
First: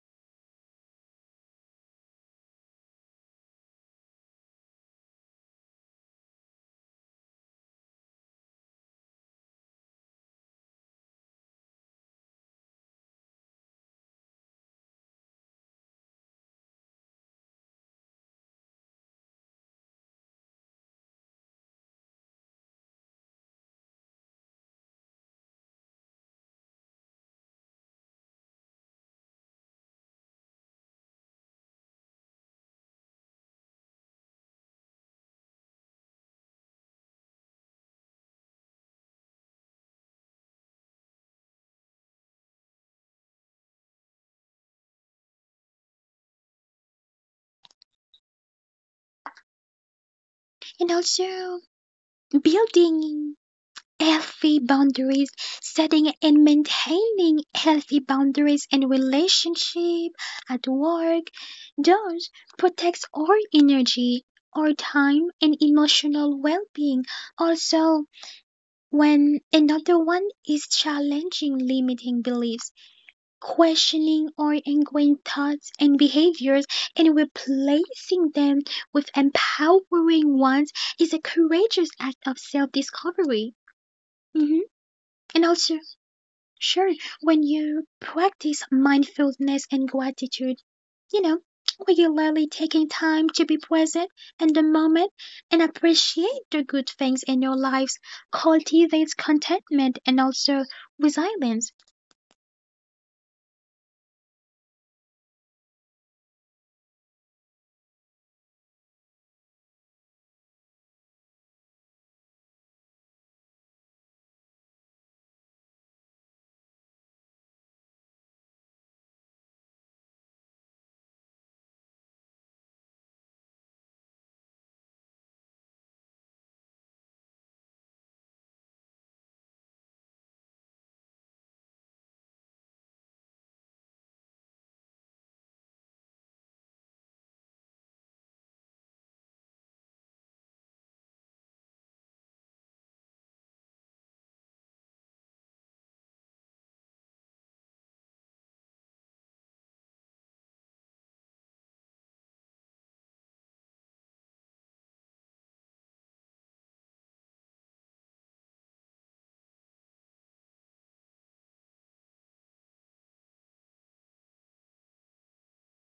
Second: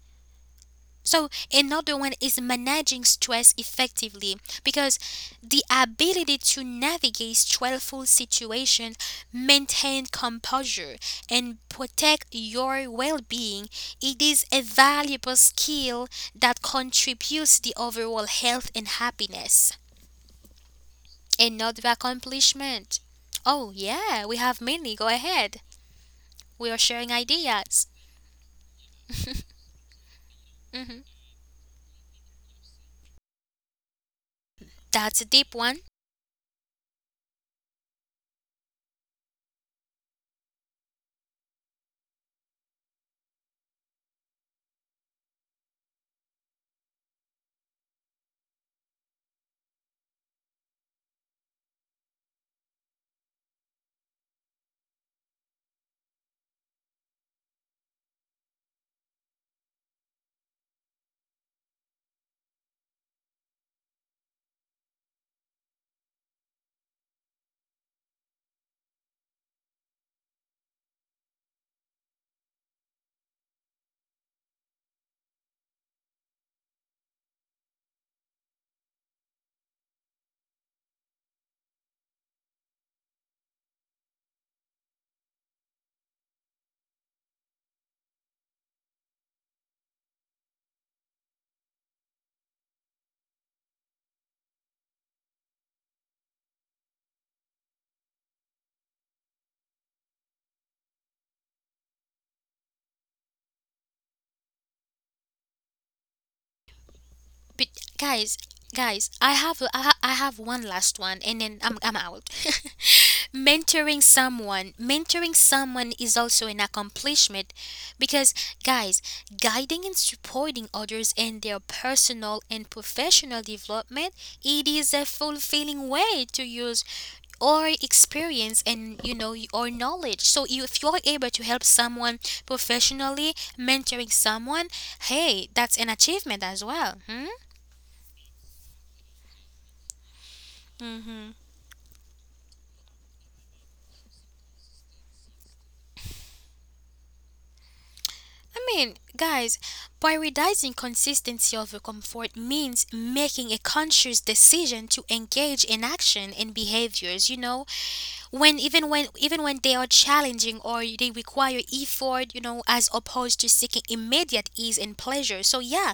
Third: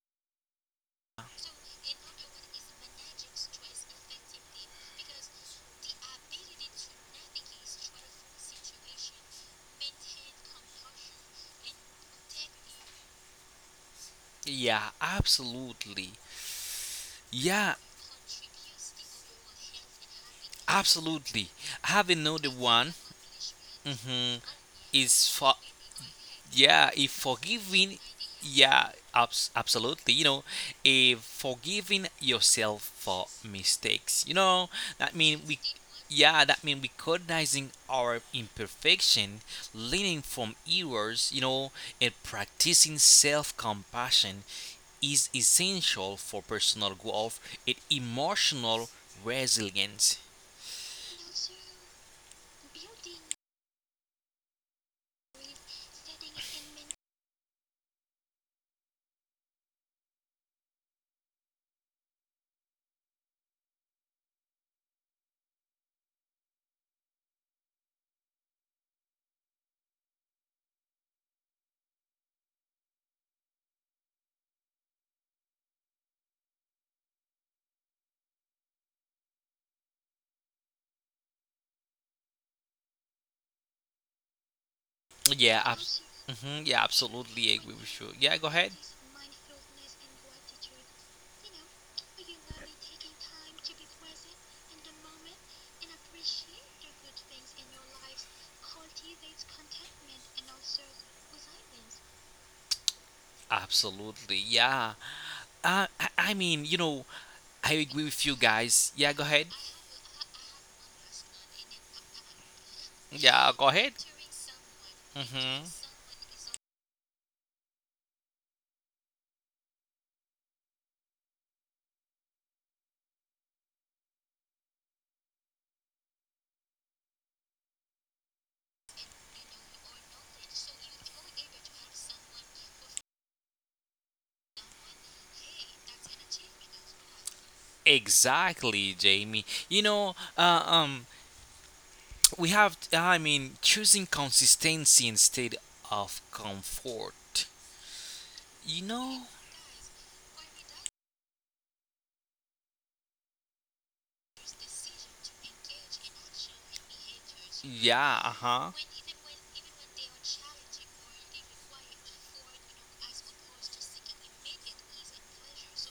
[SPEAKER 1] So another one is managing stress effectively because the ability to navigate stressful situations, maintain composure, and protect your well-being, it is a
[SPEAKER 2] Yeah,
[SPEAKER 1] valuable skill
[SPEAKER 2] absolutely.
[SPEAKER 1] that contributes to the
[SPEAKER 2] Yeah,
[SPEAKER 1] overall health and happiness.
[SPEAKER 2] absolutely. I
[SPEAKER 1] Another
[SPEAKER 2] have another one.
[SPEAKER 1] accomplishment. Oh
[SPEAKER 2] Hmm.
[SPEAKER 1] yeah, we have many. Go
[SPEAKER 2] Is for
[SPEAKER 1] ahead. We are
[SPEAKER 2] yeah, if
[SPEAKER 1] sharing ideas.
[SPEAKER 2] forgiving, absolutely.
[SPEAKER 1] Hmm.
[SPEAKER 2] If forgiving yourself for mistakes, that
[SPEAKER 1] That's a
[SPEAKER 2] mean we,
[SPEAKER 1] deep one.
[SPEAKER 2] yeah, that mean recognizing our imperfection, learning from errors, and practicing self-compassion is essential for personal growth and emotional resilience.
[SPEAKER 3] And also building healthy boundaries, setting and maintaining healthy boundaries in relationship, at work. Those protects our energy, our time and emotional well-being. Also, when another one is challenging limiting beliefs, questioning our ingrained thoughts and behaviors and replacing them with empowering ones is a courageous act of self-discovery. Mhm. And
[SPEAKER 2] Yeah,
[SPEAKER 3] also sure, when
[SPEAKER 2] absolutely agree
[SPEAKER 3] you
[SPEAKER 2] with you. Yeah, go
[SPEAKER 3] practice
[SPEAKER 2] ahead.
[SPEAKER 3] mindfulness and gratitude, you know, regularly taking time to be present in the moment and appreciate the good things in your lives cultivates contentment and also resilience.
[SPEAKER 2] Absolutely, yeah. I mean,
[SPEAKER 1] But
[SPEAKER 2] I agree with you
[SPEAKER 1] guys,
[SPEAKER 2] guys.
[SPEAKER 1] guys,
[SPEAKER 2] Yeah, go
[SPEAKER 1] I
[SPEAKER 2] ahead.
[SPEAKER 1] have I have one last one, and then I'm out.
[SPEAKER 2] Yeah, go ahead.
[SPEAKER 1] Mentoring someone, mentoring
[SPEAKER 2] Hmm.
[SPEAKER 1] someone is also an accomplishment, because guys, guiding and supporting others in their personal and professional development, it is a fulfilling way to use or experience and you know or knowledge. So you, if you're able to help someone professionally, mentoring someone, hey, that's an achievement as well. Hmm?
[SPEAKER 2] Exactly, Jamie. You know, uh, um,
[SPEAKER 1] Hmm.
[SPEAKER 2] we have, I mean, choosing consistency instead of comfort.
[SPEAKER 1] I
[SPEAKER 2] You
[SPEAKER 1] mean,
[SPEAKER 2] know?
[SPEAKER 1] guys, prioritizing consistency over comfort means making a conscious decision to engage in action and behaviors, you know,
[SPEAKER 2] Yeah, uh
[SPEAKER 1] when
[SPEAKER 2] huh.
[SPEAKER 1] even when they are challenging or they require effort, you know, as opposed to seeking immediate ease and pleasure. So yeah,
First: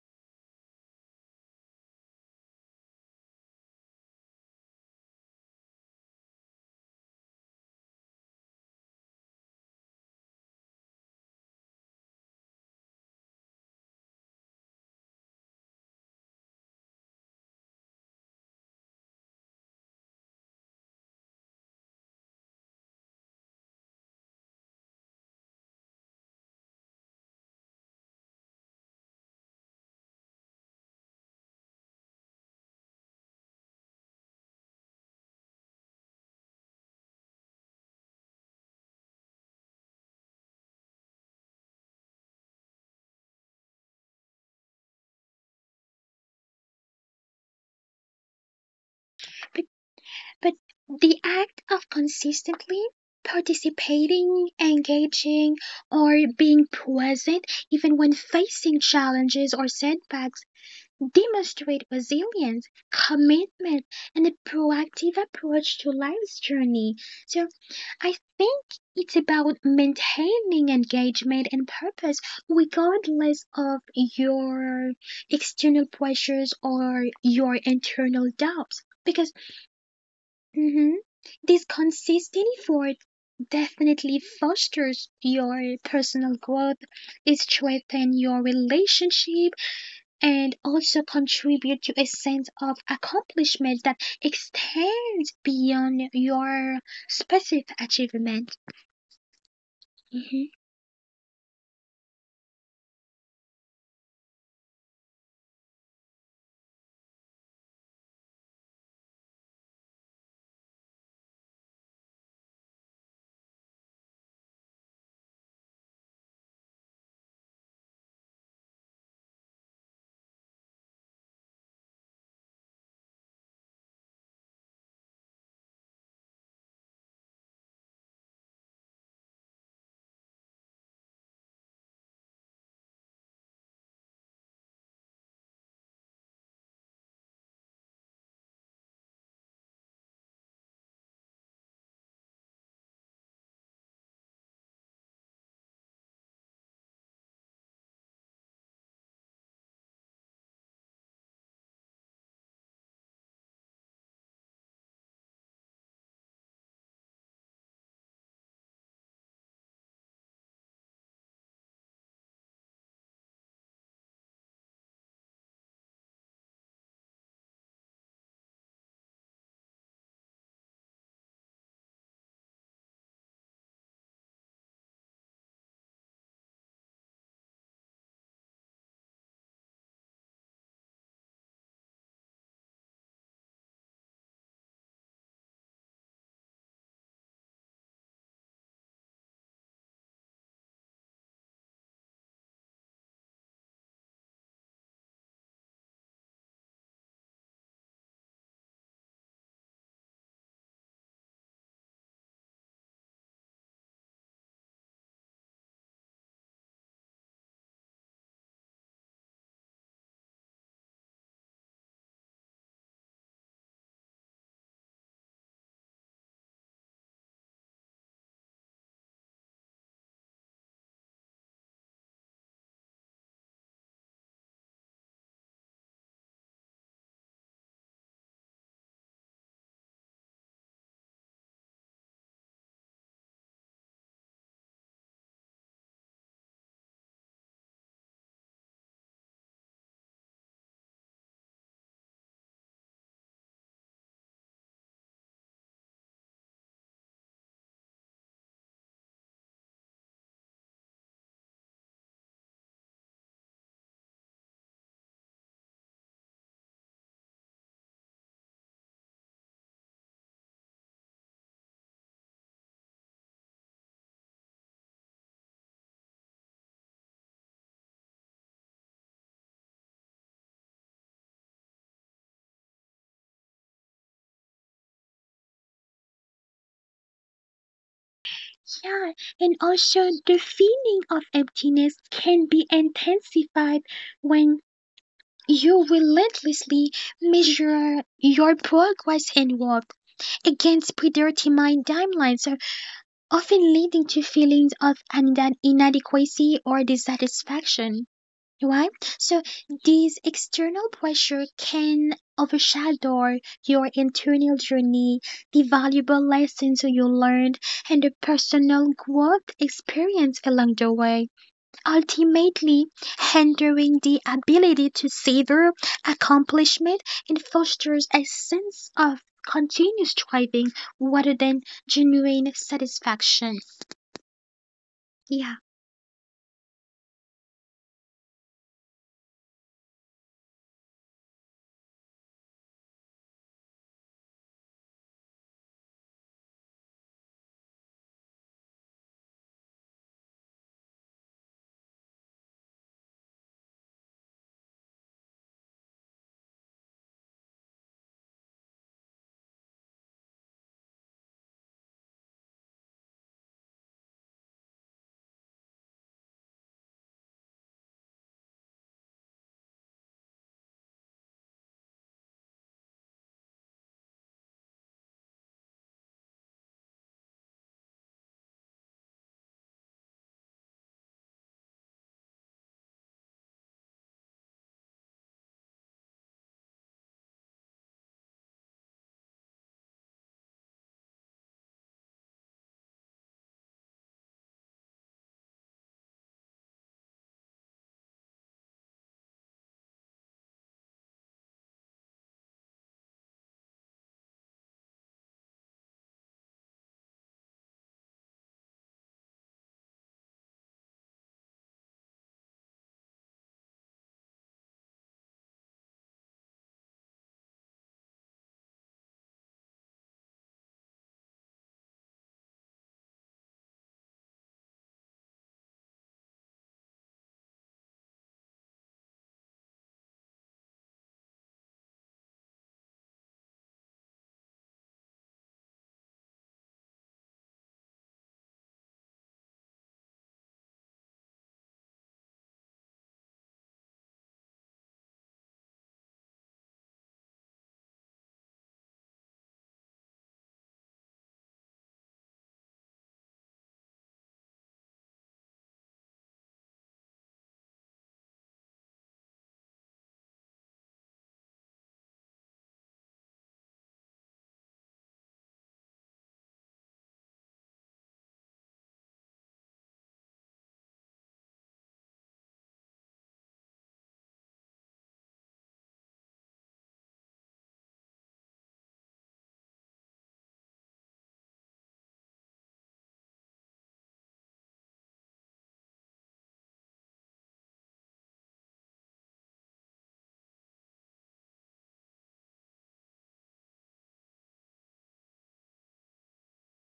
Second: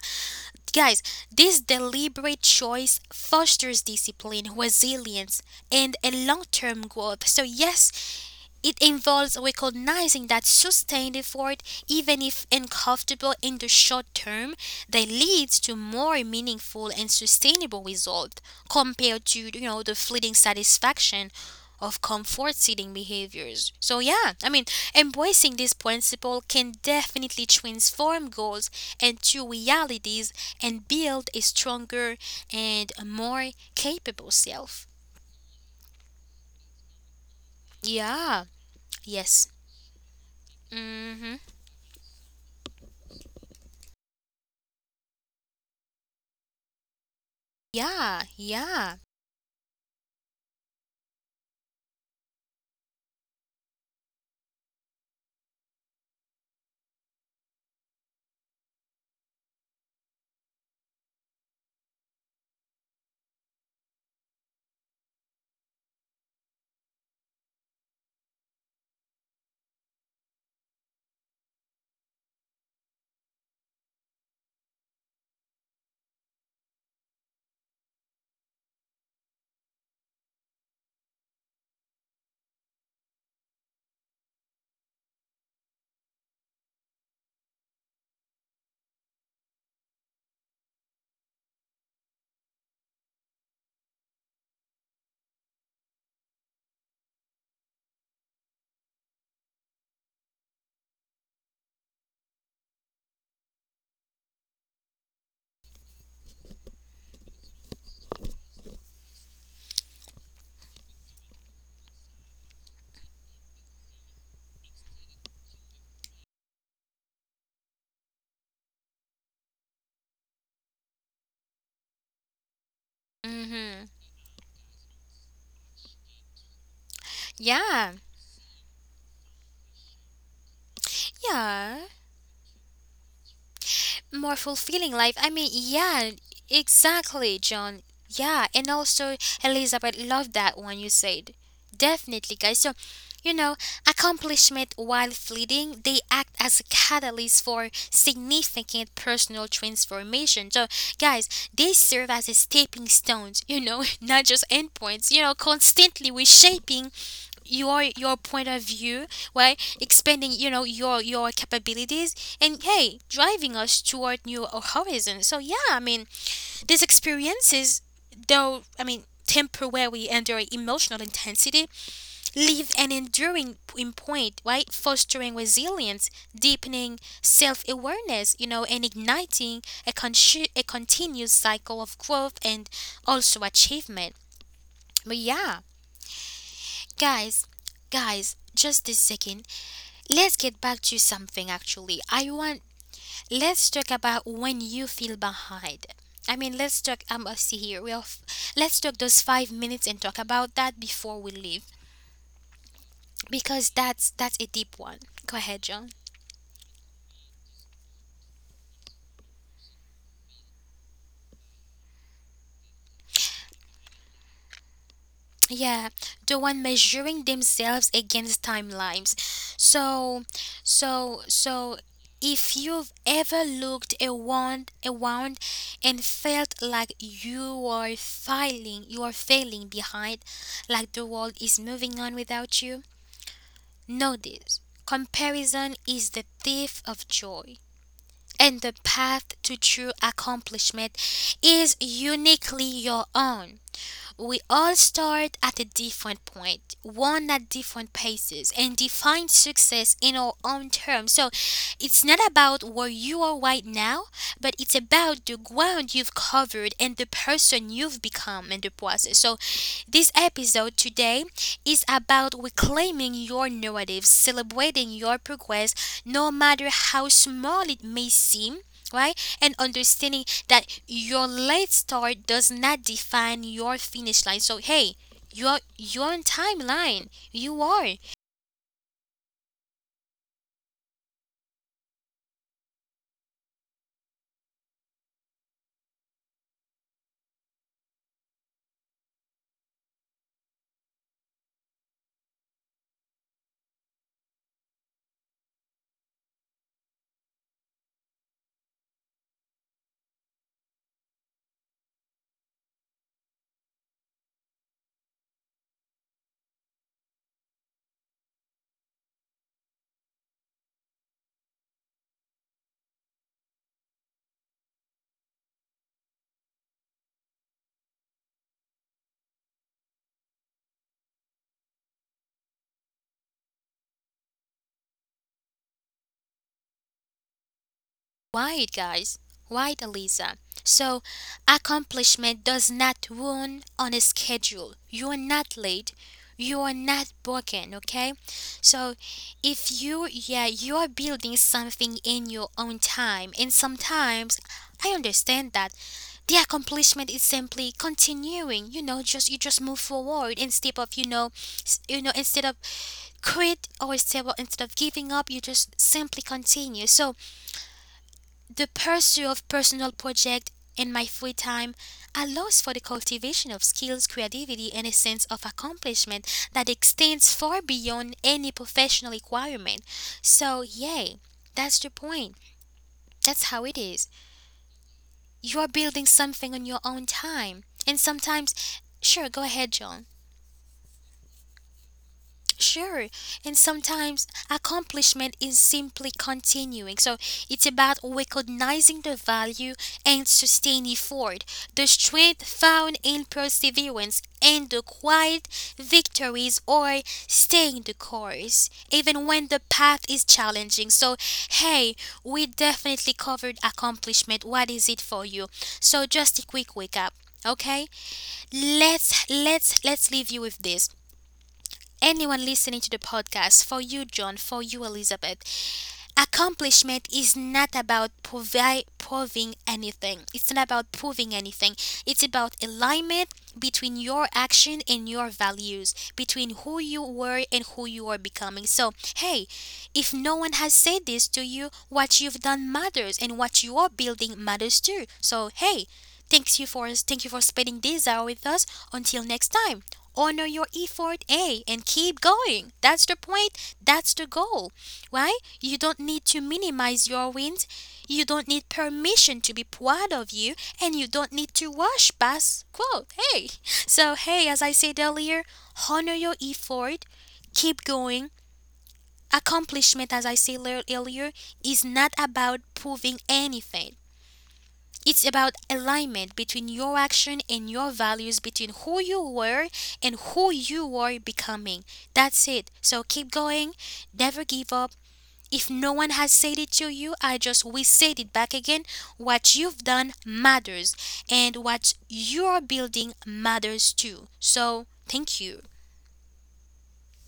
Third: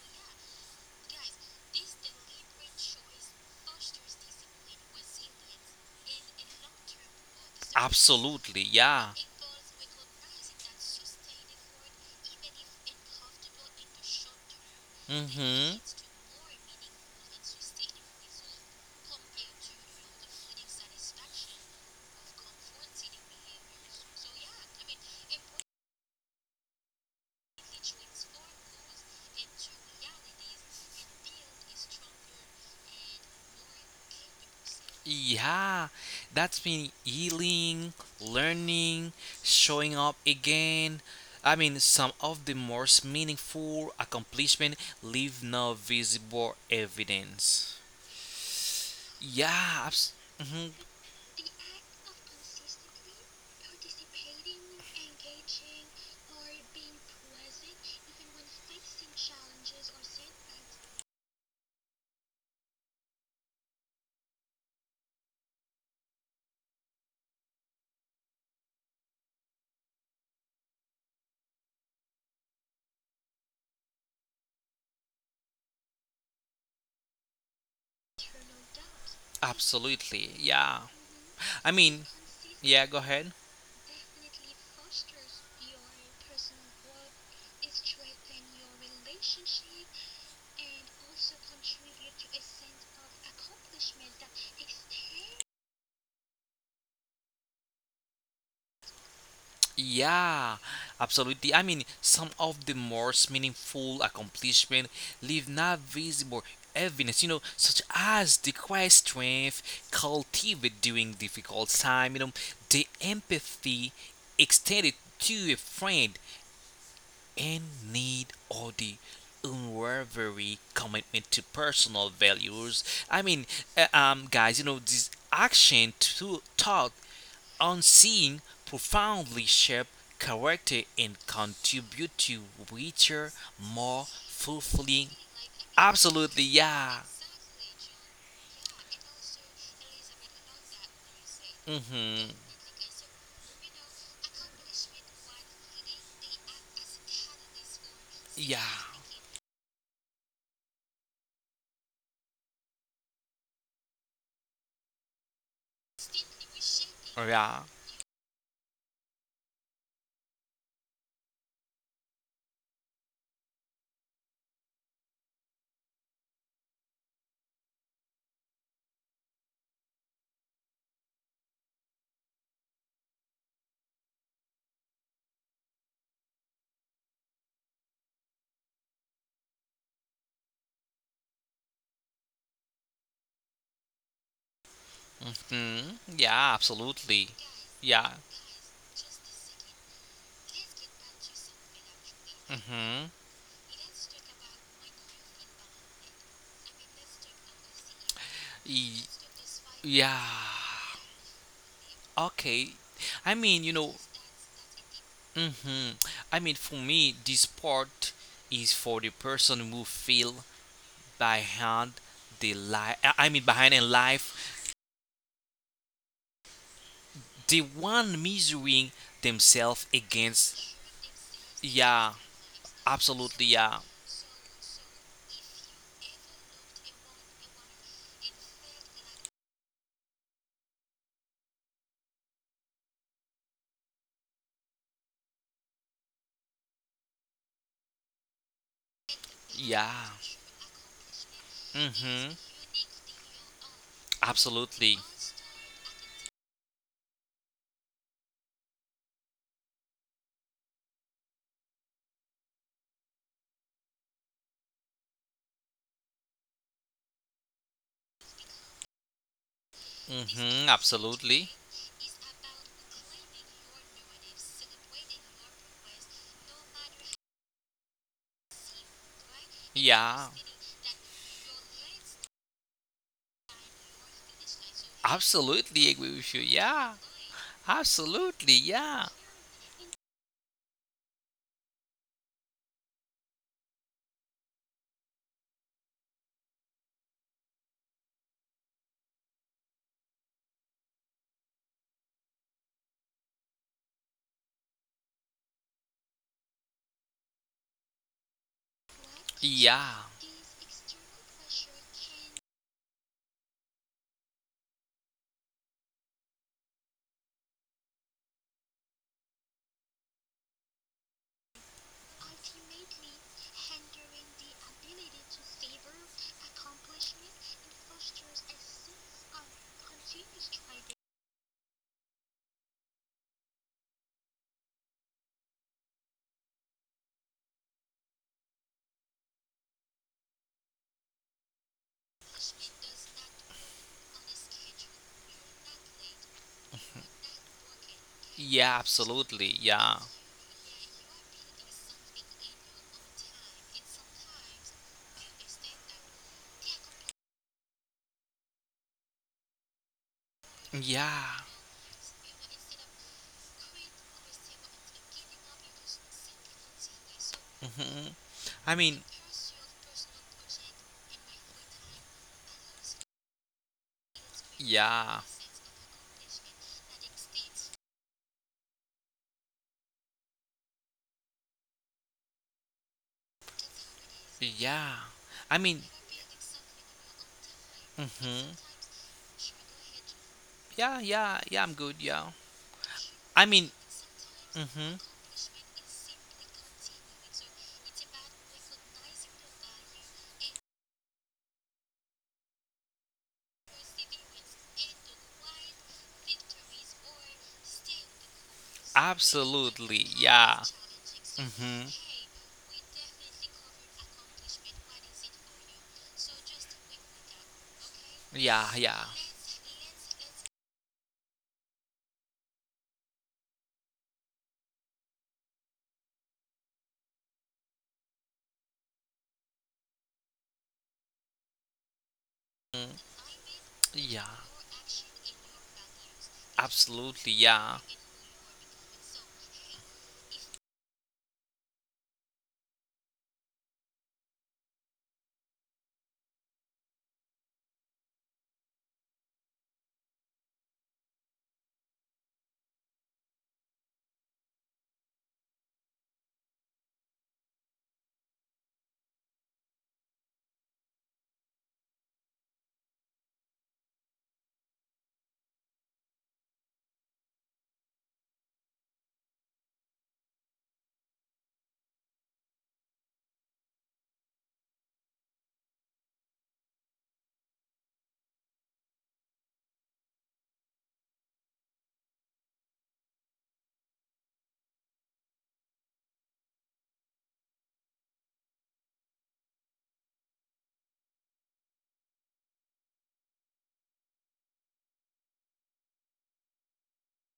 [SPEAKER 1] guys, this deliberate choice fosters discipline, resilience, and a long-term growth. So yes,
[SPEAKER 2] Absolutely,
[SPEAKER 1] it
[SPEAKER 2] yeah.
[SPEAKER 1] involves recognizing that sustained effort, even if uncomfortable in the short term, that leads to
[SPEAKER 2] Mm-hmm.
[SPEAKER 1] more meaningful and sustainable results compared to you know the fleeting satisfaction of comfort seeking behaviors. So yeah, I mean, embracing this principle can definitely transform goals into realities and build a stronger and more capable self.
[SPEAKER 2] Yeah, that's been healing,
[SPEAKER 1] Yeah.
[SPEAKER 2] learning,
[SPEAKER 1] Yes.
[SPEAKER 2] showing up again.
[SPEAKER 1] Mhm.
[SPEAKER 2] I mean, some of the most meaningful accomplishments leave no visible evidence.
[SPEAKER 1] Yeah, yeah.
[SPEAKER 3] But,
[SPEAKER 2] Yeah,
[SPEAKER 3] but
[SPEAKER 2] mhm,
[SPEAKER 3] the act of consistently participating, engaging, or being present, even when facing challenges or setbacks, demonstrate resilience, commitment, and a proactive approach to life's journey. So I think it's about maintaining engagement and purpose regardless of your external pressures or your internal doubts. Because
[SPEAKER 2] absolutely. Yeah.
[SPEAKER 3] mhm, this
[SPEAKER 2] I mean,
[SPEAKER 3] consistent
[SPEAKER 2] yeah, go
[SPEAKER 3] effort
[SPEAKER 2] ahead.
[SPEAKER 3] definitely fosters your personal growth, it strengthens your relationship and also contribute to a sense of accomplishment that extends beyond your specific achievement. Mhm.
[SPEAKER 2] Yeah, absolutely. I mean, some of the most meaningful accomplishments leave not visible evidence, such as the quiet strength cultivated during difficult time, the empathy extended to a friend and need or the unwavering commitment to personal values. I mean,
[SPEAKER 1] Mm-hmm.
[SPEAKER 2] guys, this action to thought
[SPEAKER 1] Yeah,
[SPEAKER 2] unseen profoundly shape character and
[SPEAKER 1] yeah.
[SPEAKER 2] contribute to richer, more
[SPEAKER 1] More fulfilling
[SPEAKER 2] fulfilling.
[SPEAKER 1] life. I mean, yeah,
[SPEAKER 2] Absolutely, yeah.
[SPEAKER 1] exactly, John. Yeah, and also, Elizabeth, love that one you said.
[SPEAKER 2] Hmm.
[SPEAKER 1] Definitely, guys. So, you know, accomplishment while fleeting, they act as a catalyst for
[SPEAKER 2] Yeah.
[SPEAKER 1] significant personal transformation. So, guys, they serve as a stepping stones, you know, not just endpoints, you know, constantly reshaping
[SPEAKER 2] Yeah.
[SPEAKER 1] your point of view, right, expanding you know your capabilities and hey driving us toward new horizons. So yeah, I mean, these experiences, though I mean temporary and their emotional intensity, leave an enduring imprint, right, fostering resilience, deepening self-awareness, you know, and igniting a, a continuous cycle of growth and also achievement. But yeah,
[SPEAKER 2] Mm, yeah, absolutely.
[SPEAKER 1] guys,
[SPEAKER 2] Yeah.
[SPEAKER 1] guys, just this second, let's get back to something actually. I want,
[SPEAKER 2] Hmm.
[SPEAKER 1] let's talk about when you feel behind. I mean, let's talk. I'm See here. Let's talk those 5 minutes and
[SPEAKER 2] Yeah.
[SPEAKER 1] talk about that before we leave,
[SPEAKER 2] Okay. I mean, you
[SPEAKER 1] because
[SPEAKER 2] know,
[SPEAKER 1] that's a deep one. Go ahead,
[SPEAKER 2] hmm
[SPEAKER 1] John.
[SPEAKER 2] I mean, for me, this part is for the person who feel behind the life. I mean, behind in life,
[SPEAKER 1] Yeah, the one measuring
[SPEAKER 2] the
[SPEAKER 1] themselves
[SPEAKER 2] one
[SPEAKER 1] against
[SPEAKER 2] measuring
[SPEAKER 1] timelines.
[SPEAKER 2] themselves
[SPEAKER 1] so
[SPEAKER 2] against.
[SPEAKER 1] so so
[SPEAKER 2] Yeah,
[SPEAKER 1] if you've ever
[SPEAKER 2] absolutely. Yeah,
[SPEAKER 1] looked around and felt like you are failing, you are failing behind, like the world is moving on without you know, this comparison is the thief of joy, and the path to true
[SPEAKER 2] yeah.
[SPEAKER 1] accomplishment is
[SPEAKER 2] Hmm.
[SPEAKER 1] uniquely your own. We all
[SPEAKER 2] Absolutely.
[SPEAKER 1] start at a different point, one at different paces, and define success in our own terms. So it's not about where you are right now, but it's about the ground you've covered and the person you've become in the process. So this
[SPEAKER 2] Hmm.
[SPEAKER 1] episode today
[SPEAKER 2] Absolutely.
[SPEAKER 1] is about reclaiming your narrative, celebrating your progress, no matter how small it may seem, right? And
[SPEAKER 2] Yeah,
[SPEAKER 1] understanding that your late start does not define your finish line. So hey, you're
[SPEAKER 2] absolutely agree
[SPEAKER 1] you're on
[SPEAKER 2] with you. Yeah,
[SPEAKER 1] timeline. You are.
[SPEAKER 2] absolutely. Yeah,
[SPEAKER 3] Yeah, and also the feeling of emptiness can be intensified when you relentlessly measure your progress and work against predetermined timelines, so often leading to feelings of inadequacy or dissatisfaction. Right? So
[SPEAKER 2] yeah.
[SPEAKER 3] these external pressure can overshadow your internal journey, the valuable lessons you learned, and the personal growth experience along the way, ultimately hindering the ability to savor accomplishment and fosters a sense of continuous striving rather than genuine satisfaction. Yeah.
[SPEAKER 1] Why, guys? Why, Eliza? So accomplishment does not run on a schedule. You are not late. You are not broken, okay?
[SPEAKER 2] Yeah,
[SPEAKER 1] So
[SPEAKER 2] absolutely.
[SPEAKER 1] if
[SPEAKER 2] Yeah.
[SPEAKER 1] you, yeah, you're building something in your own time, and sometimes I understand that the accomplishment is simply continuing. Just you just move forward instead of
[SPEAKER 2] Yeah.
[SPEAKER 1] instead of quit, or instead of giving up, you just simply continue. So
[SPEAKER 2] hmm
[SPEAKER 1] the
[SPEAKER 2] I mean,
[SPEAKER 1] pursuit of personal project in my free time allows for the cultivation of skills, creativity, and a
[SPEAKER 2] yeah.
[SPEAKER 1] sense of accomplishment that extends far beyond any professional requirement. So yay, that's the point, that's how it is.
[SPEAKER 2] Yeah. I
[SPEAKER 1] You are
[SPEAKER 2] mean,
[SPEAKER 1] building something on your own time. And
[SPEAKER 2] hmm
[SPEAKER 1] sometimes, sure, go ahead, John.
[SPEAKER 2] yeah, yeah, yeah, I'm good. Yeah.
[SPEAKER 1] Sure.
[SPEAKER 2] I
[SPEAKER 1] And
[SPEAKER 2] mean,
[SPEAKER 1] sometimes
[SPEAKER 2] hmm
[SPEAKER 1] accomplishment is simply continuing. So it's about recognizing the value and sustaining effort, the strength found in perseverance, and the quiet victories or staying the course, even when the
[SPEAKER 2] Absolutely,
[SPEAKER 1] path is
[SPEAKER 2] yeah.
[SPEAKER 1] challenging. So,
[SPEAKER 2] Hmm,
[SPEAKER 1] hey, we definitely covered accomplishment. What is it for you? So, just a quick wake up. Okay,
[SPEAKER 2] yeah, yeah,
[SPEAKER 1] let's leave you with this. Anyone listening to the podcast, for you, John, for you, Elizabeth, accomplishment is not about provi- proving anything. It's not about proving anything. It's about alignment between your
[SPEAKER 2] yeah.
[SPEAKER 1] action and your values, between who you
[SPEAKER 2] Absolutely,
[SPEAKER 1] were and
[SPEAKER 2] yeah.
[SPEAKER 1] who you are becoming. So, hey, if no one has said this to you, what you've done matters and what you are building matters too. So, hey, thank you for spending this hour with us. Until next time, honor your effort, A, and keep going. That's the point. That's the goal. Why? You don't need to minimize your wins. You don't need permission to be proud of you, and you don't need to wash past quote. Hey, so hey, as I said earlier, honor your effort, keep going. Accomplishment, as I said earlier, is not about proving anything. It's about alignment between your action and your values, between who you were and who you are becoming. That's it. So keep going, never give up. If no one has said it to you, I just we said it back again. What you've done matters, and what you're building matters too. So, thank you.